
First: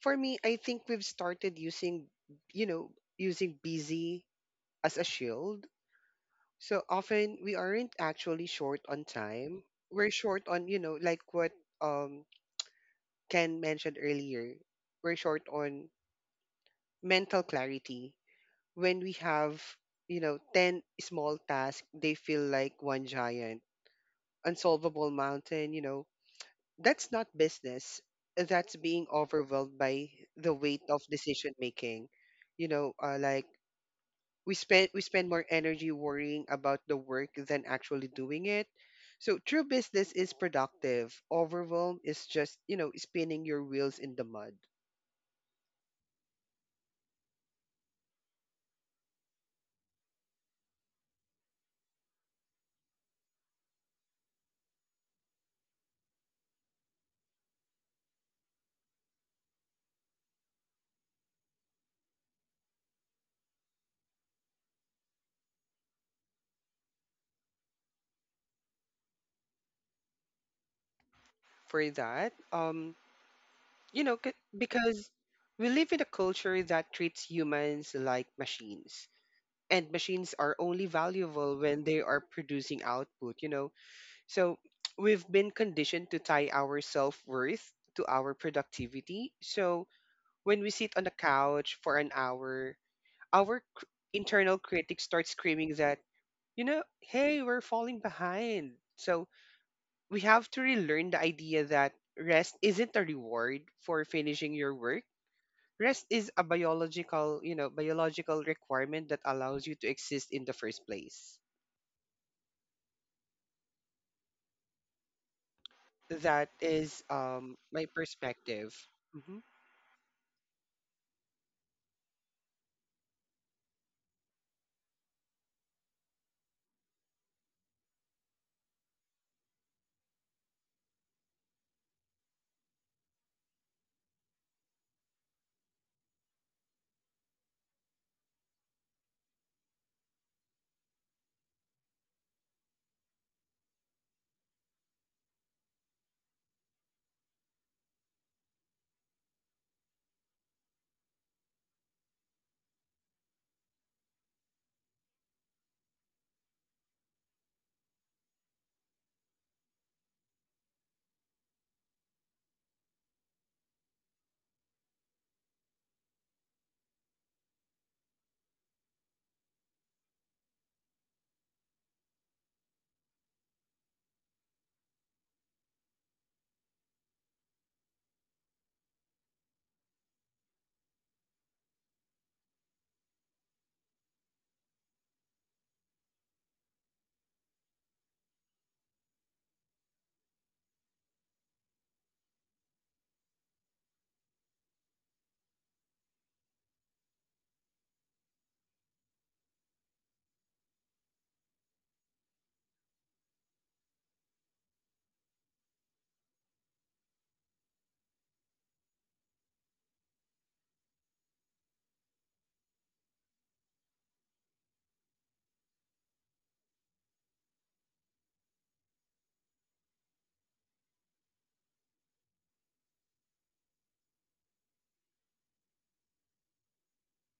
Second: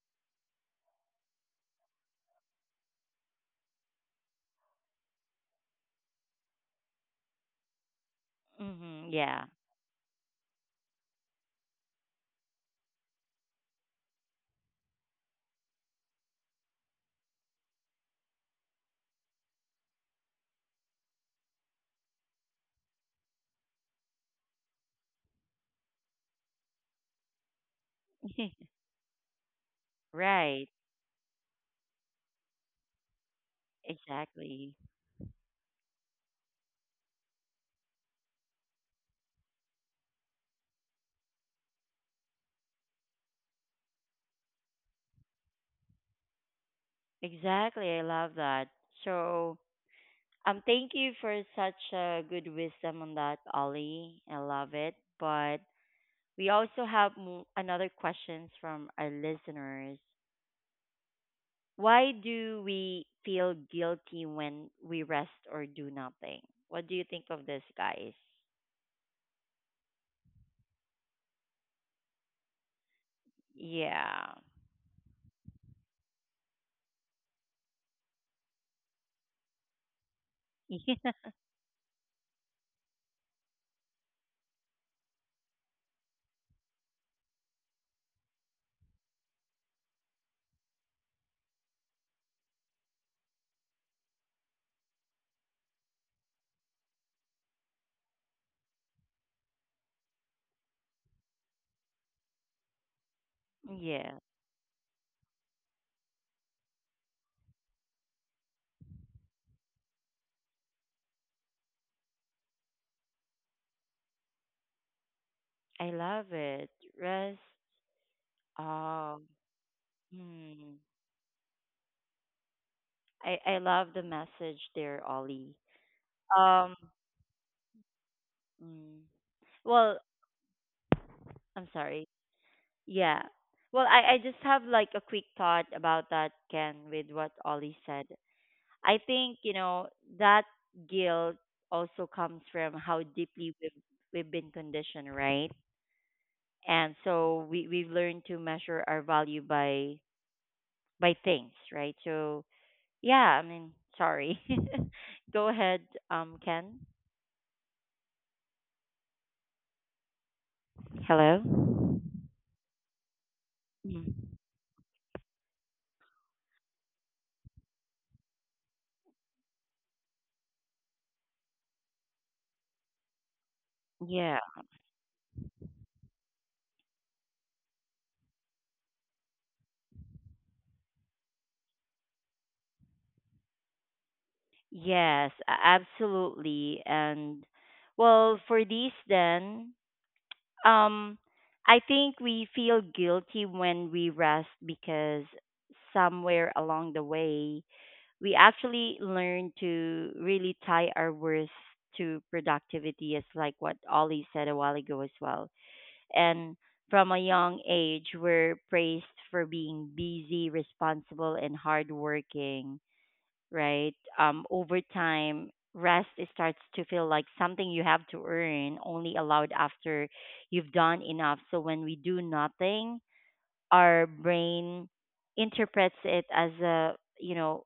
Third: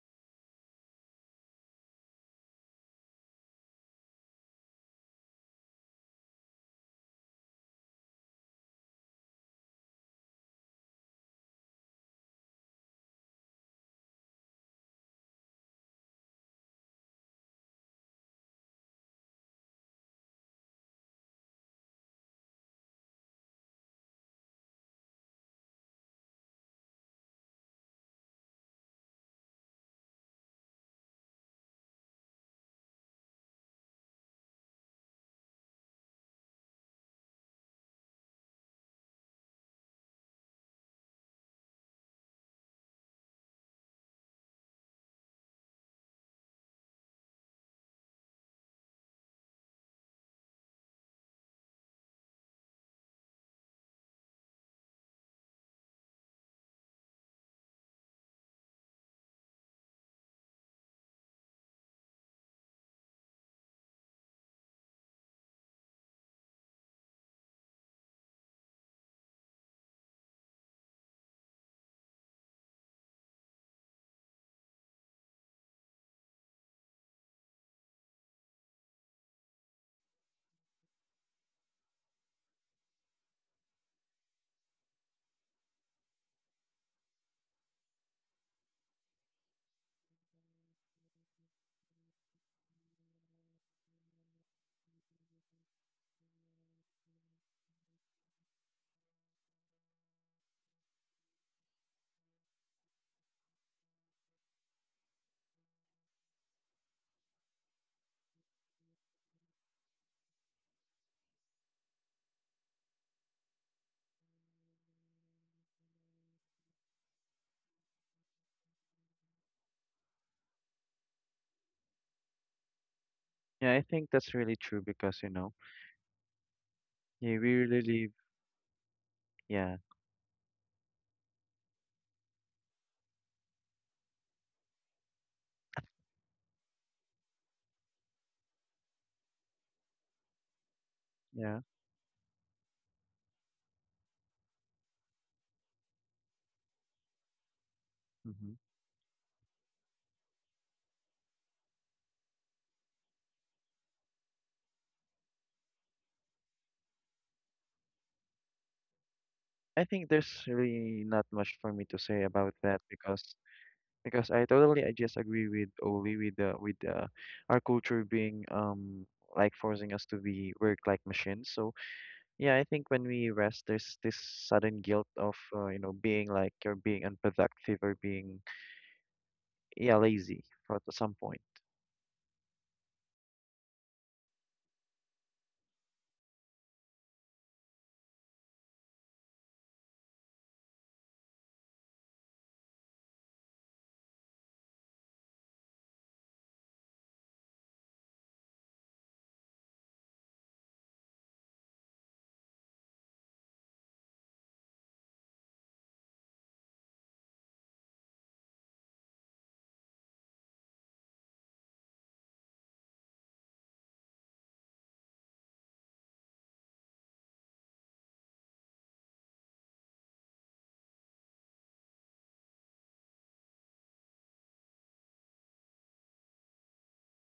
Speaker 3: for me, I think we've started using, you know, using busy as a shield. So often we aren't actually short on
Speaker 1: Mm-hmm, yeah.
Speaker 3: time. We're short on, you know, like what um Ken mentioned earlier, we're short on mental clarity. When we have, you know, 10 small tasks, they feel like one giant, unsolvable mountain, you know. That's not business. That's being overwhelmed by the
Speaker 1: Right.
Speaker 3: weight of decision making. You know, like
Speaker 1: Exactly.
Speaker 3: we spend more energy worrying about the work than actually doing it. So true business is productive, overwhelm is just, you know, spinning your wheels in the mud.
Speaker 1: Exactly. I love that. So, thank you for such a good wisdom on that, Ollie. I love it. But we also have another questions from our listeners. Why do we feel guilty when we rest or do nothing? What do you think of this, guys?
Speaker 3: For that,
Speaker 1: Yeah.
Speaker 3: because we live in a culture that treats humans like machines, and machines are only
Speaker 1: Yeah.
Speaker 3: valuable when they are producing output, you know. So we've been conditioned to tie our self-worth to our productivity, so when we sit on the couch for an hour, our internal critic starts screaming that, you know, hey, we're falling behind. So we have to relearn the idea that rest isn't a reward for
Speaker 1: Yeah,
Speaker 3: finishing your work. Rest is a biological, biological requirement that allows you to exist in the first place.
Speaker 1: I
Speaker 3: That
Speaker 1: love it.
Speaker 3: is,
Speaker 1: Rest.
Speaker 3: my perspective. Hmm.
Speaker 1: Um, hmm.
Speaker 2: yeah, I
Speaker 1: I
Speaker 2: think
Speaker 1: love the
Speaker 2: that's really true,
Speaker 1: message
Speaker 2: because
Speaker 1: there,
Speaker 2: you know,
Speaker 1: Ollie. Um,
Speaker 2: you really live.
Speaker 1: mm,
Speaker 2: Yeah,
Speaker 1: well, I'm sorry. Yeah. Well, I just have like a quick thought about that, Ken, with what Ollie said. I think, you know, that
Speaker 2: yeah.
Speaker 1: guilt also comes from how deeply we've been conditioned, right? And so we've
Speaker 2: Hmm,
Speaker 1: learned to measure our value by things, right? So yeah, I mean, sorry. Go ahead, Ken.
Speaker 2: I think there's really not much for me to
Speaker 1: Hello.
Speaker 2: say about that, because
Speaker 1: Mm.
Speaker 2: I just agree with Oli, with the our culture being like forcing us to be work like machines. So yeah, I think when we rest, there's this
Speaker 1: Yeah.
Speaker 2: sudden guilt of, you know, being like you're being unproductive, or being, yeah, lazy for at some point.
Speaker 1: Yes, absolutely. And well, for these then, Um, I think we feel guilty when we rest because somewhere along the way, we actually learn to really tie our worth to productivity, as like what Ollie said a while ago as well. And from a young age, we're praised for being busy, responsible, and hardworking, right? Over time, rest it starts to feel like something you have to earn, only allowed after you've done enough. So when we do nothing, our brain interprets it as a, you know,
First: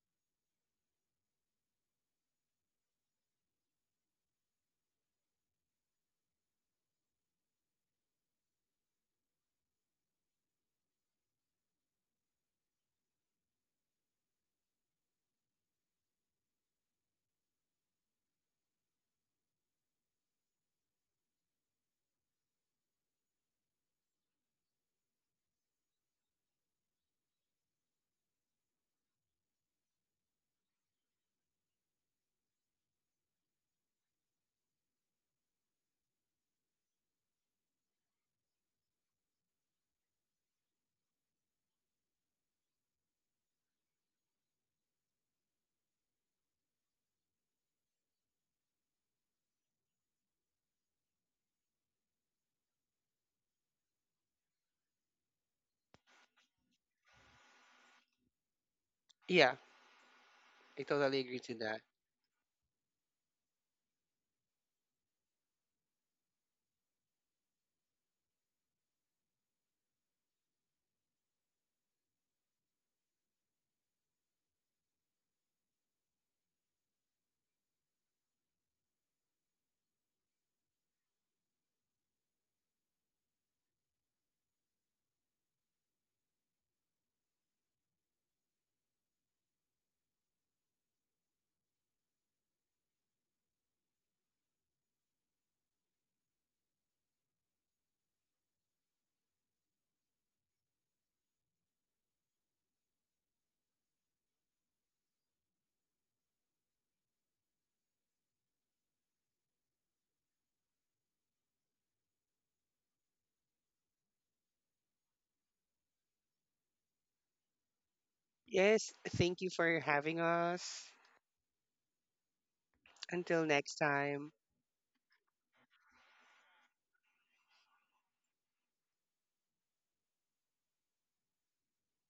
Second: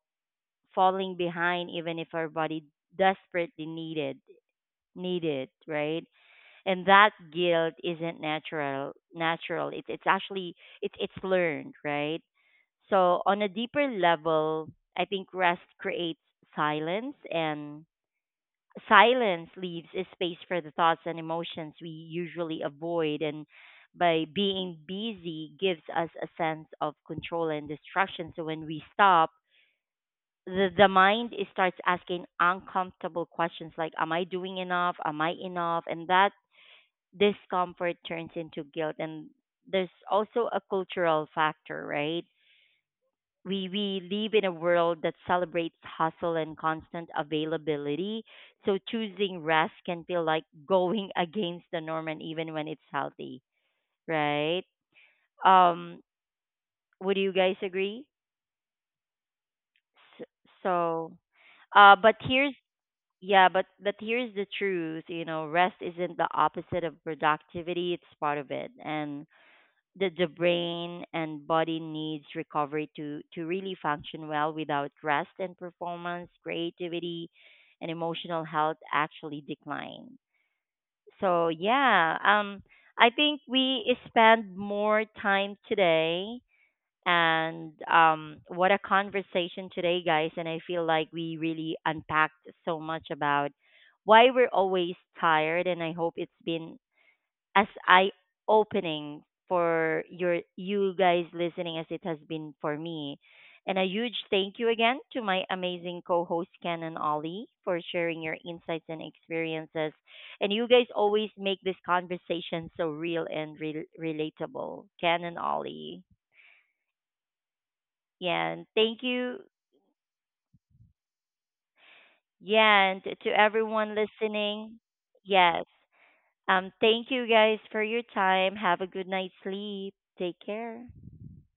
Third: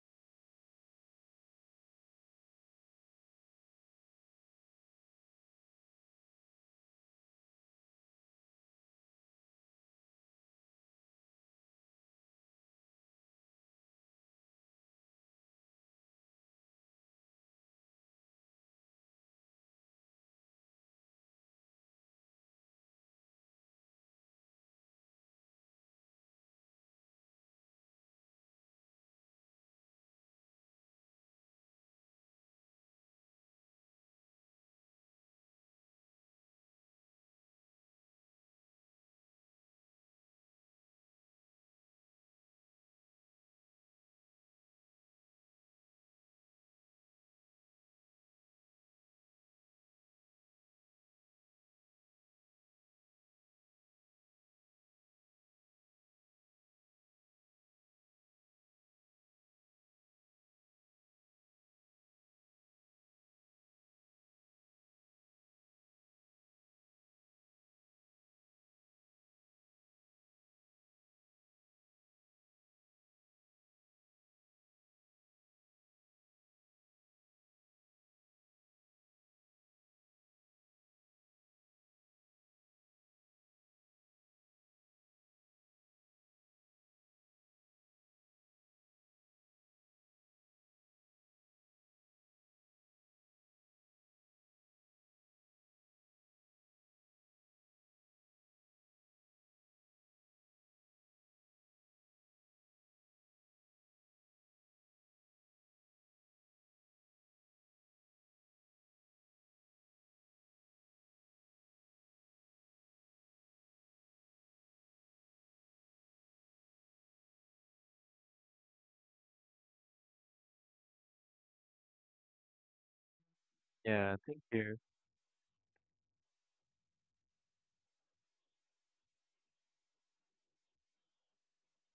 Speaker 1: falling behind, even if our body desperately need it, right? And that guilt isn't natural, it's actually, it's learned, right? So on a deeper level, I think rest creates silence, and silence leaves a space for the thoughts and emotions we usually avoid. And by being busy gives us a sense of control and distraction, so when we stop, the mind is starts asking uncomfortable questions like, am I doing enough, am I enough, and that discomfort turns into guilt. And there's also a cultural factor, right? We live in a world that celebrates hustle and constant availability, so choosing rest can feel like going against the norm, and even when it's healthy, right? um would you guys agree?
Speaker 3: Yeah,
Speaker 1: S-
Speaker 3: I totally agree to
Speaker 1: So
Speaker 3: that.
Speaker 1: but here's, yeah, but here's the truth, you know, rest isn't the opposite of productivity, it's part of it. And that the brain and body needs recovery to really function well. Without rest and performance, creativity and emotional health actually decline. So yeah, I think we spend more time today, and what a conversation today, guys. And I feel like we really unpacked so much about why we're always tired, and I hope it's been as eye opening for you guys listening as it has been for me. And a huge thank you again to my amazing co-hosts Ken and Ollie for sharing your insights and experiences. And you guys always make this conversation so real and relatable. Ken and Ollie.
Speaker 3: Yes,
Speaker 1: Yeah, and
Speaker 3: thank you
Speaker 1: thank
Speaker 3: for
Speaker 1: you.
Speaker 3: having us. Until
Speaker 1: Yeah, and
Speaker 3: next
Speaker 1: to
Speaker 2: Yeah,
Speaker 3: time.
Speaker 2: thank
Speaker 1: everyone
Speaker 2: you.
Speaker 1: listening. Yes. Thank you guys for your time. Have a good night's sleep. Take care.